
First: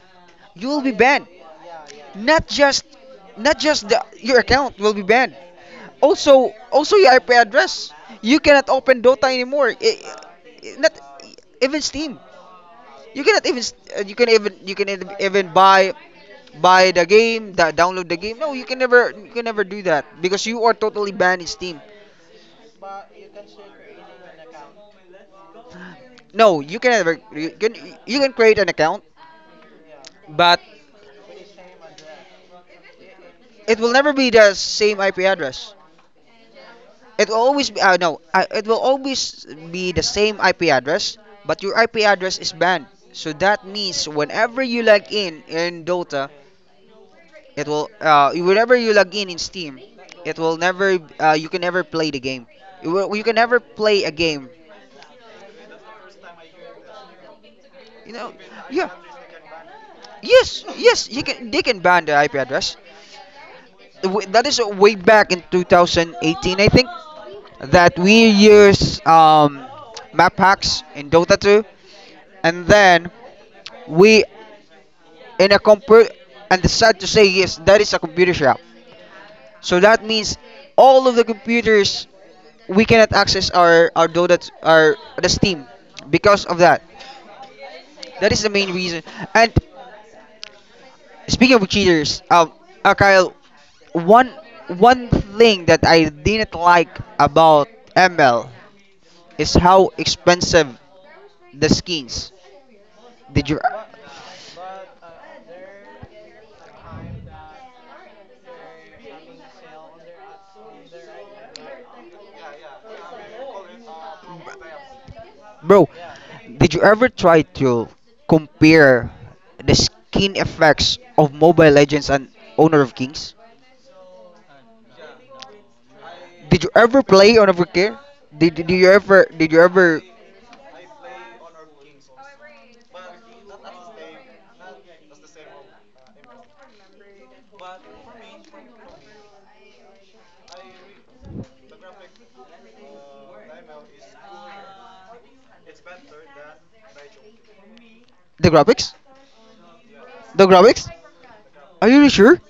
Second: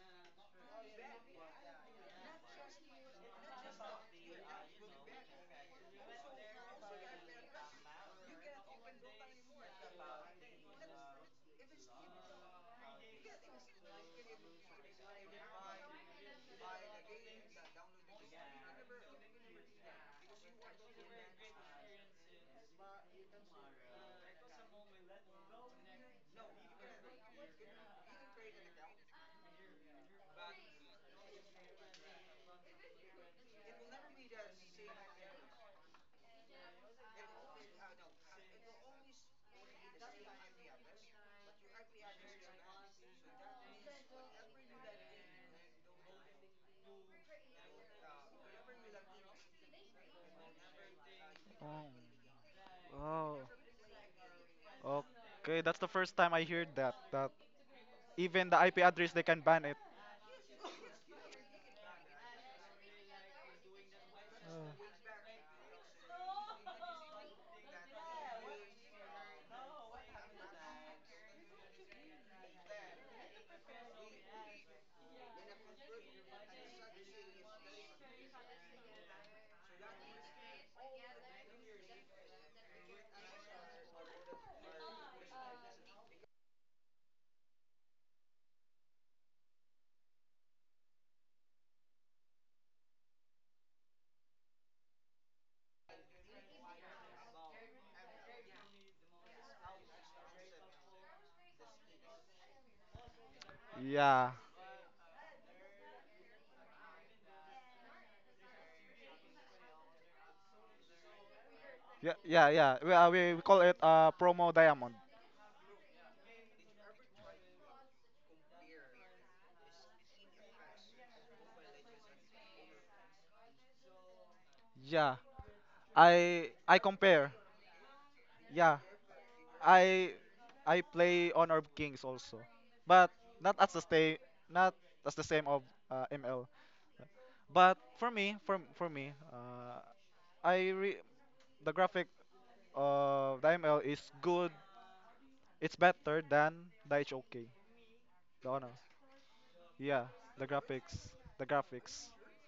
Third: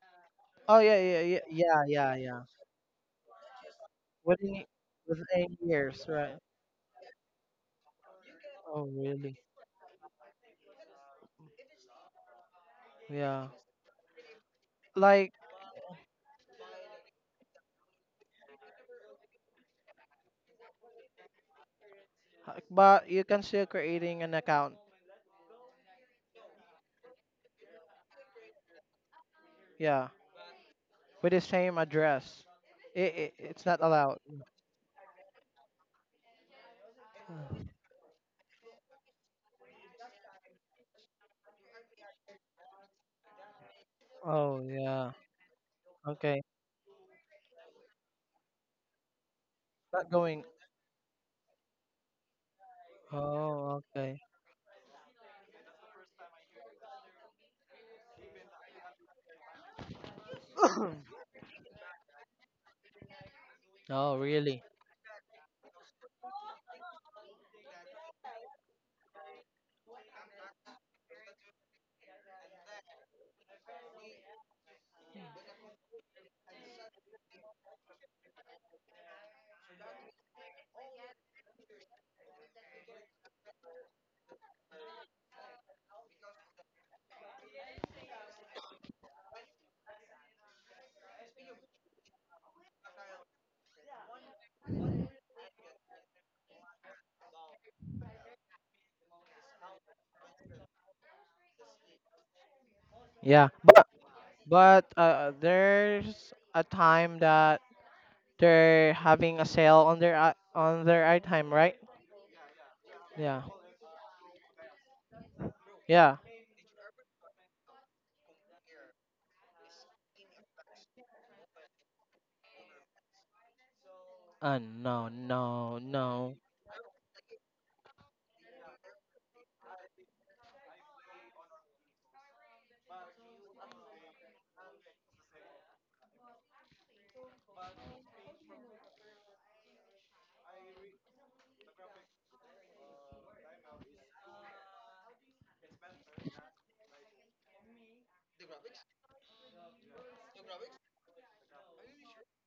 S1: you
S2: Oh,
S1: will be
S2: yeah, yeah,
S1: banned.
S2: yeah, yeah, yeah, yeah.
S1: Not just not just the, your
S2: Within
S1: account will be banned.
S2: within years, right?
S1: Also, also your IP address. You cannot
S2: Oh,
S1: open Dota
S2: really?
S1: anymore. Not even Steam. You cannot
S2: Yeah.
S1: even, you can even you can even
S2: Like,
S1: even buy buy the game, download the game. No, you can never do that because you are totally banned in Steam.
S2: but you can still creating an account.
S1: No, you can never you can you can create an account,
S2: Yeah,
S1: but
S2: with the same address. It's
S1: it
S2: not
S1: will never
S2: allowed.
S1: be the same IP address. It will always be,
S2: (sighs)
S1: no, it will always be the same IP address, but your IP address is banned. So that means
S2: Oh,
S1: whenever you log
S2: yeah.
S1: in Dota,
S2: Okay.
S1: it will whenever you log in Steam,
S2: Not
S1: it
S2: going.
S1: will never you can never play the game. You can
S3: Oh,
S1: never
S2: Oh,
S1: play a
S2: okay.
S1: game.
S3: oh. Okay, that's the first time I heard that. That
S1: You know,
S3: even the IP
S1: yeah.
S3: address they can ban it.
S1: Yes, yes, you can. They can ban the IP address.
S2: Oh,
S1: That is
S2: really?
S3: Oh.
S1: way back in 2018, I think, that we use map hacks in Dota 2, and then we in a computer. And it's sad to say, yes, that is a computer shop. So that means all of the computers we cannot access our Dota, our the Steam because of that. That is the main reason. And speaking of cheaters, Kyle, one one thing that I didn't like about ML is how expensive the skins. Did
S2: Yeah,
S1: you?
S2: but
S3: Yeah.
S2: but uh, there's a time that they're having a sale on their item, right?
S3: Yeah, yeah, yeah. We
S2: Yeah,
S3: call it promo diamond.
S1: Bro,
S2: yeah.
S1: did you ever try to compare the skin effects of Mobile Legends and Honor of Kings?
S2: No,
S3: Yeah.
S2: no, no.
S3: I
S1: Did you
S3: I
S1: ever
S3: compare.
S1: play on overgear? Did, did
S3: Yeah.
S1: you ever did you ever
S3: I I play Honor of Kings also. But not as the stay not as the same of ML. But for me, I re- the graphic of the ML is good. It's better than the HOK.
S1: the
S3: The honor.
S1: graphics?
S3: Yeah,
S1: The
S3: the
S1: graphics?
S3: graphics, the
S1: Are you
S3: graphics.
S1: really sure?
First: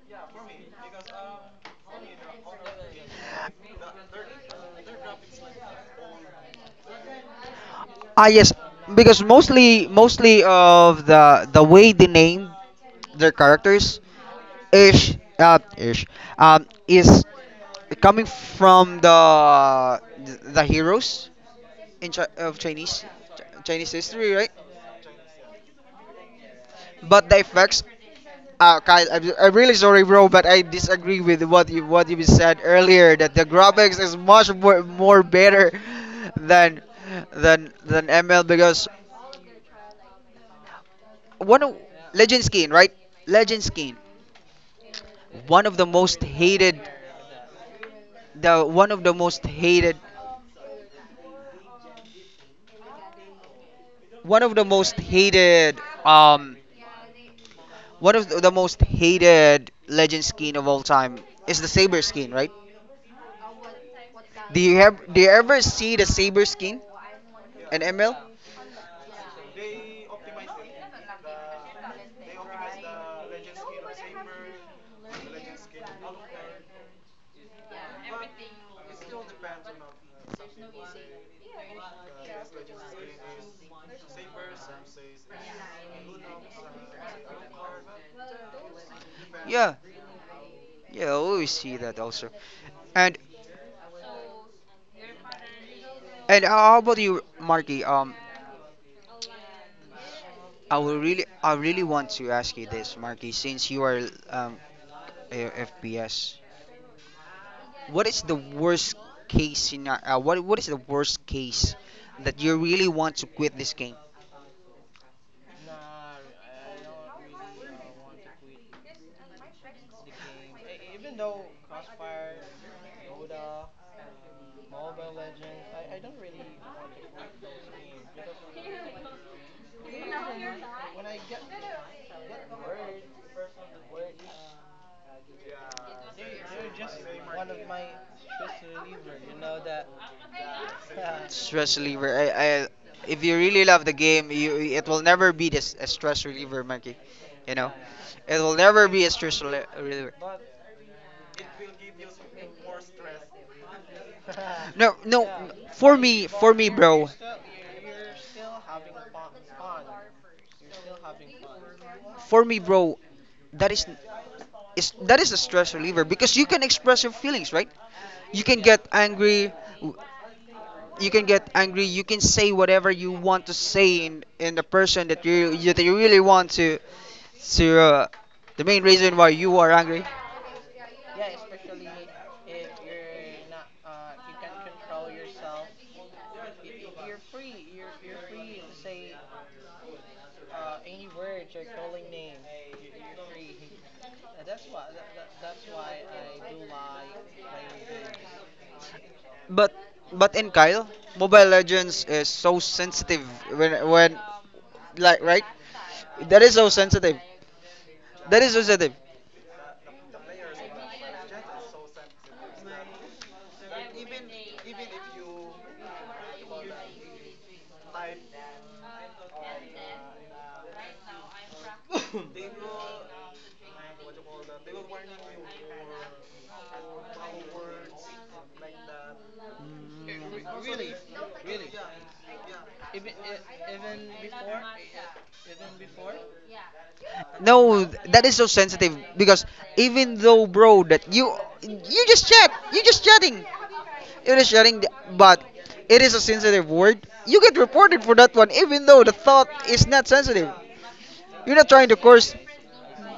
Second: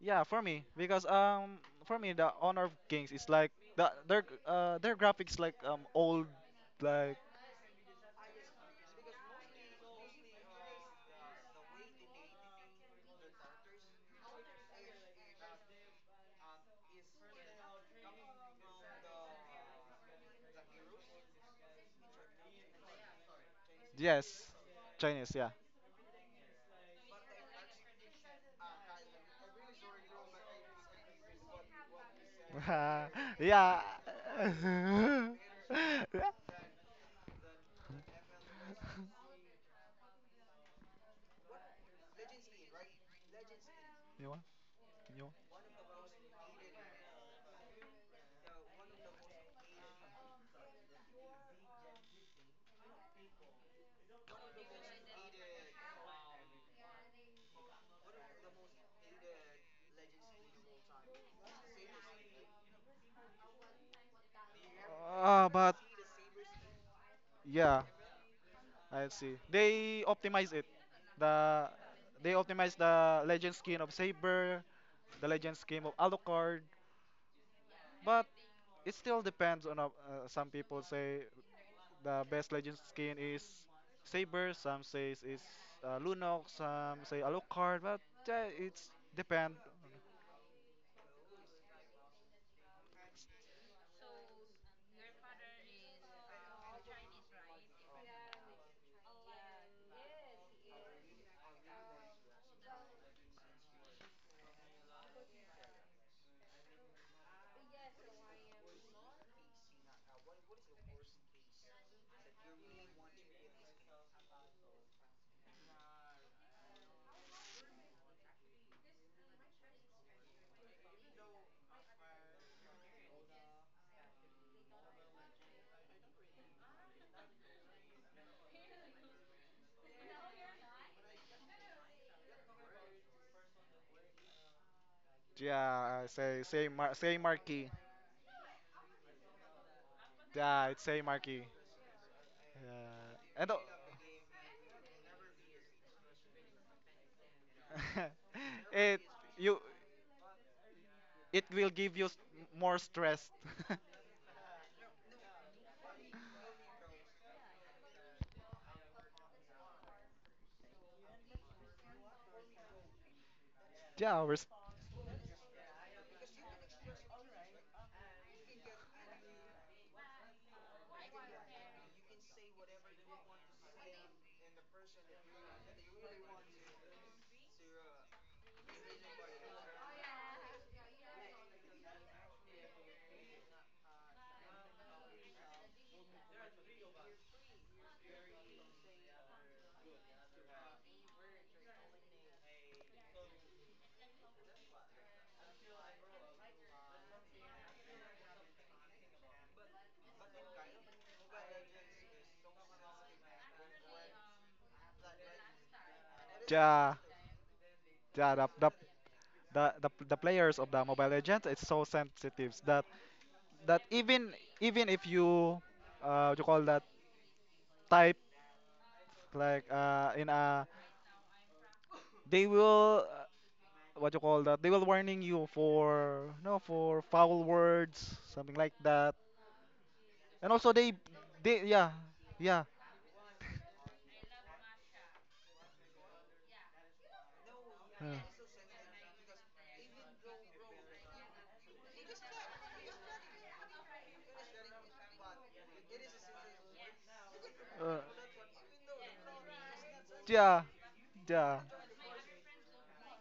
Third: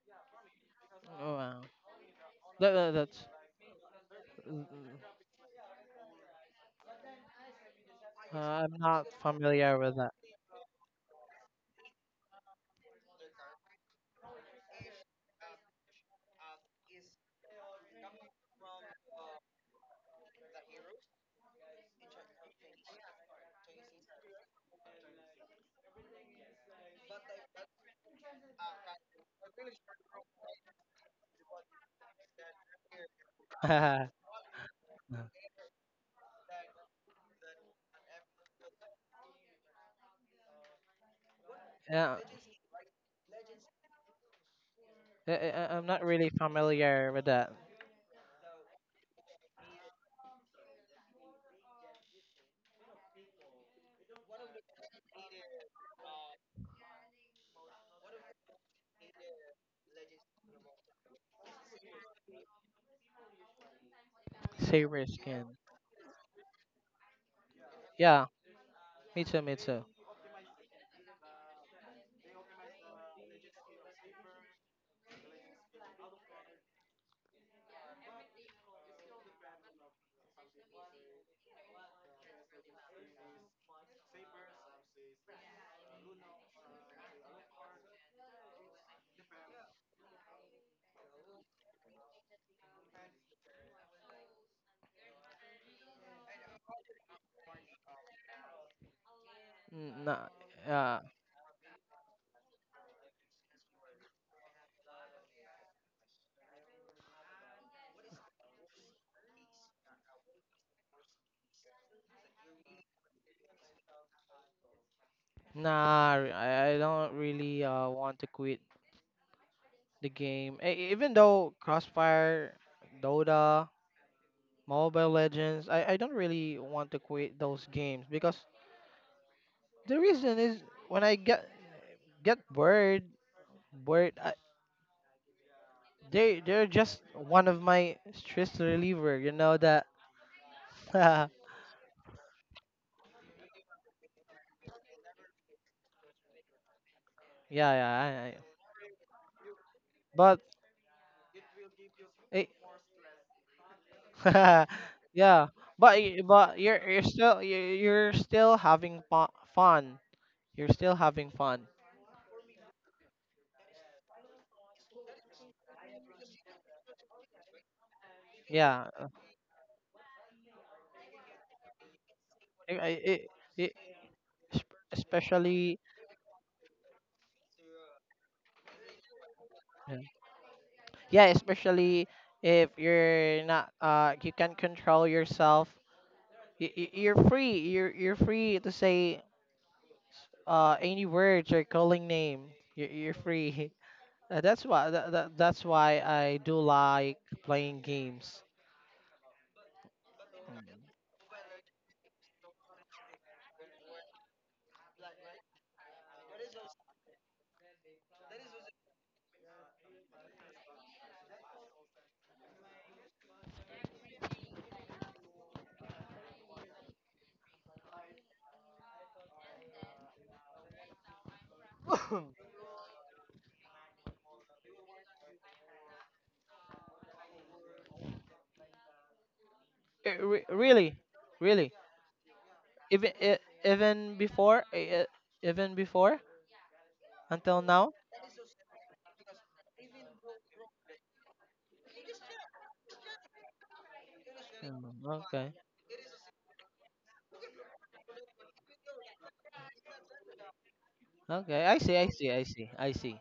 S3: Yeah,
S2: Oh, wow,
S3: for me the Honor of
S2: that, that-
S3: Kings
S2: that's
S3: is like their graphics, like, old, like
S1: Ah yes,
S2: I'm not
S1: because
S2: familiar with that.
S1: mostly of the way they name their characters ish ish is coming from the heroes in Chi- of Chinese Chinese history,
S3: yes,
S1: right?
S3: Chinese, yeah.
S1: But the effects. Kyle, I'm really sorry, bro, but I disagree with what you said earlier that
S3: (laughs)
S1: the
S3: yeah.
S1: graphics is
S2: (laughs)
S1: much
S3: (laughs)
S1: more better than ML, because one of
S2: Yeah,
S1: Legend Skin, right? Legend Skin,
S3: you want you want
S1: one of the
S2: I'm not
S1: most
S2: really
S1: hated,
S2: familiar with that
S1: the one of the most hated, one of the most hated, one of the most hated Legend Skin of all time is the Saber Skin, right? Do you
S2: saber
S1: have do you
S2: skin.
S1: ever
S3: but,
S1: see the saber skin and
S3: yeah,
S1: ML?
S2: Yeah,
S3: I
S2: me
S3: see.
S2: too, me too.
S3: They optimize it. The they optimize the legend skin of Saber, the legend skin of Alucard, but it still depends on, some people say the best legend skin is Saber, some says it's Lunox, some say Alucard, but yeah, it's depend.
S1: Yeah, yeah, I always see that also. And and how about you, Marky?
S2: N- Nah,
S1: I will
S2: uh,
S1: really I really want to ask you this, Marky, since you are um FPS. What is the worst case scenario? What is the worst case that you really want to quit this game?
S2: nah, I don't really want to quit the game. Even though Crossfire, Dota, Mobile Legends, I don't really want to quit those games because the reason is when I get bored, bored. I,
S3: Yeah, I
S2: they
S3: say
S2: they're just
S3: same
S2: one of
S3: marquee.
S2: my stress reliever. You know that.
S3: Yeah, it's
S2: (laughs)
S3: same
S2: Yeah,
S3: marquee.
S1: Stress reliever. If you
S3: And al-
S1: really love the game, you it will never be this a stress reliever, Mikey. You know,
S2: yeah.
S1: it will
S3: (laughs)
S1: never
S3: it
S1: be a stress
S3: you
S1: reliever.
S2: But
S3: it will give you
S2: it,
S3: more stress.
S1: No,
S2: (laughs)
S1: no.
S2: yeah, but y-
S1: For
S2: but
S1: me, bro.
S2: you're still having fun. You're still having fun.
S1: For me, bro. That is
S3: (laughs) yeah,
S1: is that is a stress reliever because you can express your feelings, right? You can get
S2: Yeah,
S1: angry you can get angry you can say
S2: I,
S1: whatever
S2: I,
S1: you
S2: it,
S1: want to
S2: it,
S1: say in the person
S2: especially
S1: that you really want to the main reason why you are
S2: yeah,
S1: angry.
S2: yeah, especially if you're not you can control yourself. You're free. You're free to say any words or calling name. You're free. (laughs) That's why I do like playing games.
S1: But but in Kyle, Mobile Legends is so sensitive when like right, that is so
S3: yeah,
S1: sensitive.
S3: yeah.
S1: That
S3: The,
S1: is so
S3: the
S1: sensitive.
S3: the the the players of the Mobile Legends it's so sensitive that that even even if you what you call that, type, like, in a they will, what you call that, they will warning you for no, for foul words, something like that. And also they,
S2: Really, really.
S3: yeah,
S1: Mm.
S3: yeah,
S2: Even eh, even before eh, eh, even before until
S1: No,
S2: now.
S3: uh,
S1: that is so sensitive because even though, bro, that you just chat, you just chatting,
S2: Oh,
S1: but
S2: okay.
S1: it is a sensitive word. You get
S3: uh,
S1: reported for that one, even though the thought is not sensitive.
S3: yeah,
S1: You're
S3: yeah.
S2: Okay.
S1: not
S2: I
S1: trying
S2: see.
S1: to
S2: I see.
S1: curse.
S2: I see. I see.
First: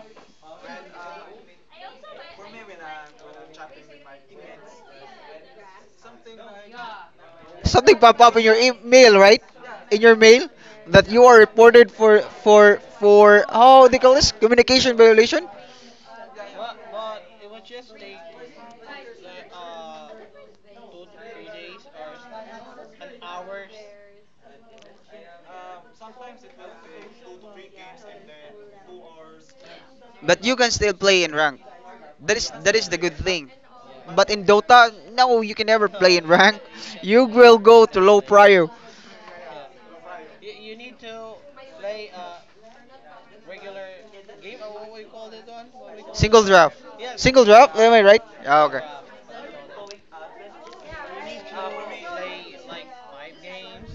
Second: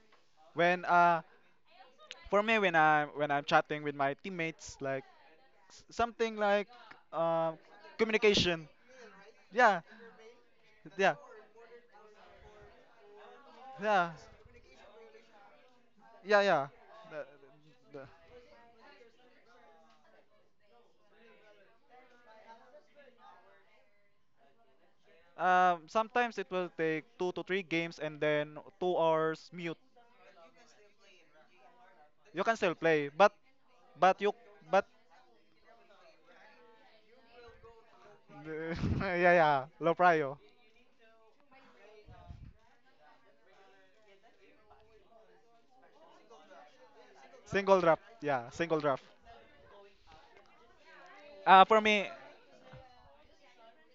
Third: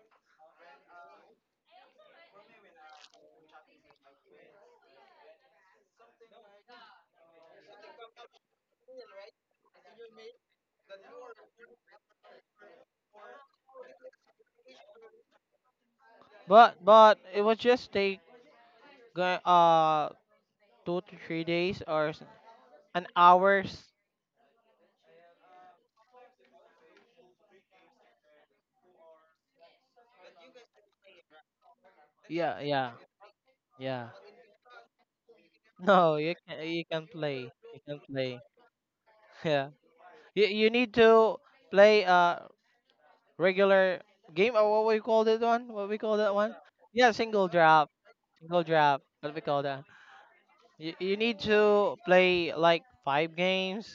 S3: When, for me, when I'm chatting with my teammates, like, something, like, um
S1: Something pop up in your
S3: communication,
S1: email, right?
S3: yeah,
S1: In your mail that
S3: yeah,
S1: you are reported for how they
S3: yeah,
S1: call this communication violation.
S3: yeah, yeah.
S2: But
S3: The-
S2: it was just
S3: the-
S2: take go- uh 2 to 3 days or an hours.
S3: sometimes it will take two to three games and then 2 hours mute.
S1: But you can still play in rank.
S3: You can
S2: Yeah,
S1: That
S3: still
S1: is
S2: yeah,
S1: the
S3: play,
S1: good thing.
S2: yeah.
S3: but
S1: But
S3: you
S1: in Dota,
S3: but
S1: no, you can
S2: (laughs)
S1: never play
S2: No,
S1: in
S2: you can
S1: rank.
S2: you can
S1: (laughs) You
S2: play.
S1: will
S2: You
S1: go
S2: can
S1: to low
S2: play.
S1: prio.
S3: (laughs) yeah,
S2: (laughs)
S3: yeah,
S2: Yeah.
S3: low prio,
S2: You need to play a regular game or what we call that one? What we call that
S1: Single
S2: one?
S1: draft.
S2: Yeah,
S1: Single
S2: single
S1: draft,
S3: single
S2: drop.
S1: am I
S3: draft,
S1: right?
S3: yeah,
S2: Single
S1: Ah, okay.
S3: single
S2: drop.
S3: draft.
S2: What we call that? You need
S3: For
S2: to
S3: me,
S2: play like five games.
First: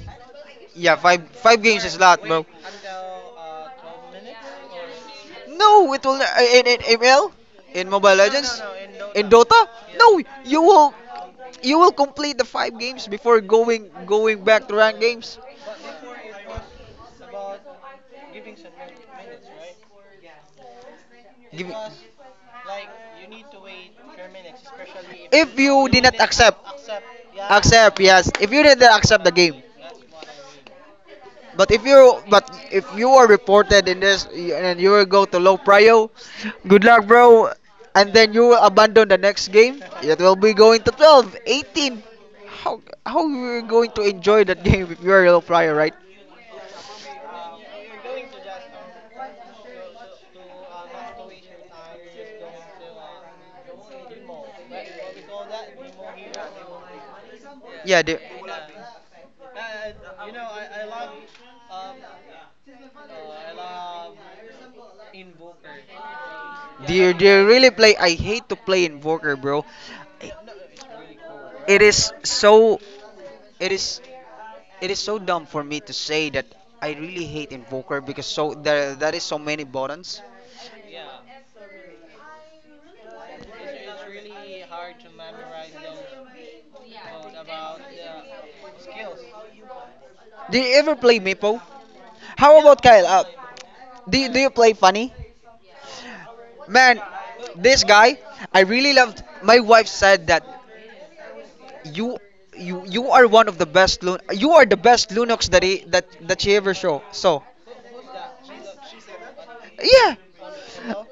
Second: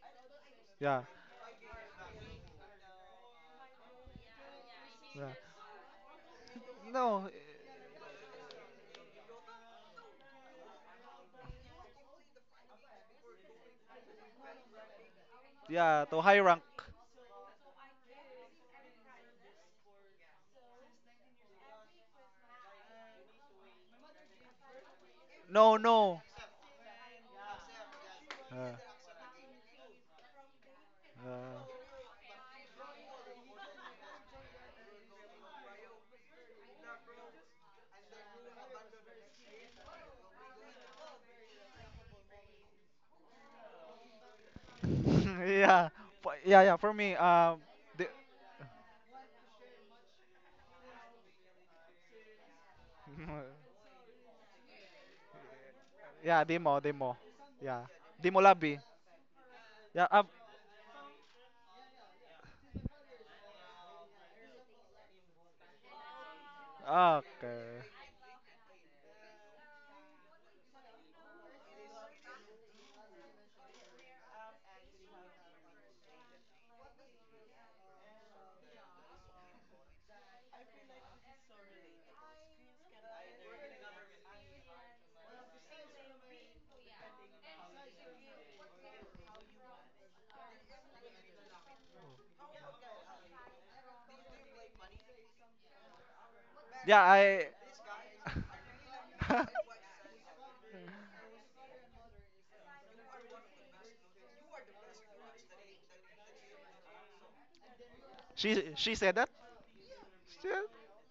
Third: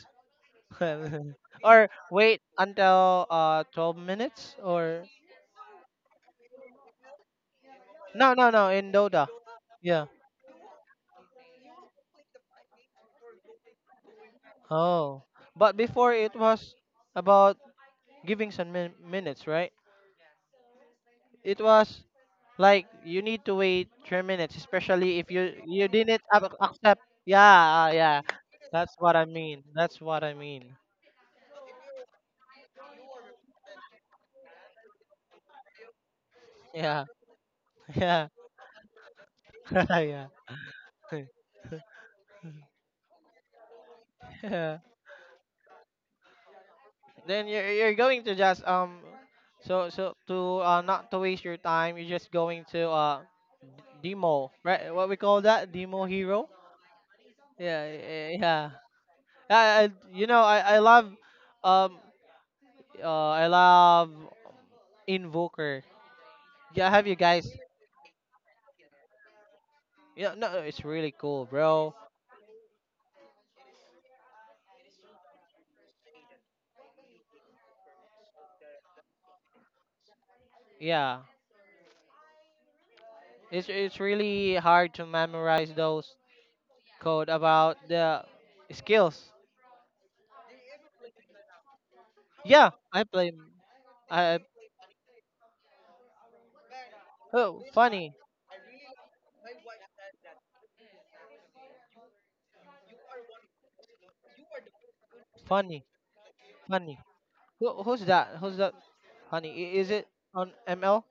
S1: Yeah,
S3: yeah.
S2: (laughs)
S1: five games
S2: Or
S1: is a lot,
S2: wait
S1: bro.
S2: until 12 minutes or
S3: Yeah.
S1: No, it will in
S3: No.
S1: ML, in Mobile
S2: no, no,
S1: Legends.
S2: no, in Dota.
S1: In Dota?
S2: Yeah.
S1: No, you will complete the five games before going back to ranked
S2: Oh,
S1: games.
S2: but
S3: Yeah,
S2: before
S3: to
S2: it
S3: high rank.
S2: was about giving some minutes, right? It was like you need to wait 3 minutes, especially if
S1: If
S2: you
S3: No,
S1: you
S2: you
S1: did not
S2: didn't
S3: no.
S1: accept,
S2: accept. Yeah,
S1: accept,
S2: yeah.
S1: yes. If you
S3: Uh,
S1: did
S2: That's
S1: not
S2: what
S1: accept
S2: I
S1: the game.
S2: mean. That's what I mean.
S3: uh,
S1: But if you are reported in this and you will go to low prio, good
S2: Yeah,
S1: luck, bro. And
S2: (laughs) yeah,
S1: then you will abandon the next game.
S2: (laughs)
S1: It
S2: yeah.
S1: will be going to 12,
S2: (laughs)
S1: 18. How how you going to enjoy that
S2: Yeah.
S1: game
S3: (laughs)
S1: if you are low prio,
S3: yeah.
S1: right?
S3: Yeah, yeah, for me,
S2: Then you're
S3: the,
S2: going to just to not to waste your time, you're just going to
S3: (laughs)
S2: demo, right? What we call that demo
S3: yeah,
S2: hero?
S3: demo, demo.
S2: Yeah,
S3: Yeah.
S1: Yeah, the,
S2: yeah,
S3: Demo
S2: yeah.
S3: lobby.
S2: I
S3: Yeah,
S2: you
S3: up.
S2: know um I love Invoker. Yeah,
S1: Do
S2: have
S1: you,
S2: you guys?
S3: Okay.
S1: really play? I hate to play Invoker, bro.
S2: Yeah, no, it's really cool,
S1: It
S2: bro.
S1: is so. It is. It is so dumb for me to say that I really hate Invoker because so there that is so many buttons.
S2: Yeah, it's really hard to memorize those code about the skills.
S1: Do you ever play Meepo? How
S2: Yeah,
S1: about
S2: I
S1: Kyle?
S2: play.
S1: Do
S2: I
S1: you play funny? Man,
S3: Yeah, I
S2: Oh,
S1: this
S2: funny,
S1: guy, I really loved.
S3: (laughs)
S1: My wife said that. You are one of the best Lun you are the best Lunox that he
S2: funny,
S1: that that she ever
S2: funny.
S1: show. So
S2: Who's that? Who's
S3: She
S2: that?
S3: she said that?
S2: Funny? Is it
S1: yeah,
S3: She,
S2: on ML?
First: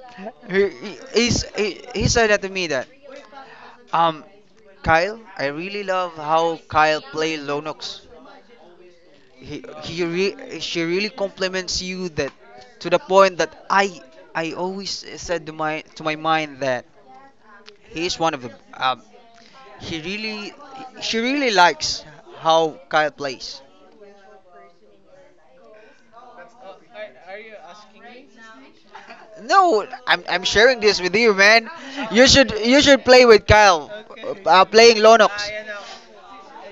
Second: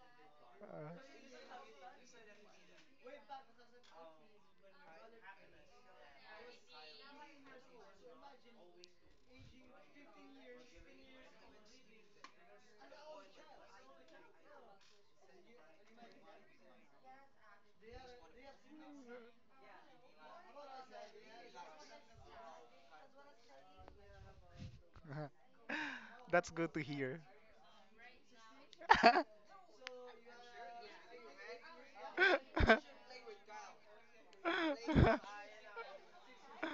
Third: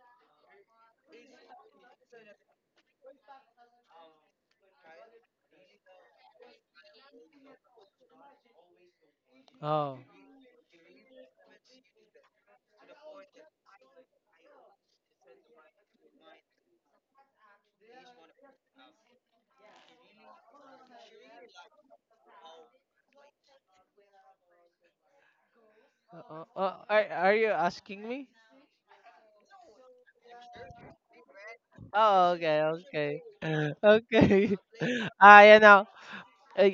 S3: uh,
S1: he, he's- he said that to me that um, Kyle, I really love how Kyle play Lunox.
S2: Oh,
S1: She really compliments you, that to the point that I always said to my mind that he's one of the um, he really, she really likes how Kyle plays.
S3: (laughs) that's good to
S2: are
S3: hear.
S2: are you asking me?
S1: No, I'm sharing this with you, man.
S2: Oh, okay,
S1: You should
S2: okay.
S1: play with
S2: (laughs)
S1: Kyle,
S2: Okay.
S1: playing
S2: (laughs)
S1: Lonox.
S2: Ah,
S3: (laughs)
S2: uh,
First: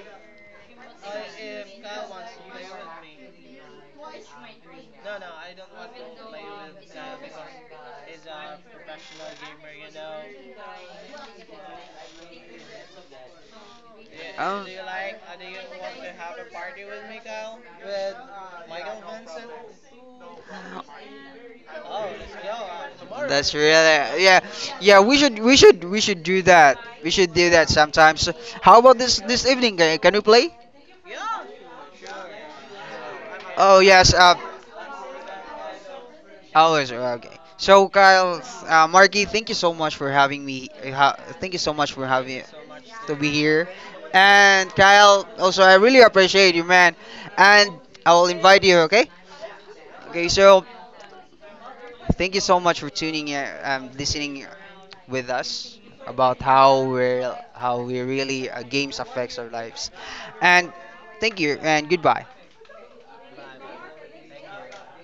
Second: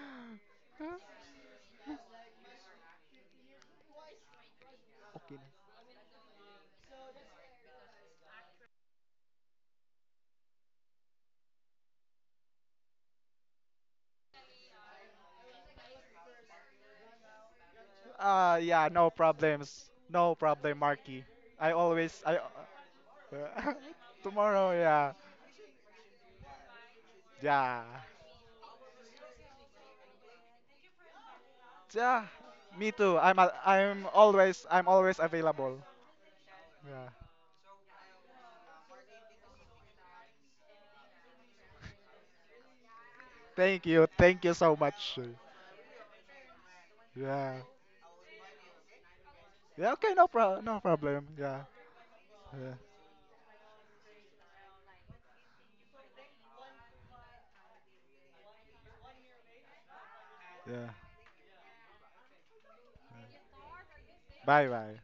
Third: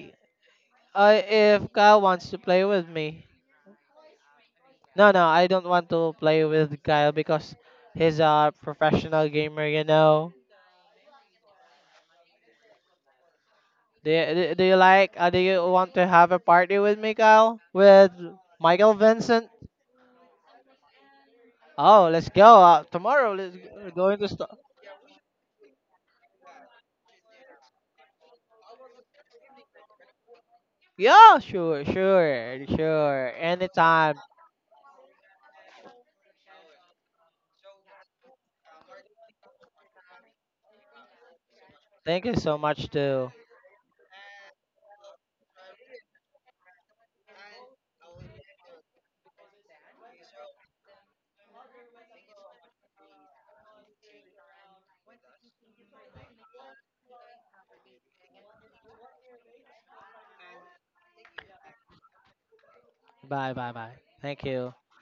S2: if Kyle wants to play with me. No, no,
S3: Okay.
S2: I don't want to play with Kyle because he's a professional gamer, you know. Do you, do do
S1: Um,
S2: you like, Do you want to have a party with me, Kyle? With
S3: Yeah,
S2: Michael
S3: no
S2: Vincent?
S3: problems. No problem, Marky. I
S2: Oh,
S3: always,
S2: let's
S3: I,
S2: go. Tomorrow,
S1: that's really,
S2: we're going
S3: (laughs)
S2: to
S1: yeah,
S2: start.
S3: tomorrow,
S1: yeah.
S3: yeah.
S1: We should do that. We should do that
S3: Yeah.
S1: sometimes. How about this evening? Can we play?
S2: Yeah, sure,
S3: Yeah.
S2: sure,
S3: Me too.
S2: sure.
S3: I'm, a,
S1: Oh
S3: I'm
S1: yes.
S2: Anytime.
S3: always, I'm always available.
S1: Always
S3: Yeah.
S1: okay. So Kyle, Marky, thank you so much for having me. Thank you so much for
S2: Thank you
S1: having
S2: so much,
S1: to be
S2: too.
S1: here.
S3: Thank you. Thank you
S1: And
S3: so much.
S1: Kyle, also, I really appreciate you, man.
S3: Yeah.
S1: And I will invite you, okay?
S3: Yeah, okay,
S1: Okay, so
S3: no problem. Yeah.
S1: thank you so
S3: Yeah.
S1: much for tuning in, listening with us about how we really games affects our lives. And
S3: Yeah.
S1: thank you and goodbye.
S2: Bye, bye, bye. Thank
S3: Bye
S2: you.
S3: bye.